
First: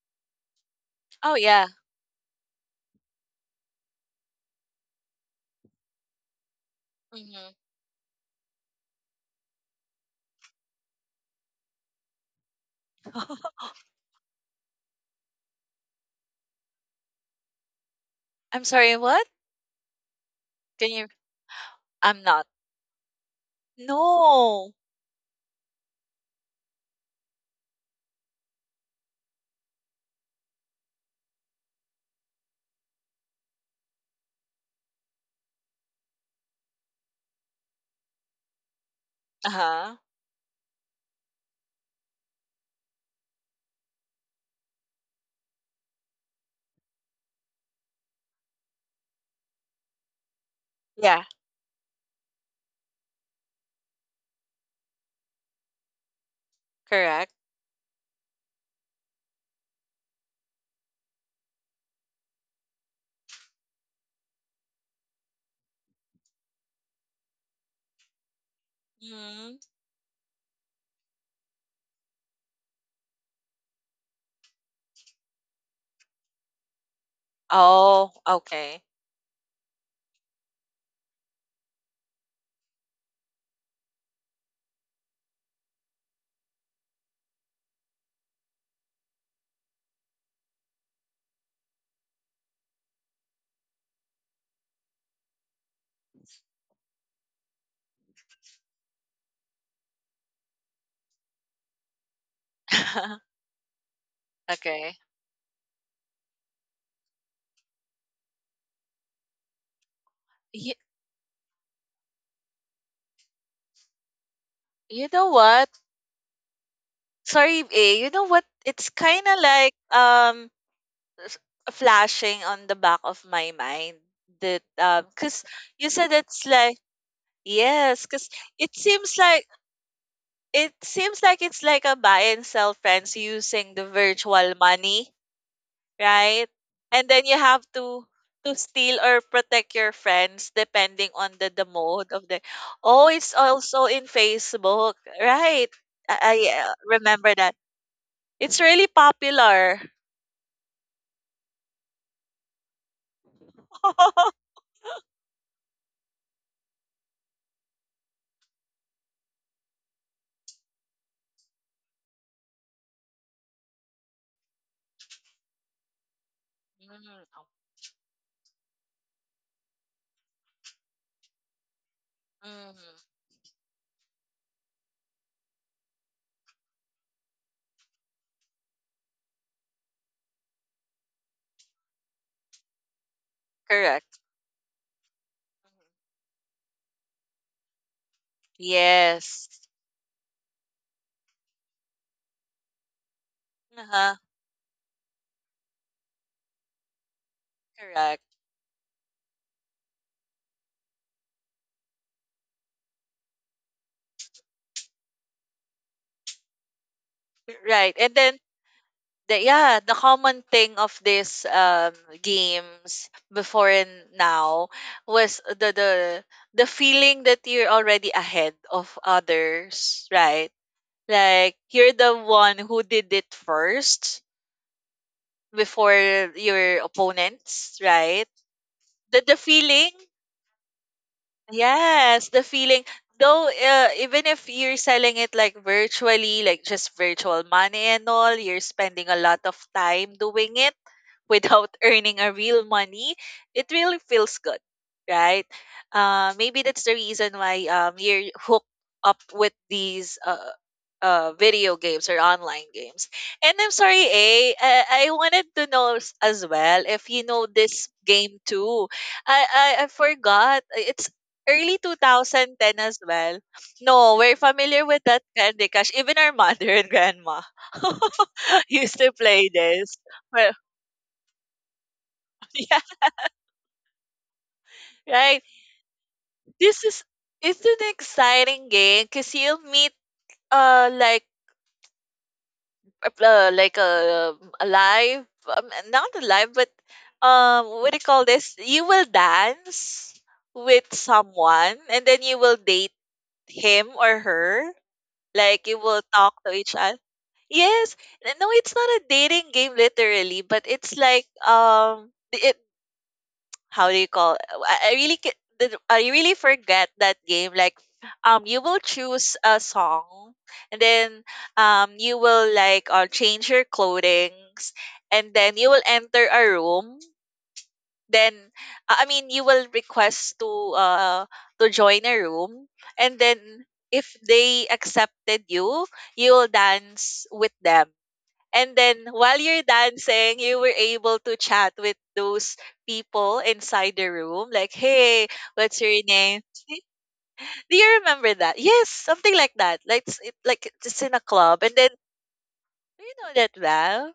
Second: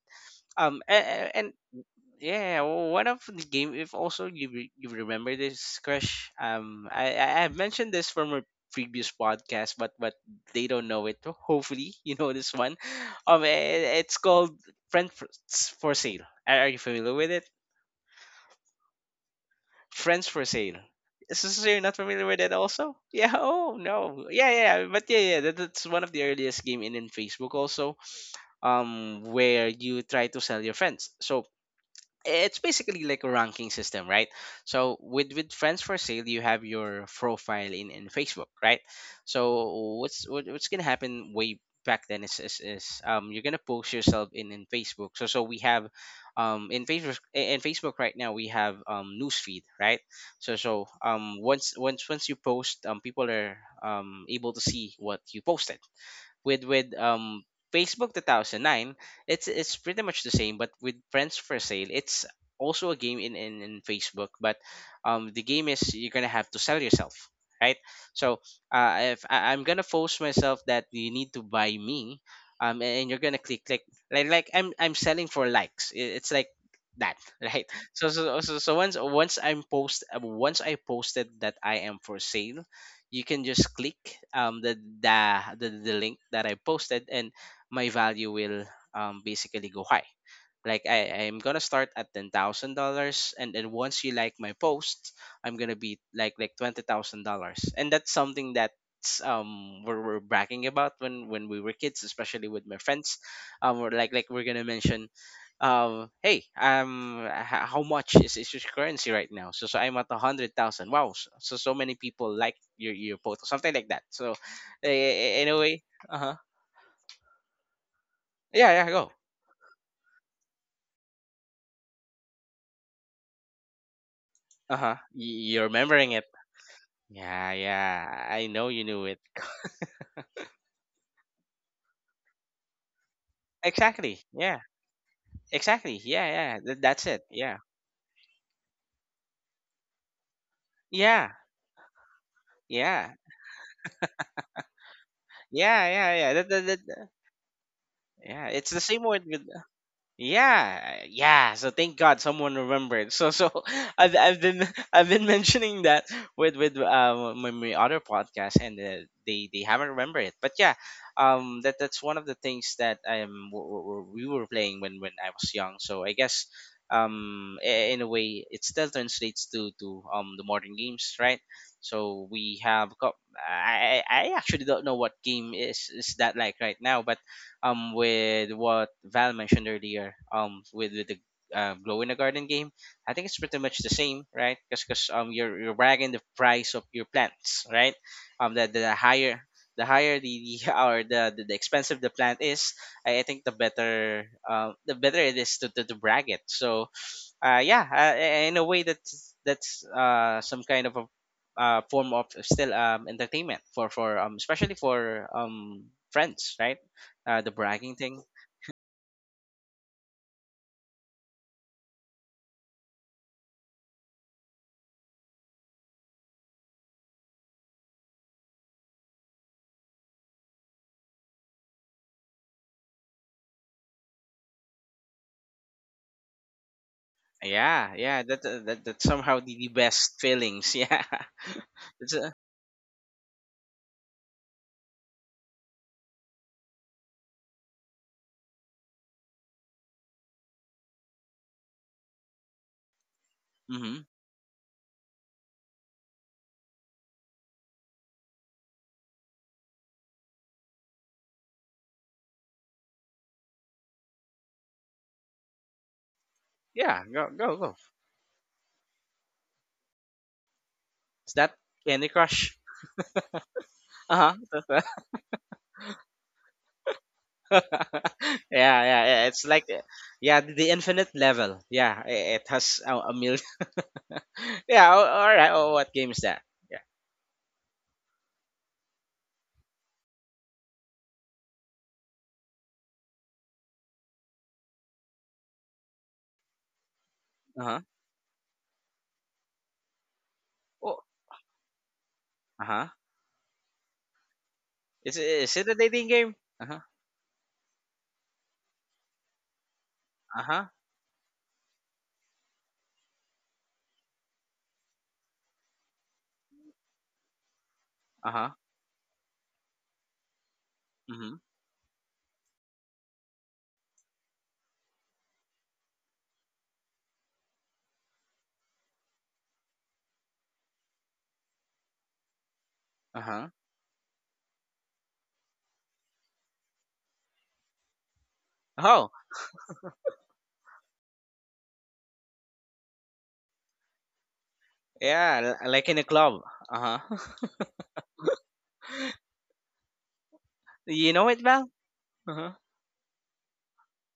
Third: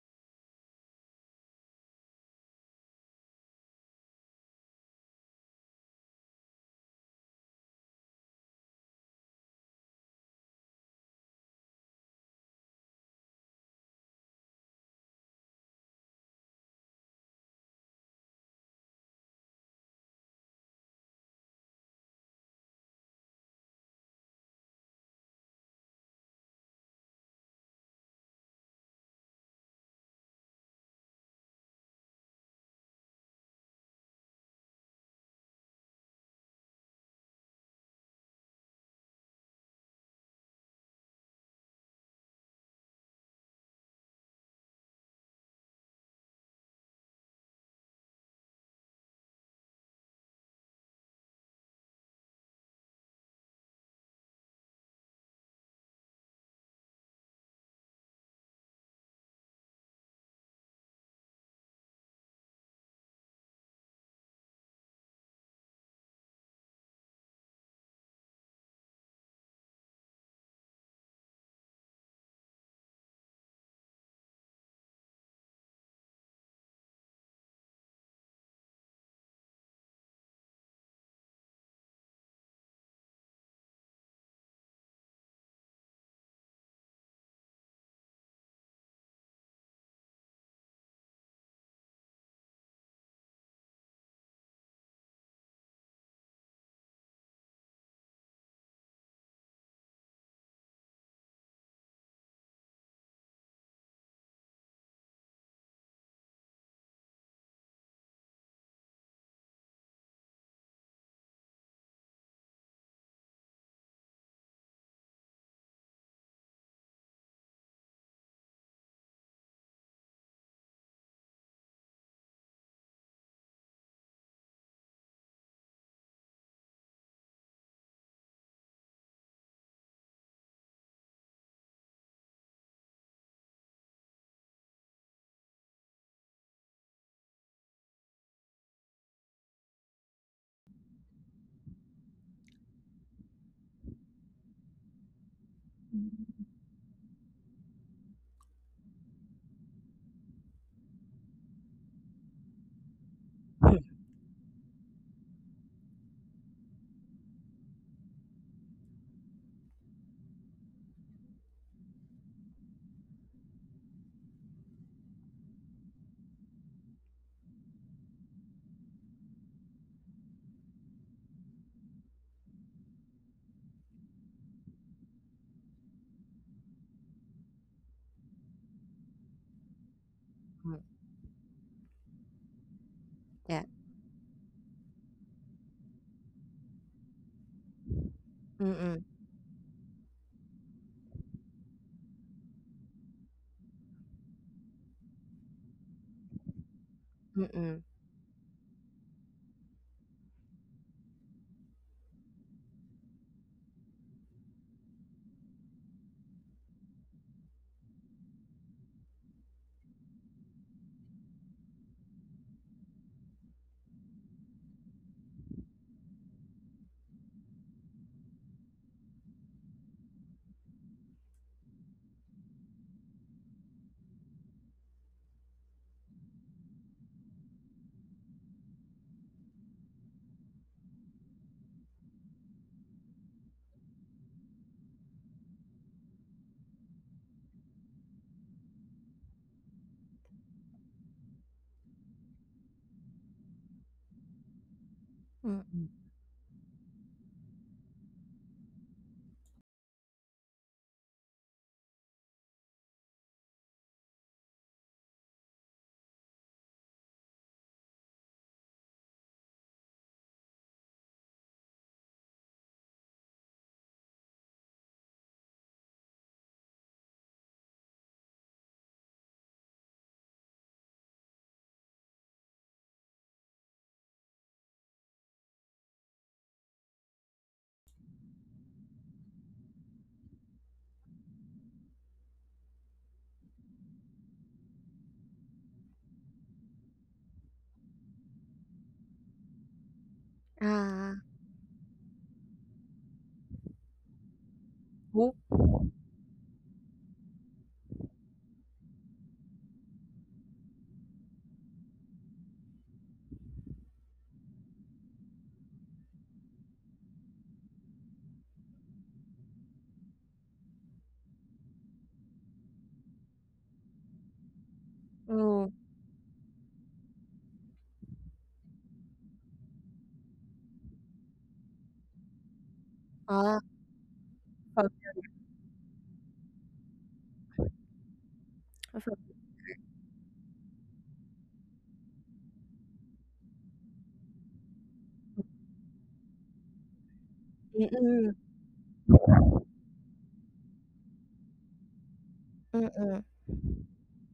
[SPEAKER 2] Oh
[SPEAKER 1] And
[SPEAKER 2] yeah.
[SPEAKER 1] yeah, one of the game. If also you you remember this, Crush. I
[SPEAKER 2] Hmm.
[SPEAKER 1] have mentioned this from a previous podcast, but they don't know it. Hopefully, you know this one. It's called Friends for Sale. Are you familiar with it?
[SPEAKER 2] I'm sorry, what?
[SPEAKER 1] Friends for Sale.
[SPEAKER 2] Can you
[SPEAKER 1] So, so you're not
[SPEAKER 2] I'm
[SPEAKER 1] familiar with
[SPEAKER 2] not.
[SPEAKER 1] it also? Yeah. Oh no. Yeah,
[SPEAKER 2] No.
[SPEAKER 1] yeah. But yeah, yeah. That, that's one of the earliest game in Facebook also. Where you try to sell your friends. So it's basically like a ranking system, right? So with friends for sale, you have your profile in Facebook, right? So
[SPEAKER 2] Uh-huh.
[SPEAKER 1] what's what, what's gonna happen way back then is you're gonna post yourself in Facebook. So so we have in Facebook right now we have newsfeed, right? So so
[SPEAKER 2] Yeah,
[SPEAKER 1] once you post people are able to see what you posted with
[SPEAKER 2] correct.
[SPEAKER 1] Facebook 2009. It's pretty much the same but with Friends for Sale it's also a game in Facebook but the game is you're going to have to sell yourself, right? So if
[SPEAKER 2] Hmm.
[SPEAKER 1] I'm going to force myself that you need to buy me, um, and you're going to click like I'm selling for likes. It's like that, right? So
[SPEAKER 2] Oh, okay.
[SPEAKER 1] once I'm post once I posted that I am for sale, you can just click um, the, the the link that I posted, and my value will basically go high like I'm gonna start at $10,000, and then once you like my post I'm gonna be like $20,000, and that's something that's we're bragging about when we were kids, especially with my friends. We're like we're gonna
[SPEAKER 2] Okay.
[SPEAKER 1] mention hey how much is your currency right now. So so I'm at a hundred
[SPEAKER 2] You,
[SPEAKER 1] thousand Wow. So, many people like your post, something like that. So eh,
[SPEAKER 2] you know
[SPEAKER 1] eh, in a
[SPEAKER 2] what?
[SPEAKER 1] way uh-huh
[SPEAKER 2] Sorry, A, you know what?
[SPEAKER 1] yeah yeah
[SPEAKER 2] It's
[SPEAKER 1] go
[SPEAKER 2] kind of like s- flashing on the back of my mind that
[SPEAKER 1] uh-huh
[SPEAKER 2] cuz
[SPEAKER 1] You're
[SPEAKER 2] you said
[SPEAKER 1] remembering.
[SPEAKER 2] it's like,
[SPEAKER 1] Yeah,
[SPEAKER 2] yes,
[SPEAKER 1] yeah.
[SPEAKER 2] cuz
[SPEAKER 1] I know
[SPEAKER 2] it
[SPEAKER 1] you knew
[SPEAKER 2] seems
[SPEAKER 1] it.
[SPEAKER 2] like, it seems like it's like a buy and sell friends using the
[SPEAKER 1] Exactly.
[SPEAKER 2] virtual
[SPEAKER 1] Yeah.
[SPEAKER 2] money,
[SPEAKER 1] Exactly. Yeah,
[SPEAKER 2] right?
[SPEAKER 1] yeah. That's
[SPEAKER 2] And
[SPEAKER 1] it.
[SPEAKER 2] then you
[SPEAKER 1] Yeah.
[SPEAKER 2] have to steal or protect your friends depending on
[SPEAKER 1] Yeah.
[SPEAKER 2] the mode of the. Oh,
[SPEAKER 1] Yeah.
[SPEAKER 2] it's also in Facebook, right?
[SPEAKER 1] Yeah, yeah,
[SPEAKER 2] I,
[SPEAKER 1] yeah. That,
[SPEAKER 2] I
[SPEAKER 1] that,
[SPEAKER 2] uh,
[SPEAKER 1] that,
[SPEAKER 2] remember that.
[SPEAKER 1] yeah,
[SPEAKER 2] It's
[SPEAKER 1] it's the
[SPEAKER 2] really
[SPEAKER 1] same word with
[SPEAKER 2] popular.
[SPEAKER 1] yeah, yeah. So thank God someone remembered. So so
[SPEAKER 3] 哼
[SPEAKER 1] I've been I've been mentioning that with my, my other podcast and they haven't remembered it. But yeah, that that's one of the things that we were playing when I was young. So I guess
[SPEAKER 2] Mm,
[SPEAKER 1] in a way it still translates to the modern games, right? So we have got
[SPEAKER 2] mhm.
[SPEAKER 1] I actually don't know what game is that like right now, but with what Val mentioned earlier
[SPEAKER 3] 嗯，
[SPEAKER 1] with the glow in the garden game. I think it's
[SPEAKER 3] 哎，
[SPEAKER 1] pretty much the
[SPEAKER 2] Correct.
[SPEAKER 1] same, right? Because you're bragging the price of your plants, right? Um,
[SPEAKER 3] 嗯
[SPEAKER 1] that
[SPEAKER 3] 嗯，
[SPEAKER 1] the higher
[SPEAKER 2] Yes.
[SPEAKER 1] the higher the or the, the expensive the plant is, I think the
[SPEAKER 2] Uh-huh.
[SPEAKER 1] better it is to, to brag it. So
[SPEAKER 3] 嗯 嗯，
[SPEAKER 1] yeah,
[SPEAKER 2] Correct.
[SPEAKER 1] in a way that's some kind of a form of still entertainment for especially for friends, right? The bragging
[SPEAKER 2] Right. And
[SPEAKER 1] thing.
[SPEAKER 2] then the, yeah, the common thing of these games before and now was the feeling that you're already ahead of others, right? Like you're the one who did it first before your opponents,
[SPEAKER 1] Yeah, yeah,
[SPEAKER 2] right?
[SPEAKER 1] that that that's
[SPEAKER 2] the, the
[SPEAKER 1] somehow the
[SPEAKER 2] feeling
[SPEAKER 1] best feelings. Yeah, it's
[SPEAKER 2] Yes,
[SPEAKER 1] a,
[SPEAKER 2] the feeling. Though, even if you're selling it like virtually, like just virtual money and all, you're spending a lot of time doing it without earning a real money, it really
[SPEAKER 1] mm-hmm.
[SPEAKER 2] feels good,
[SPEAKER 3] 嗯
[SPEAKER 2] right?
[SPEAKER 3] 嗯，
[SPEAKER 2] Maybe that's the reason why you're hooked up with these video games or online games. And I'm sorry, A, I wanted to know as well
[SPEAKER 1] Yeah.
[SPEAKER 2] if you
[SPEAKER 1] Go
[SPEAKER 2] know
[SPEAKER 1] go go.
[SPEAKER 2] this game too. I forgot. It's
[SPEAKER 1] Is that
[SPEAKER 2] early
[SPEAKER 1] Candy Crush?
[SPEAKER 2] 2010 as well. No,
[SPEAKER 1] Uh
[SPEAKER 2] we're
[SPEAKER 1] huh.
[SPEAKER 2] familiar with that Candy Crush. Even our mother and grandma
[SPEAKER 1] yeah,
[SPEAKER 2] used
[SPEAKER 1] yeah,
[SPEAKER 2] to
[SPEAKER 1] yeah. It's
[SPEAKER 2] play
[SPEAKER 1] like
[SPEAKER 2] this.
[SPEAKER 1] yeah,
[SPEAKER 2] Well,
[SPEAKER 1] the infinite level. Yeah, it,
[SPEAKER 2] yeah,
[SPEAKER 1] has a million. yeah. All
[SPEAKER 2] right.
[SPEAKER 1] right. Oh, what game is that? Yeah.
[SPEAKER 2] This is, it's an exciting game because you'll meet uh like like a live not alive but
[SPEAKER 1] Uh
[SPEAKER 2] what do you call this? You will dance
[SPEAKER 3] 啊
[SPEAKER 2] with
[SPEAKER 1] huh.
[SPEAKER 3] 啊，
[SPEAKER 2] someone and then you will
[SPEAKER 1] Uh-huh.
[SPEAKER 2] date him or her.
[SPEAKER 1] Is it
[SPEAKER 2] Like
[SPEAKER 1] a
[SPEAKER 2] you will
[SPEAKER 1] dating
[SPEAKER 2] talk
[SPEAKER 1] game?
[SPEAKER 2] to each
[SPEAKER 1] Uh-huh.
[SPEAKER 2] other. Yes. No, it's not a dating game literally, but
[SPEAKER 1] Uh-huh.
[SPEAKER 2] it's like um, it, how do you call, I really forget that game, like
[SPEAKER 1] Uh-huh.
[SPEAKER 2] you will choose a song and then
[SPEAKER 1] Mm-hmm.
[SPEAKER 2] you will like change your clothing and
[SPEAKER 3] 嗯嗯，
[SPEAKER 2] then you will enter a room, then I mean you will request uh to join a room, and then
[SPEAKER 3] 啊，
[SPEAKER 1] Uh-huh.
[SPEAKER 2] if they
[SPEAKER 3] 好，
[SPEAKER 2] accepted you, you'll dance with them. And
[SPEAKER 3] 好，
[SPEAKER 2] then
[SPEAKER 1] Oh,
[SPEAKER 3] 好，
[SPEAKER 2] while you're dancing, you were able to chat with those people inside the room like, "Hey,
[SPEAKER 1] yeah,
[SPEAKER 2] what's
[SPEAKER 1] like in
[SPEAKER 2] your
[SPEAKER 1] a club.
[SPEAKER 2] name?"
[SPEAKER 1] Uh-huh.
[SPEAKER 3] 嗯
[SPEAKER 2] Do you
[SPEAKER 3] 嗯
[SPEAKER 2] remember that? Yes, something like that. Like it's it, like it's
[SPEAKER 1] You
[SPEAKER 2] in a
[SPEAKER 1] know it,
[SPEAKER 2] club,
[SPEAKER 1] Val?
[SPEAKER 2] and then
[SPEAKER 1] Uh-huh.
[SPEAKER 3] 嗯嗯嗯。
[SPEAKER 2] do you know that, Val?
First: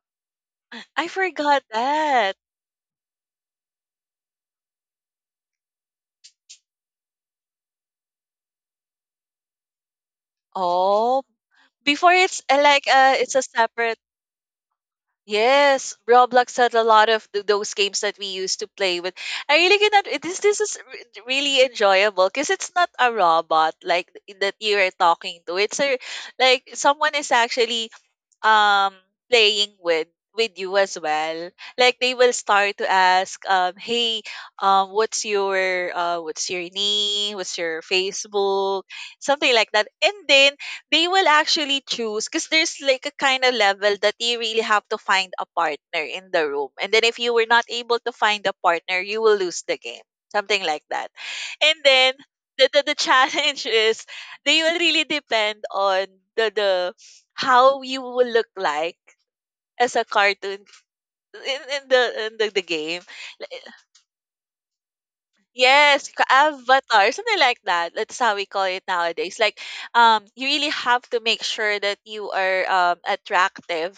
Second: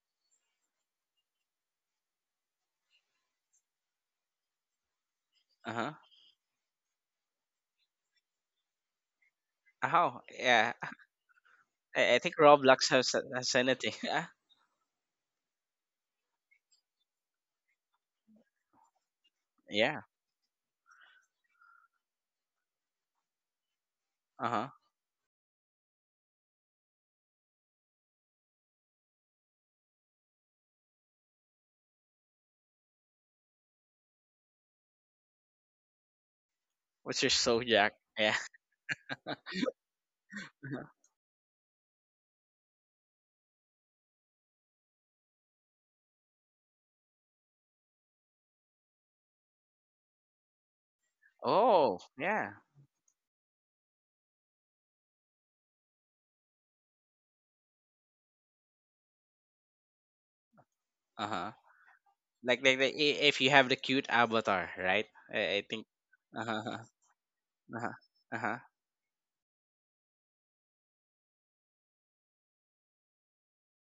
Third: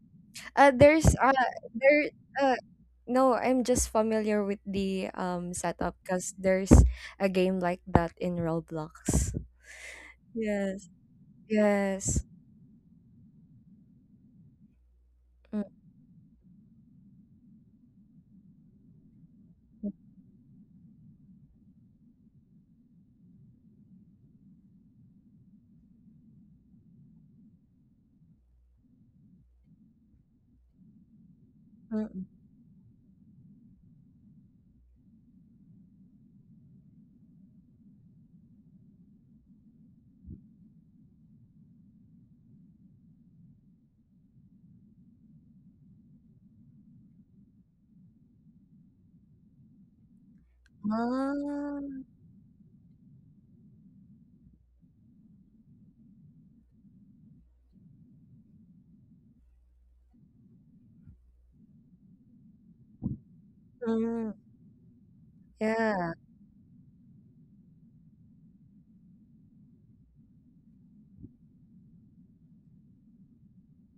[SPEAKER 3] There's
[SPEAKER 2] I forgot
[SPEAKER 3] there
[SPEAKER 2] that.
[SPEAKER 3] uh no, I'm just familiar with the
[SPEAKER 1] Uh-huh.
[SPEAKER 3] setup because there's a game like that in Roblox.
[SPEAKER 1] Oh, yeah.
[SPEAKER 3] Yes.
[SPEAKER 2] Oh, before
[SPEAKER 1] I
[SPEAKER 3] Yes.
[SPEAKER 1] think
[SPEAKER 2] it's uh, like
[SPEAKER 1] Roblox has
[SPEAKER 2] uh,
[SPEAKER 1] a,
[SPEAKER 2] it's a
[SPEAKER 1] has anything.
[SPEAKER 2] separate.
[SPEAKER 1] Yeah.
[SPEAKER 3] Mm,
[SPEAKER 2] Yes, Roblox had a lot of those games that we used to play with. I really
[SPEAKER 1] Yeah.
[SPEAKER 2] cannot. This, this is really enjoyable because it's not a robot like that
[SPEAKER 1] Uh-huh.
[SPEAKER 2] you are talking to. It's a like someone is actually um playing with you as well, like
[SPEAKER 3] mm,
[SPEAKER 2] they
[SPEAKER 3] mm.
[SPEAKER 2] will start to ask, um, hey, what's your
[SPEAKER 1] What's your
[SPEAKER 2] name, what's
[SPEAKER 1] soul
[SPEAKER 2] your
[SPEAKER 1] jack? Yeah.
[SPEAKER 2] Facebook, something like that. And then they will actually choose because there's like a kind of level that you really have to find a partner in the room, and then if you were not able to find a partner, you will lose the game, something like that. And
[SPEAKER 3] Ah.
[SPEAKER 1] Oh,
[SPEAKER 2] then
[SPEAKER 1] yeah.
[SPEAKER 2] the challenge is they will really depend on the how you will look like as a cartoon
[SPEAKER 1] Uh-huh.
[SPEAKER 2] in the in the, the
[SPEAKER 1] Like the,
[SPEAKER 2] game.
[SPEAKER 1] if you have the cute
[SPEAKER 3] Mm,
[SPEAKER 1] avatar, right? I think
[SPEAKER 2] Yes,
[SPEAKER 3] yeah.
[SPEAKER 1] uh-huh. Uh-huh.
[SPEAKER 2] avatar, something like
[SPEAKER 1] Uh-huh.
[SPEAKER 2] that. That's how we
[SPEAKER 1] Uh-huh.
[SPEAKER 2] call it nowadays. Like you really have to make sure that you are attractive.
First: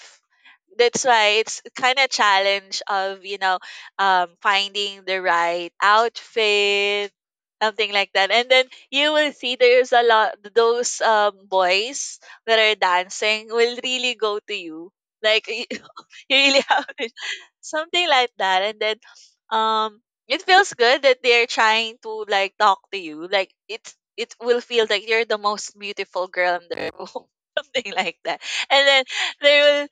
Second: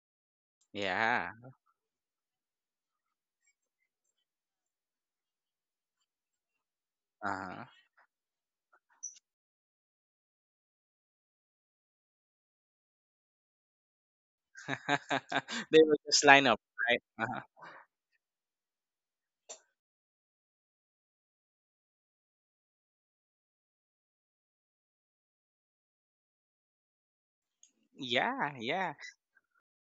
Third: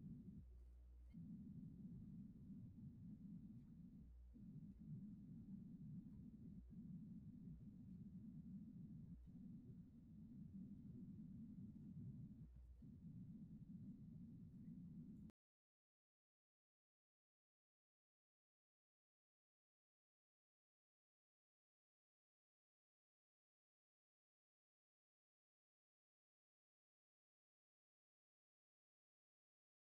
[SPEAKER 2] That's
[SPEAKER 1] Yeah.
[SPEAKER 2] why it's kind of challenge of, you know, finding the right outfit,
[SPEAKER 1] Uh-huh.
[SPEAKER 2] something like that. And then you will see there's a lot those boys that are dancing will really go to you like y-
[SPEAKER 1] They will just
[SPEAKER 2] you
[SPEAKER 1] line up,
[SPEAKER 2] really have
[SPEAKER 1] right?
[SPEAKER 2] to
[SPEAKER 1] Uh-huh.
[SPEAKER 2] something like that. And then um it feels good that they're trying to like talk to you, like it's it will feel like you're the most beautiful girl in the room something like that.
[SPEAKER 1] Yeah,
[SPEAKER 2] And
[SPEAKER 1] yeah.
[SPEAKER 2] then they will,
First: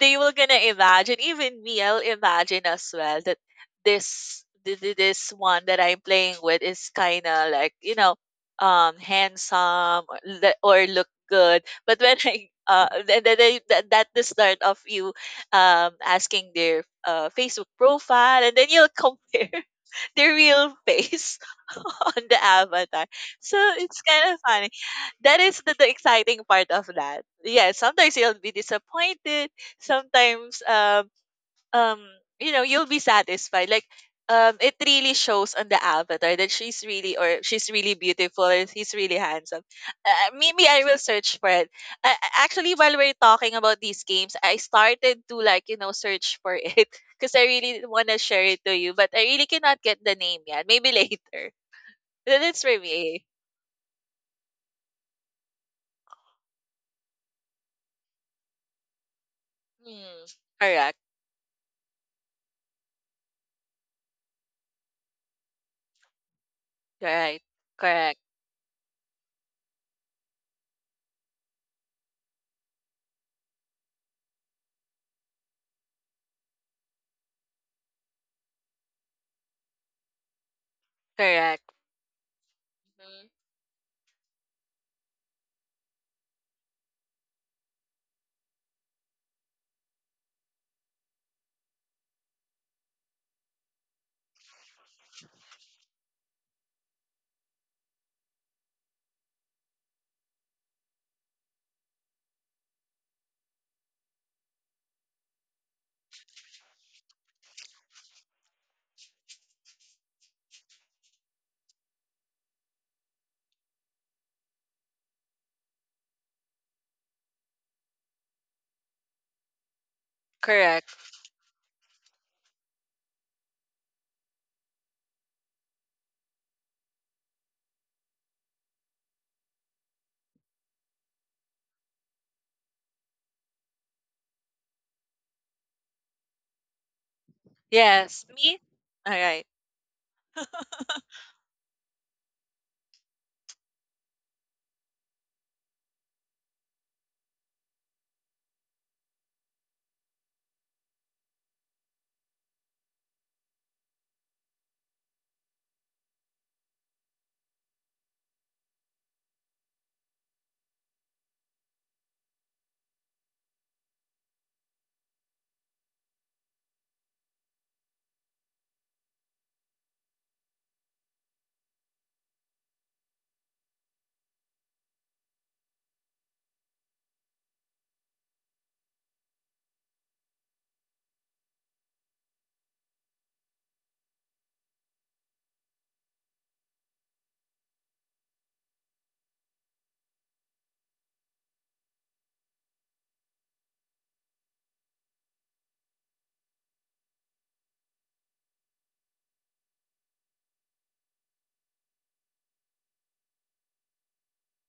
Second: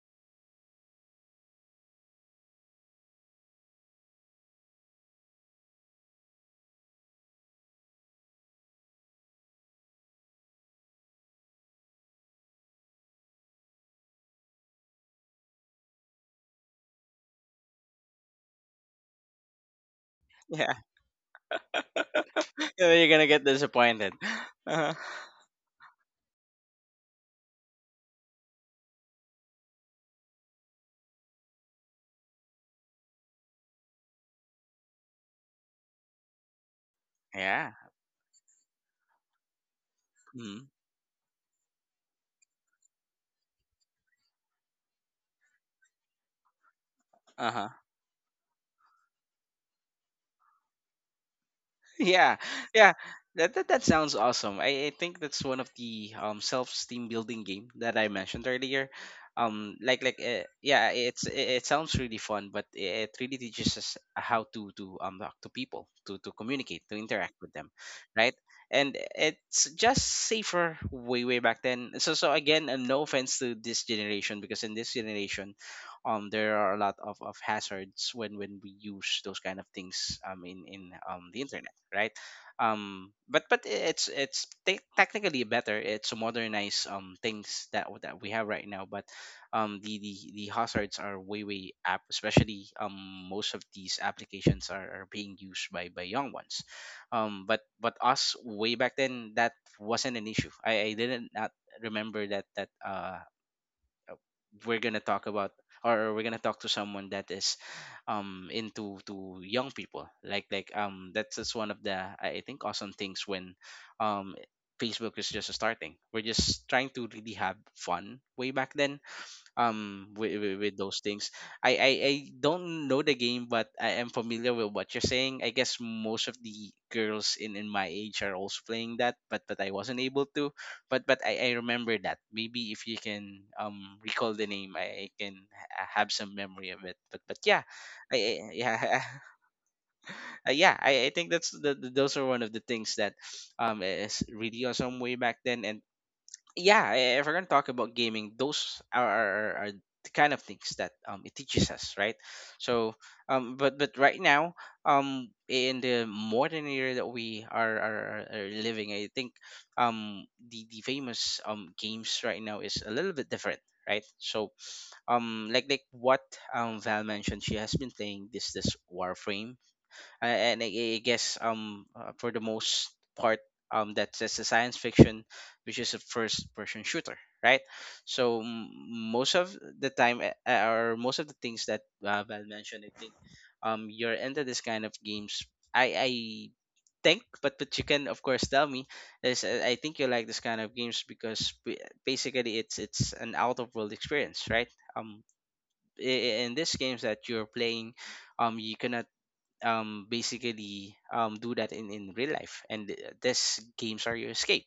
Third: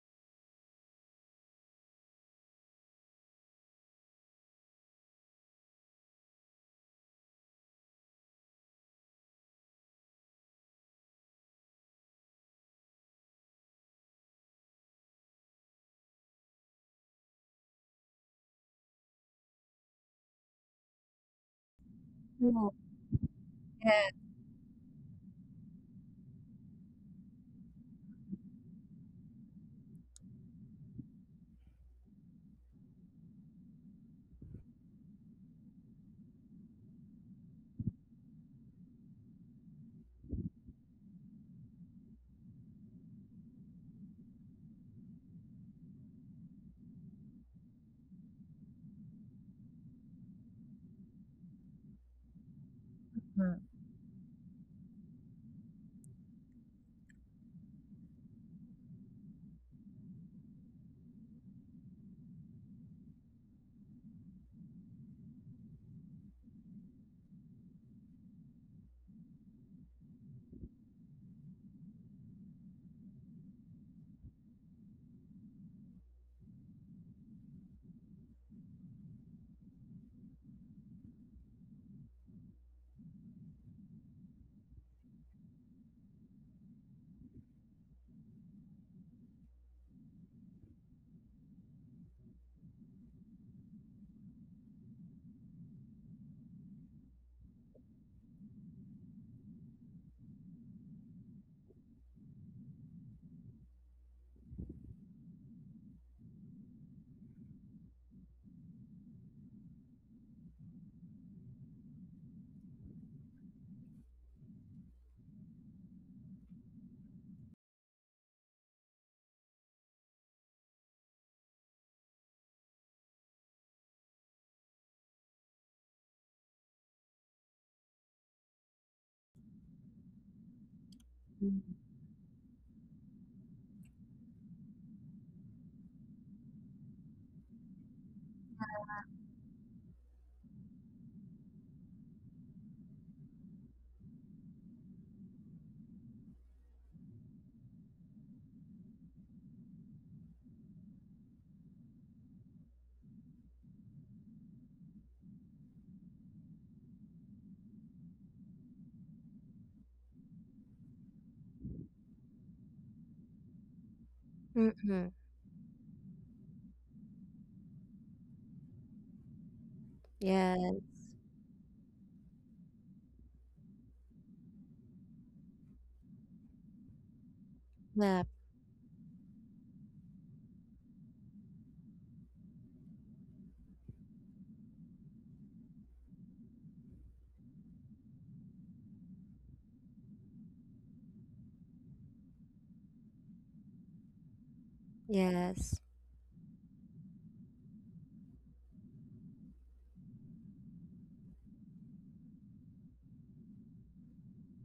[SPEAKER 2] they will gonna imagine, even me I'll imagine as well that this this one that I'm playing with is kind of like, you know, handsome, or or look good. But when I th- th- th- th- that the start of you asking their Facebook profile, and then you'll compare their
[SPEAKER 1] Yeah.
[SPEAKER 2] real face on the
[SPEAKER 3] Mm,
[SPEAKER 2] avatar.
[SPEAKER 1] You're gonna get
[SPEAKER 2] So
[SPEAKER 3] yeah.
[SPEAKER 2] it's
[SPEAKER 1] disappointed.
[SPEAKER 2] kind of funny.
[SPEAKER 1] Uh-huh.
[SPEAKER 2] That is the exciting part of that. Yeah, sometimes you'll be disappointed. Sometimes um you know you'll be satisfied, like it really shows on the avatar that she's really, or she's
[SPEAKER 1] Yeah.
[SPEAKER 2] really beautiful and he's really handsome. Uh, maybe
[SPEAKER 1] Mm.
[SPEAKER 2] I will search for it. Uh, actually while we're talking about these games I started to, like, you know, search for it because I
[SPEAKER 1] Uh-huh.
[SPEAKER 2] really want to share it to you, but I really cannot get the name yet, maybe later.
[SPEAKER 1] Yeah,
[SPEAKER 2] That is for
[SPEAKER 1] yeah,
[SPEAKER 2] me.
[SPEAKER 1] that, that sounds awesome. I think that's one of the self-esteem building game that I mentioned earlier, like
[SPEAKER 2] Hmm.
[SPEAKER 1] yeah
[SPEAKER 2] Correct.
[SPEAKER 1] it's it sounds really fun but it really teaches us how to talk to people, to communicate, to interact
[SPEAKER 2] Right.
[SPEAKER 1] with them,
[SPEAKER 2] Correct.
[SPEAKER 1] right? And it's just safer way way back then. So so again no offense to this generation, because in this generation there are a lot of hazards when we use those kind of things in the
[SPEAKER 2] Correct.
[SPEAKER 1] internet, right?
[SPEAKER 2] Mhm.
[SPEAKER 1] But it's technically better. It's to modernize things that we have right now. But the hazards are way way up, especially most of these applications are being used by young ones. But us way back then that wasn't an issue. I didn't not remember that we're gonna talk about or we're gonna talk to someone that is into to young people like that's just one of the I think awesome things when um facebook is just starting we're just trying to really have fun way back then with
[SPEAKER 2] Correct.
[SPEAKER 1] those things. I don't know the game but I am familiar with what you're saying. I guess most of the girls in my age are also playing that but I wasn't able to. But I remember that maybe if you can recall the name I can have some memory of it but yeah.
[SPEAKER 2] Yes, me.
[SPEAKER 1] Yeah.
[SPEAKER 2] All right.
[SPEAKER 1] Yeah, I think that's those are one of the things that is really awesome way back then. And yeah, if we're gonna talk about gaming, those are the kind of things that it teaches us, right? So but right now in the modern era that we are living, I think the famous games right now is a little bit different. Right, so
[SPEAKER 3] Mm-hmm.
[SPEAKER 1] like what Val mentioned, she has been playing this Warframe, a- and
[SPEAKER 3] Yeah.
[SPEAKER 1] I I guess for the most part that's just a science fiction, which is a first person shooter, right?
[SPEAKER 3] Yeah.
[SPEAKER 1] So most of the time, or most of the things that Val mentioned, I think you're into this kind of games. I think, but you can of course tell me is I think you like this kind of games because basically it's an out of world experience, right? Um,
[SPEAKER 3] Yes.
[SPEAKER 1] in these games that you're playing, you cannot basically do that in real life, and these games are your escape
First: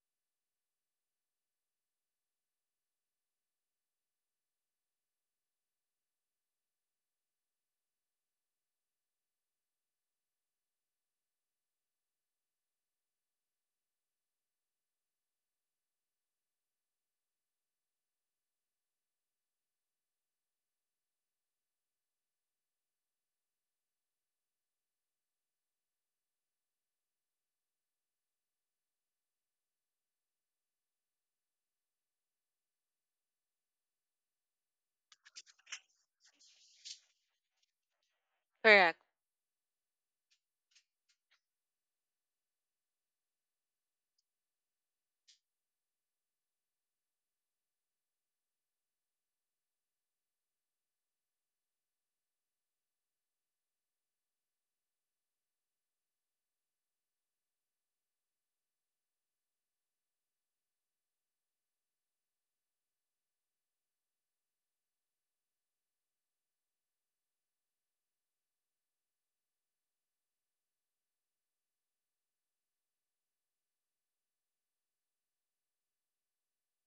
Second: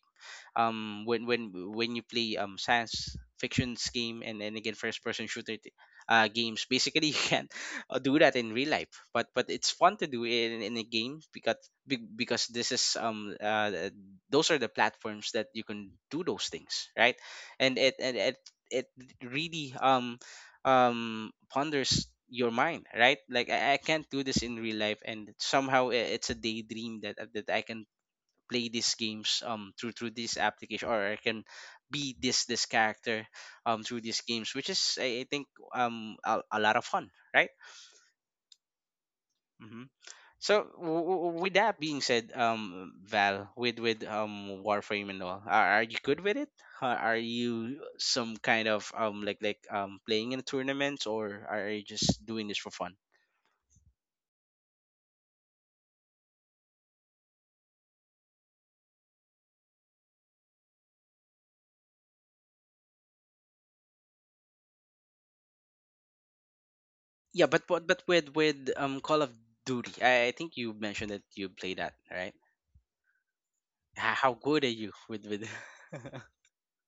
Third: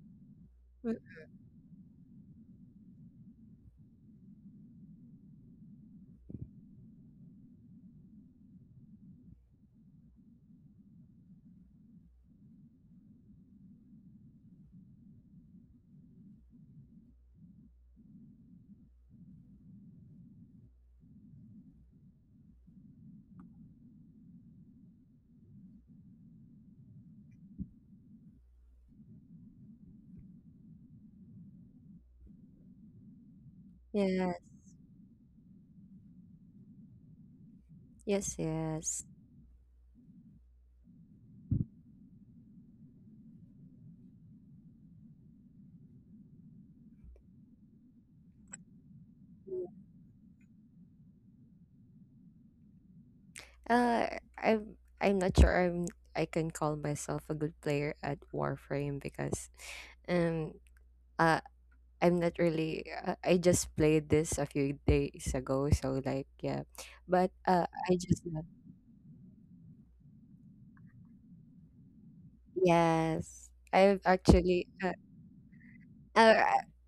[SPEAKER 3] Mm.
[SPEAKER 1] when when you play science fictions game and then again first person shooter games basically you can't do that in real life but it's fun to do in a game because because this is those are the platforms that you can do those things right. And it it really ponders your mind, right? Like I can't do this in real life and somehow it's a daydream that that I can play these games through this application, or I can be this character through these
[SPEAKER 3] Yes.
[SPEAKER 1] games, which is I think a lot of fun, right?
[SPEAKER 3] Yes.
[SPEAKER 2] Correct.
[SPEAKER 3] Yes.
[SPEAKER 1] hmm So with that being said, Val, with Warframe and all, are you good with it? Are you some kind of like playing in a tournament, or are you just doing this for fun?
[SPEAKER 3] Uh, I'm not sure I can call myself a good player at Warframe because um uh, I'm not really. I just played this a few days ago, so like, yeah, but
[SPEAKER 1] Yeah, but but
[SPEAKER 3] I
[SPEAKER 1] but
[SPEAKER 3] just love.
[SPEAKER 1] with Call of Duty, I think you mentioned that you play that, right?
[SPEAKER 3] Yes, I've
[SPEAKER 1] How good
[SPEAKER 3] actually.
[SPEAKER 1] are you with?
[SPEAKER 3] Uh,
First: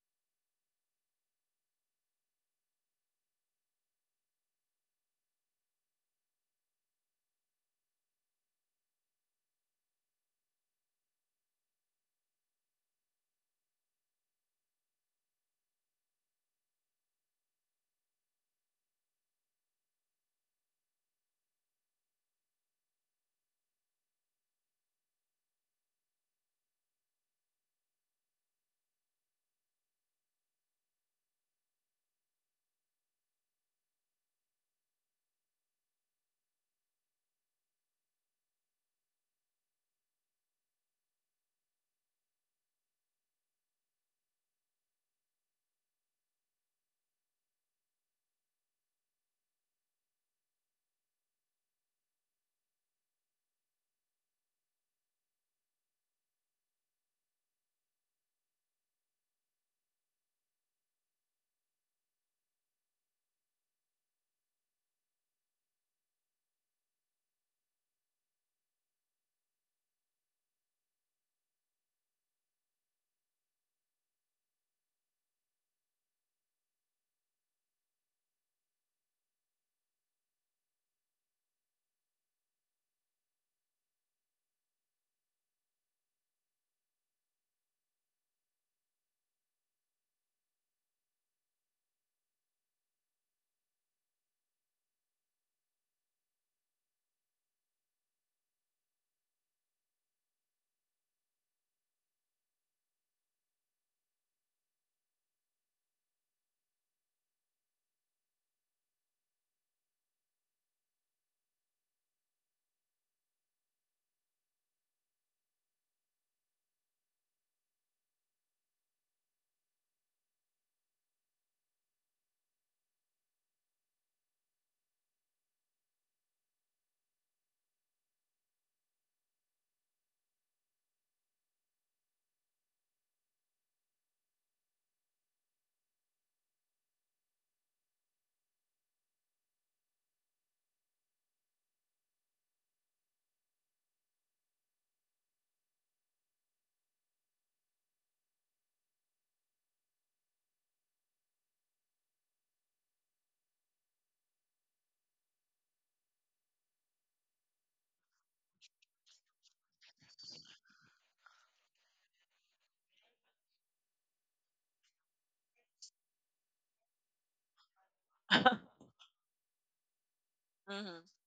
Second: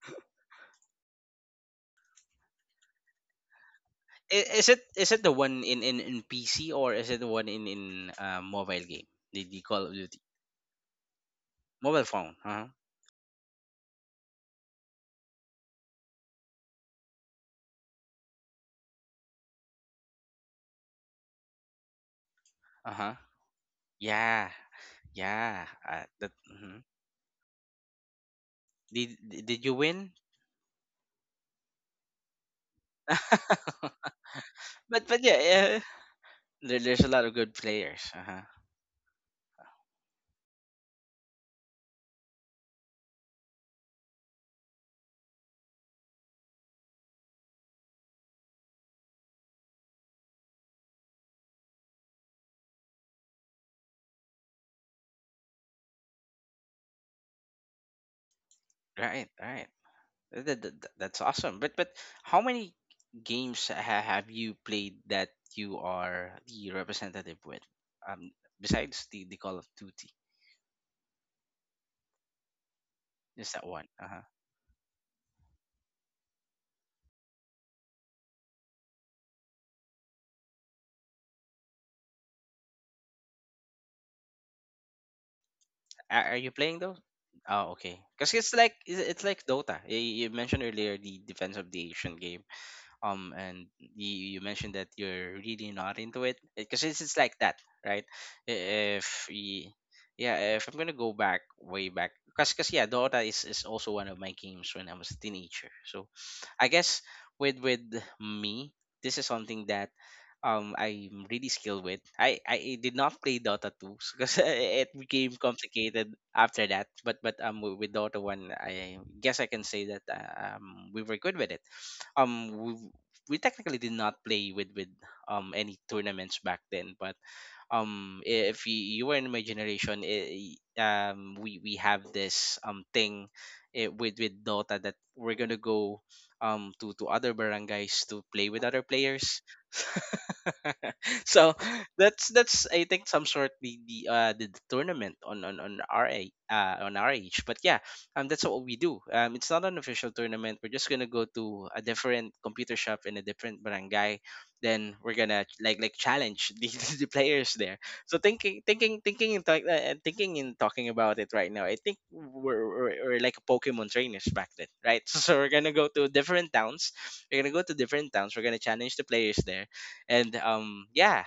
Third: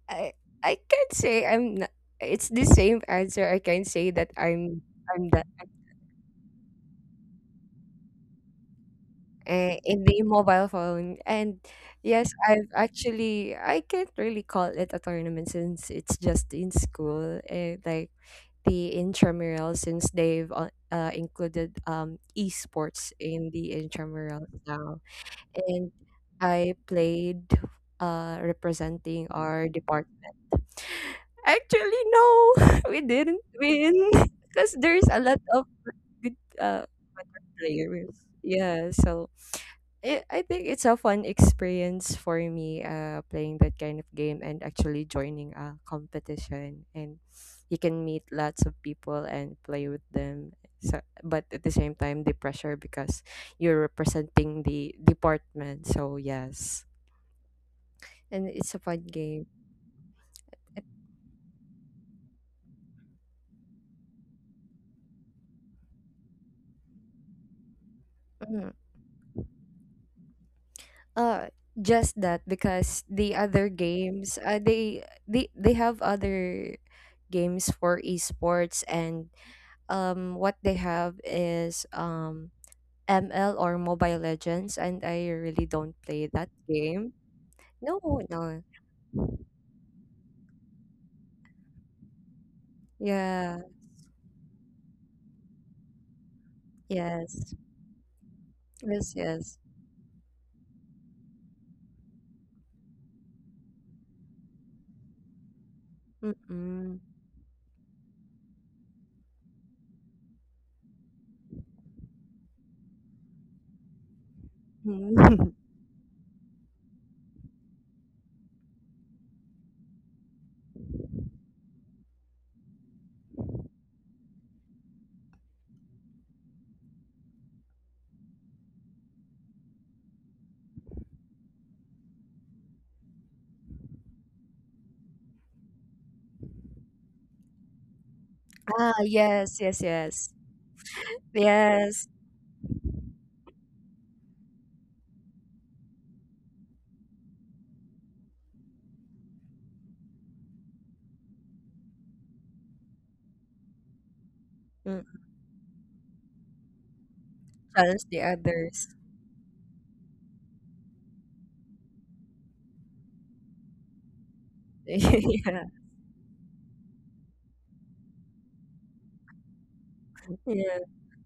[SPEAKER 3] I I can't say I'm. Not, it's the same answer. I can say that
[SPEAKER 1] Is it
[SPEAKER 3] I'm.
[SPEAKER 1] is it the
[SPEAKER 3] I'm that
[SPEAKER 1] one in in PC or is it the one in mobile game? The Call of
[SPEAKER 3] in
[SPEAKER 1] Duty
[SPEAKER 3] the mobile phone, and
[SPEAKER 1] mobile phone.
[SPEAKER 3] yes,
[SPEAKER 1] Uh huh.
[SPEAKER 3] I've actually. I can't really call it a tournament since it's just in school. Like the intramural, since they've included
[SPEAKER 1] Uh
[SPEAKER 3] esports
[SPEAKER 1] huh.
[SPEAKER 3] in the intramural
[SPEAKER 1] Yeah.
[SPEAKER 3] now.
[SPEAKER 1] Yeah.
[SPEAKER 3] And
[SPEAKER 1] That.
[SPEAKER 3] I
[SPEAKER 1] Mhm.
[SPEAKER 3] played
[SPEAKER 1] Did
[SPEAKER 3] representing
[SPEAKER 1] did did
[SPEAKER 3] our
[SPEAKER 1] you win?
[SPEAKER 3] department. Actually, no, we didn't win because
[SPEAKER 1] but
[SPEAKER 3] there's a
[SPEAKER 1] but yeah,
[SPEAKER 3] lot of
[SPEAKER 1] yeah.
[SPEAKER 3] good
[SPEAKER 1] There,
[SPEAKER 3] uh,
[SPEAKER 1] there's a lot of good players.
[SPEAKER 3] players.
[SPEAKER 1] Uh huh.
[SPEAKER 3] Yeah, so I think it's a fun experience for me playing that kind of game and actually joining a competition, and you can meet lots of people and play with them. So, but at the same time the pressure, because you're representing the department, so yes, and it's a fun
[SPEAKER 1] Right.
[SPEAKER 3] game.
[SPEAKER 1] Right. That's awesome. But how many games have you played that you are the representative with? Um,
[SPEAKER 3] Mm-hmm.
[SPEAKER 1] besides the Call of Duty.
[SPEAKER 3] Uh, just that, because the
[SPEAKER 1] Just that
[SPEAKER 3] other
[SPEAKER 1] one. Uh-huh.
[SPEAKER 3] games, they they have other games for esports, and what they have is ML or Mobile Legends, and I really don't play
[SPEAKER 1] Are
[SPEAKER 3] that
[SPEAKER 1] you playing those?
[SPEAKER 3] game.
[SPEAKER 1] Oh, okay.
[SPEAKER 3] No,
[SPEAKER 1] Because
[SPEAKER 3] no,
[SPEAKER 1] it's like Dota. You mentioned earlier the Defense of the ancient game
[SPEAKER 3] yeah,
[SPEAKER 1] and you mentioned that you're really not into it because it's like
[SPEAKER 3] yes,
[SPEAKER 1] that, right? I-
[SPEAKER 3] yes,
[SPEAKER 1] if
[SPEAKER 3] yes.
[SPEAKER 1] y- Yeah, if I'm gonna go back way back yeah dota is also one of my games when I was a teenager. So I
[SPEAKER 3] Mm-mm.
[SPEAKER 1] guess with me this is something that I'm really skilled with. I did not play dota 2 because it became complicated after that but with dota 1 I guess I can say that we were good with it. um we technically did not play with any tournaments back then, but if you, you were in my generation, I we have this thing with Dota that we're gonna go to other barangays to play with other
[SPEAKER 3] Ah,
[SPEAKER 1] players.
[SPEAKER 3] yes, yes, yes,
[SPEAKER 1] So
[SPEAKER 3] yes.
[SPEAKER 1] that's I think some sort the tournament on our on our age. But yeah, that's what we do. It's not an official tournament. We're just gonna go to a different computer shop in a different barangay. Then we're
[SPEAKER 3] Mm.
[SPEAKER 1] gonna like challenge the players there.
[SPEAKER 3] Chance
[SPEAKER 1] So
[SPEAKER 3] the others.
[SPEAKER 1] thinking and talking about it right now. I think we're like Pokemon trainers back then, right? So, so we're
[SPEAKER 3] Yeah,
[SPEAKER 1] gonna go to different towns. We're gonna go to different towns. We're gonna challenge the players there, and
[SPEAKER 3] yeah.
[SPEAKER 2] Mhm.
[SPEAKER 1] yeah.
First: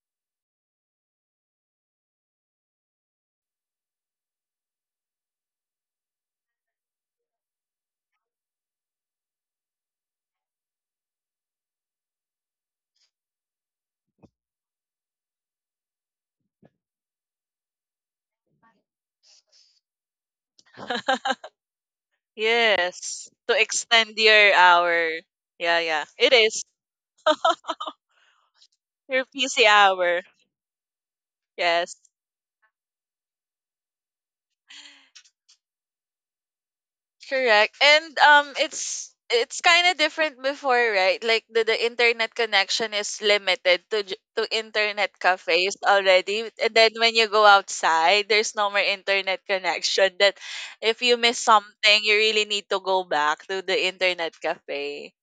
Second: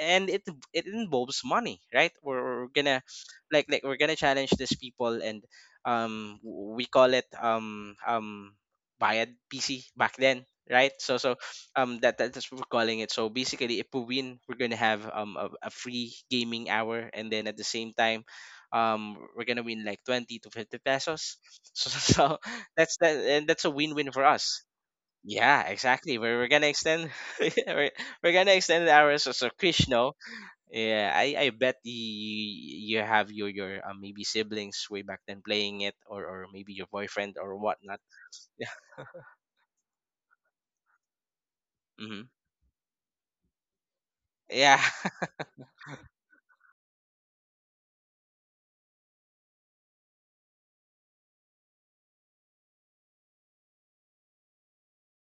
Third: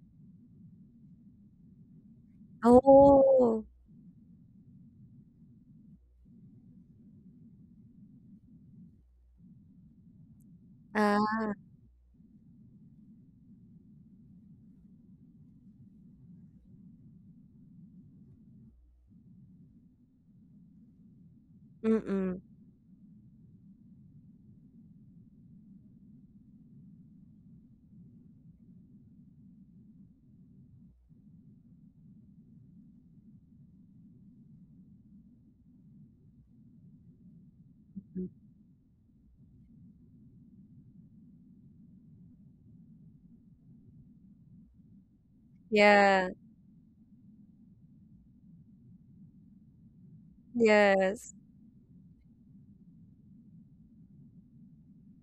[SPEAKER 1] And it involves money, right? We're gonna
[SPEAKER 3] Oh,
[SPEAKER 1] like we're gonna challenge these people, and um we call it bayad pc back then, right? So so
[SPEAKER 3] ah,
[SPEAKER 1] that's what we're calling it. So basically if we win we're gonna have a free gaming hour and then at the same time we're gonna win like 20 to 50 pesos so, so
[SPEAKER 3] mm-mm.
[SPEAKER 1] that's that
[SPEAKER 2] Yes,
[SPEAKER 1] and
[SPEAKER 2] to
[SPEAKER 1] that's a win-win
[SPEAKER 2] extend
[SPEAKER 1] for
[SPEAKER 2] your
[SPEAKER 1] us.
[SPEAKER 2] hour.
[SPEAKER 1] Yeah,
[SPEAKER 2] Yeah, yeah.
[SPEAKER 1] exactly.
[SPEAKER 2] It
[SPEAKER 1] We're
[SPEAKER 2] is
[SPEAKER 1] gonna extend we're, we're gonna extend the hours
[SPEAKER 2] your
[SPEAKER 1] of so
[SPEAKER 2] PC
[SPEAKER 1] Krishno.
[SPEAKER 2] hour.
[SPEAKER 1] Yeah, I bet
[SPEAKER 2] Yes.
[SPEAKER 1] you have your maybe siblings way back then playing it, or maybe your boyfriend or
[SPEAKER 2] Correct.
[SPEAKER 1] whatnot.
[SPEAKER 2] And
[SPEAKER 1] Yeah.
[SPEAKER 2] it's kind of different before, right? Like the
[SPEAKER 1] Hmm.
[SPEAKER 2] internet connection is limited to to
[SPEAKER 1] Yeah.
[SPEAKER 2] internet cafes
[SPEAKER 3] Yeah,
[SPEAKER 2] already. And then when you go outside, there's no more internet connection that if you
[SPEAKER 3] yes,
[SPEAKER 2] miss something, you really need to go back to the internet cafe.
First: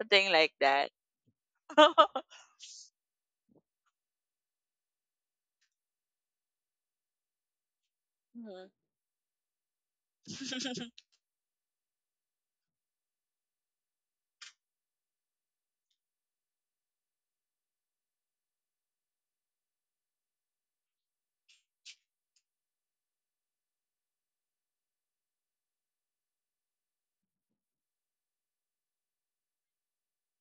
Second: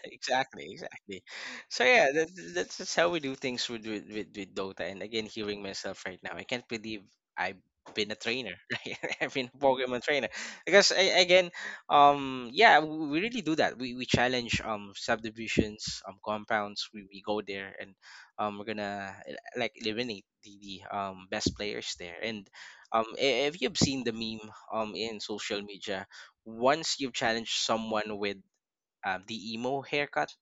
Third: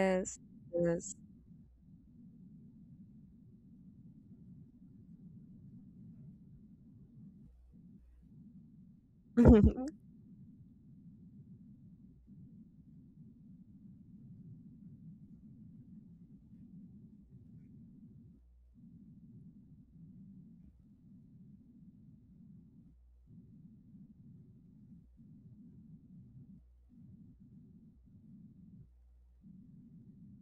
[SPEAKER 2] Something like
[SPEAKER 1] Exactly,
[SPEAKER 2] that.
[SPEAKER 3] yes.
[SPEAKER 1] exactly. So yeah, that, that's just how we do things with, with with Dota. And again, hearing myself right now, I can't believe I've been a trainer,
[SPEAKER 2] Mhm.
[SPEAKER 1] right? I've been a Pokemon trainer because I, again, yeah, we really do that. We challenge subdivisions, compounds. We go there and we're gonna like eliminate the best players there. And if you've seen the meme in social media, once you've challenged someone with the emo haircut,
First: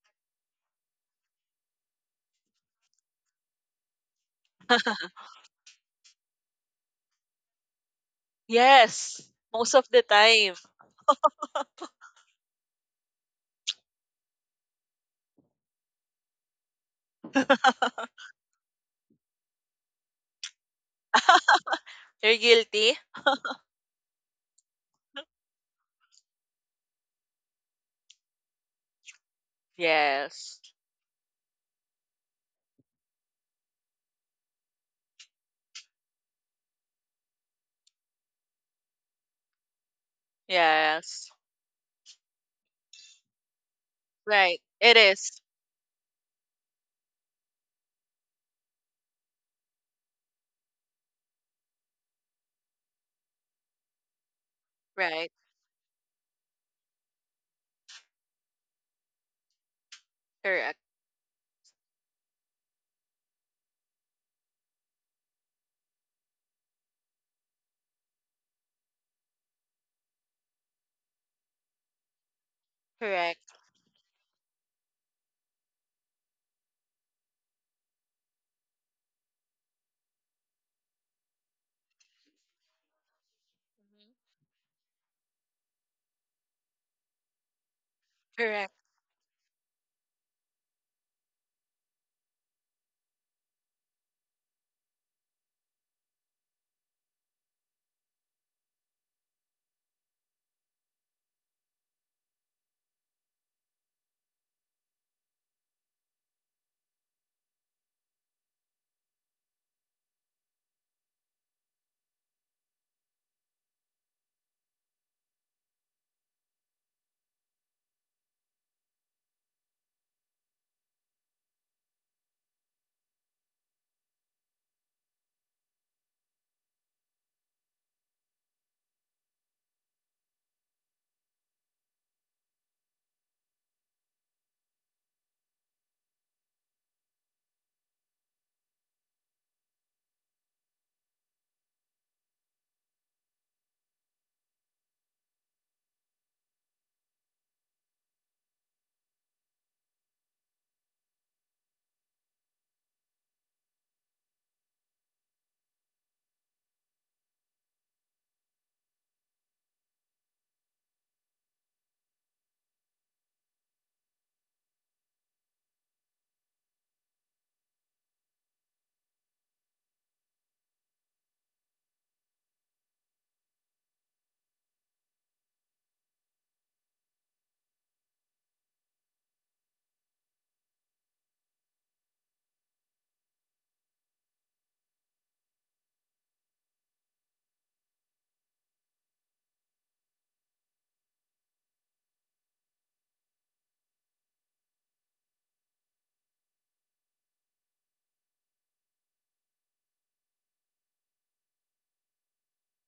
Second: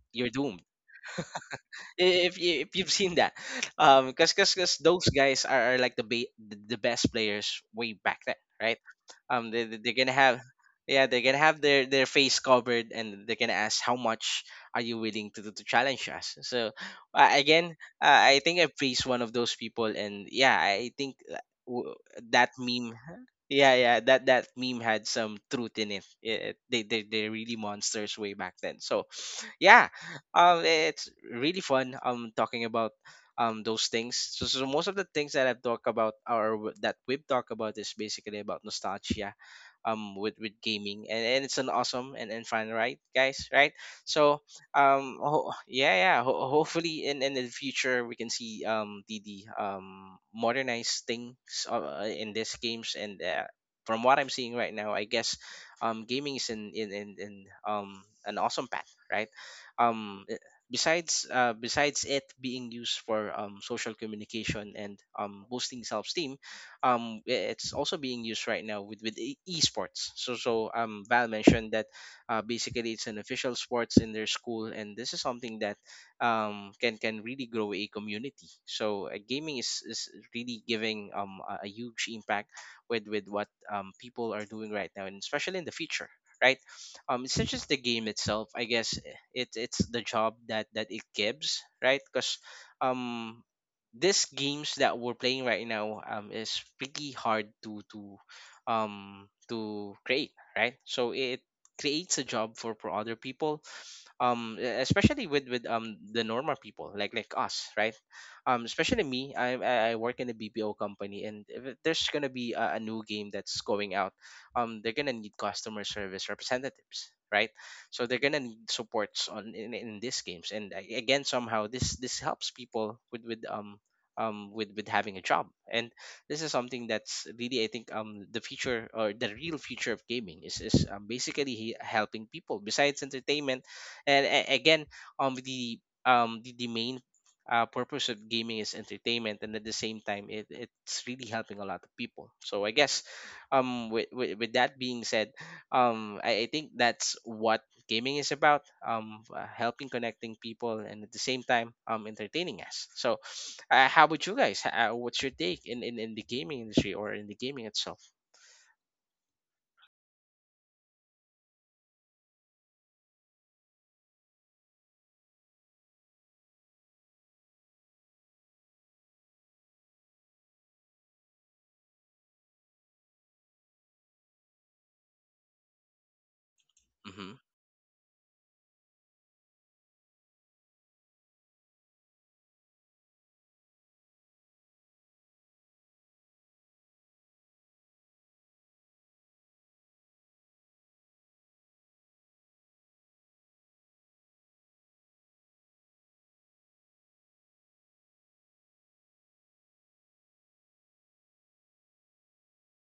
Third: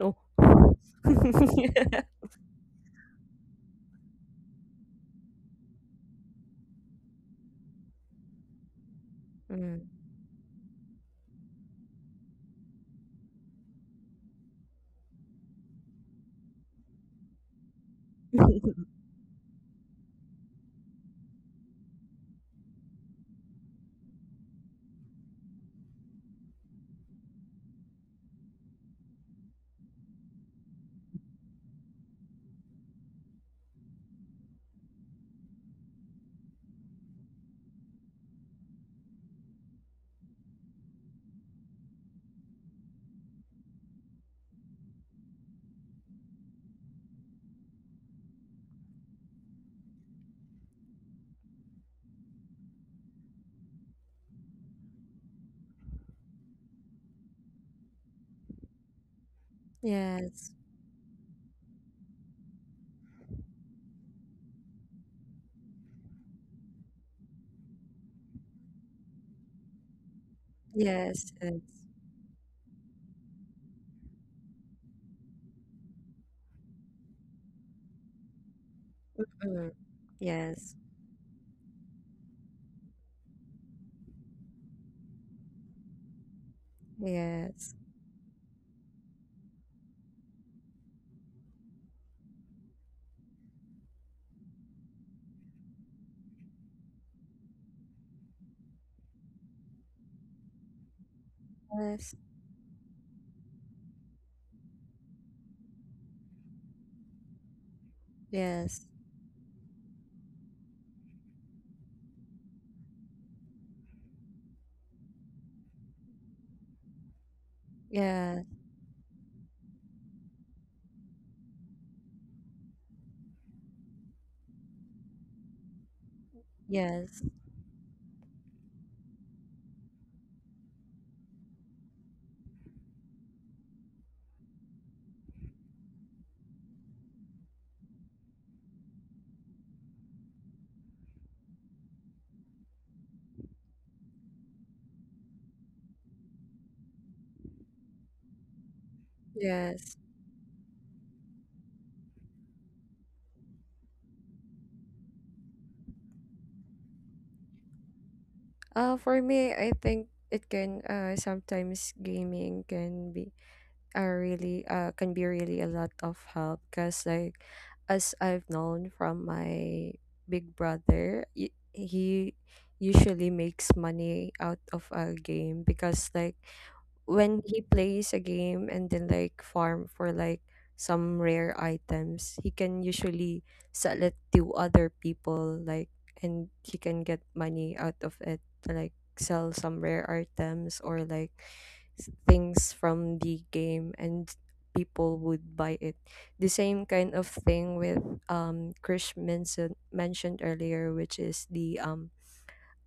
[SPEAKER 3] Oh.
[SPEAKER 1] you're doomed.
[SPEAKER 3] Yeah.
[SPEAKER 1] If you, if you've seen that because those guys are like the, the best players way back then, right?
[SPEAKER 2] Yes,
[SPEAKER 1] They,
[SPEAKER 2] most
[SPEAKER 3] Mm.
[SPEAKER 2] of
[SPEAKER 1] they're
[SPEAKER 2] the
[SPEAKER 1] gonna have
[SPEAKER 2] time.
[SPEAKER 1] yeah they're gonna have their face covered, and they're gonna ask how much are you willing to challenge us. So again, I think I praised one of those people, and yeah I think that w-
[SPEAKER 2] You're
[SPEAKER 1] that meme,
[SPEAKER 2] guilty?
[SPEAKER 1] yeah. Yeah, that that meme had some truth in it. It they they're really monsters way back then, so yeah.
[SPEAKER 2] Yes.
[SPEAKER 1] Um, it's really fun. Talking about those things. So, so most of the things that I've talked about or that we've talked about is basically about nostalgia, with gaming,
[SPEAKER 2] Yes.
[SPEAKER 1] and it's an awesome and fun, right, guys? Right. So,
[SPEAKER 2] Right. It is.
[SPEAKER 1] yeah, yeah. Hopefully, in the future, we can see the modernized things in these games. And. From what I'm seeing right now, I
[SPEAKER 2] Right.
[SPEAKER 1] guess gaming is in an awesome path, right? um eh,
[SPEAKER 3] Yes,
[SPEAKER 2] Correct.
[SPEAKER 1] Besides besides it being used for social communication and boosting self-esteem it's also being used right now with esports. So so val
[SPEAKER 3] yes, yes.
[SPEAKER 1] mentioned that basically it's an
[SPEAKER 2] Correct.
[SPEAKER 1] official sports in their school, and this is something that can really grow a community. So gaming
[SPEAKER 3] Mm.
[SPEAKER 1] is really
[SPEAKER 3] Yes,
[SPEAKER 1] giving a huge impact with what
[SPEAKER 2] Mhm.
[SPEAKER 1] people are doing right now and especially in the future, right? It's not just
[SPEAKER 3] yes,
[SPEAKER 1] the game itself. I
[SPEAKER 2] Correct.
[SPEAKER 1] guess it it's the job that that it gives, right? Because um these games that we're playing right now is pretty hard to create, right? So it
[SPEAKER 3] yes,
[SPEAKER 1] creates a job for other people especially with the normal people like us, right? Um
[SPEAKER 3] yes,
[SPEAKER 1] especially me I work in a bpo company, and if there's gonna be a new game that's going out they're gonna need customer service representatives, right? So they're
[SPEAKER 3] yeah,
[SPEAKER 1] gonna need supports on in these games, and again somehow this this helps people with having a job. And this is something
[SPEAKER 3] yes,
[SPEAKER 1] that's really I think the future or the real future of gaming is basically helping people besides entertainment. And again um the the main purpose of gaming is entertainment, and at the same time it, it's really helping a lot of people. So I guess with that being said I think that's what gaming is about helping
[SPEAKER 3] yes.
[SPEAKER 1] connecting people and at the same time entertaining us. So how about you guys? What's your take in, in the gaming industry or in the gaming itself?
[SPEAKER 3] For me, I think it can, sometimes gaming can be are really can be really a lot of help, because like, as I've known from my big brother, y- he usually makes money out of a game, because like
[SPEAKER 1] hmm
[SPEAKER 3] when he plays a game and then like farm for like some rare items, he can usually sell it to other people, like, and he can get money out of it, to like sell some rare items or like s- things from the game, and people would buy it. The same kind of thing with Krish mentioned earlier, which is the um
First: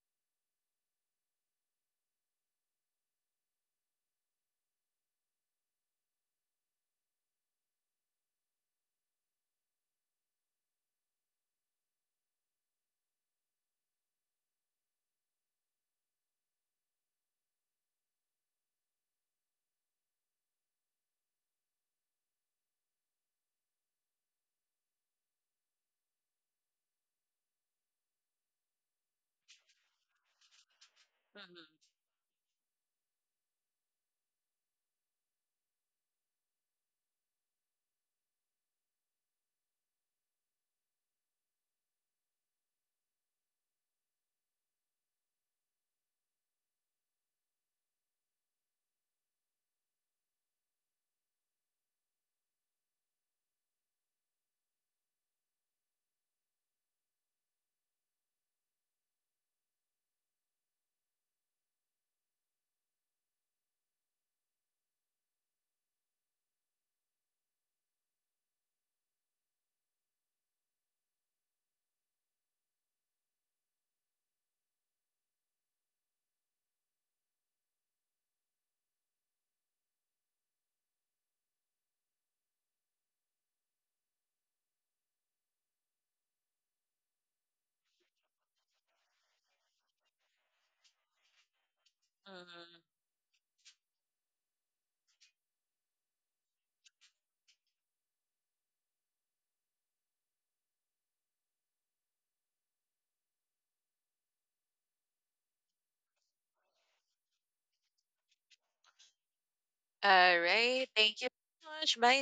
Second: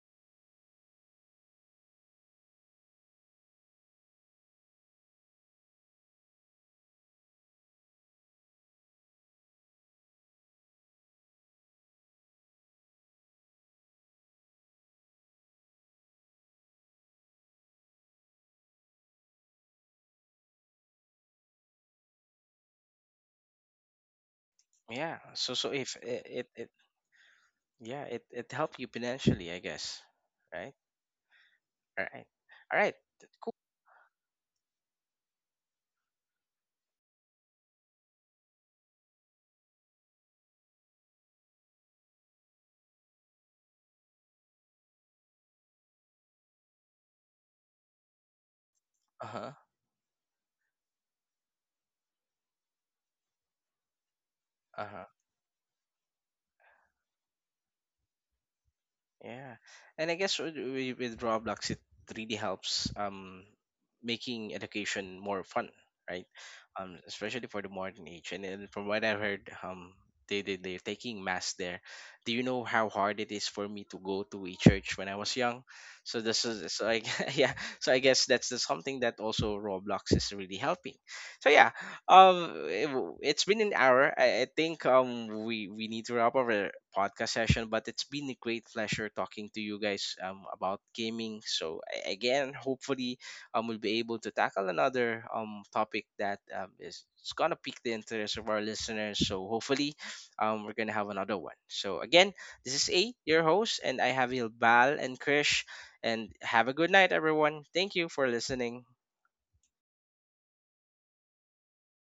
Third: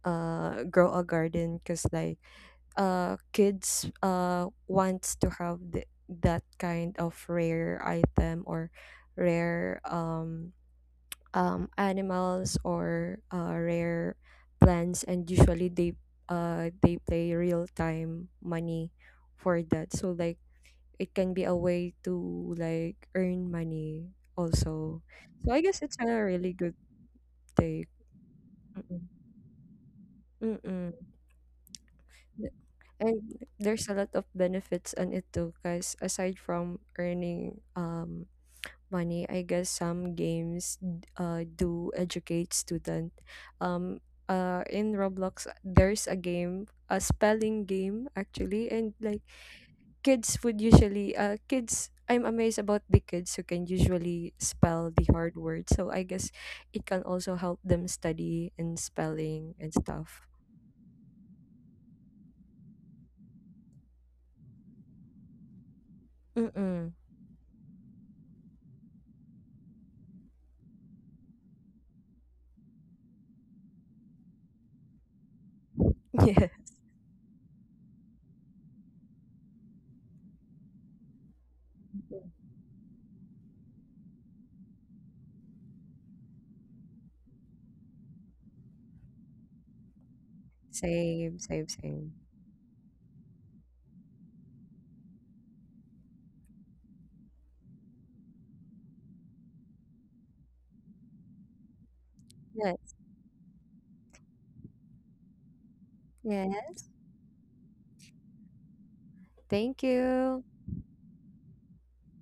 [SPEAKER 3] uh grow a garden, because like kids wants to have th- that kind of rare item or rare animals, or rare plants, and usually they pay real time money for that. So like it can be a way to like earn money also.
[SPEAKER 1] yeah,
[SPEAKER 3] So
[SPEAKER 1] so
[SPEAKER 3] I
[SPEAKER 1] so
[SPEAKER 3] guess
[SPEAKER 1] if
[SPEAKER 3] it's a
[SPEAKER 1] it, it,
[SPEAKER 3] really
[SPEAKER 1] it
[SPEAKER 3] good take.
[SPEAKER 1] yeah it helped you
[SPEAKER 3] Mm-mm.
[SPEAKER 1] financially I guess, right?
[SPEAKER 3] Mm-mm.
[SPEAKER 2] Mhm.
[SPEAKER 1] All right. All right.
[SPEAKER 3] And
[SPEAKER 1] Cool.
[SPEAKER 3] there's a lot of benefits on it too, because aside from earning money, I guess some games do educate student. Um in Roblox there's a game, a spelling game actually, and like
[SPEAKER 1] Uh-huh.
[SPEAKER 3] kids would usually kids I'm amazed about the kids who can usually spell the
[SPEAKER 1] Uh-huh.
[SPEAKER 3] hard words. So I guess it can also help them study and spelling
[SPEAKER 1] Yeah.
[SPEAKER 3] and
[SPEAKER 1] And I
[SPEAKER 3] stuff.
[SPEAKER 1] guess with, with Roblox it really helps making education more fun, right?
[SPEAKER 3] Mm-mm.
[SPEAKER 1] Especially for the modern age. And then from what I heard they they're taking mass there. Do you know how hard it is for me to go to a church when I was young? So this
[SPEAKER 3] Yeah.
[SPEAKER 1] is so I yeah, so I guess that's the something that also Roblox is really helping. So yeah, it, has been an hour. I think we need to wrap up our podcast session, but it's been a great pleasure talking to you guys about
[SPEAKER 3] Same,
[SPEAKER 1] gaming.
[SPEAKER 3] same,
[SPEAKER 1] So
[SPEAKER 3] same.
[SPEAKER 1] again
[SPEAKER 2] Mhm.
[SPEAKER 1] hopefully we'll be able to tackle another topic that is it's gonna pique the interest of our listeners. So hopefully we're gonna have another one. So again this is
[SPEAKER 3] Yes.
[SPEAKER 1] a your host, and I have Bal and krish, and
[SPEAKER 3] Yeah.
[SPEAKER 1] have a good night everyone. Thank you for listening.
[SPEAKER 3] Thank
[SPEAKER 2] All
[SPEAKER 3] you.
[SPEAKER 2] right. Thank you so much. Bye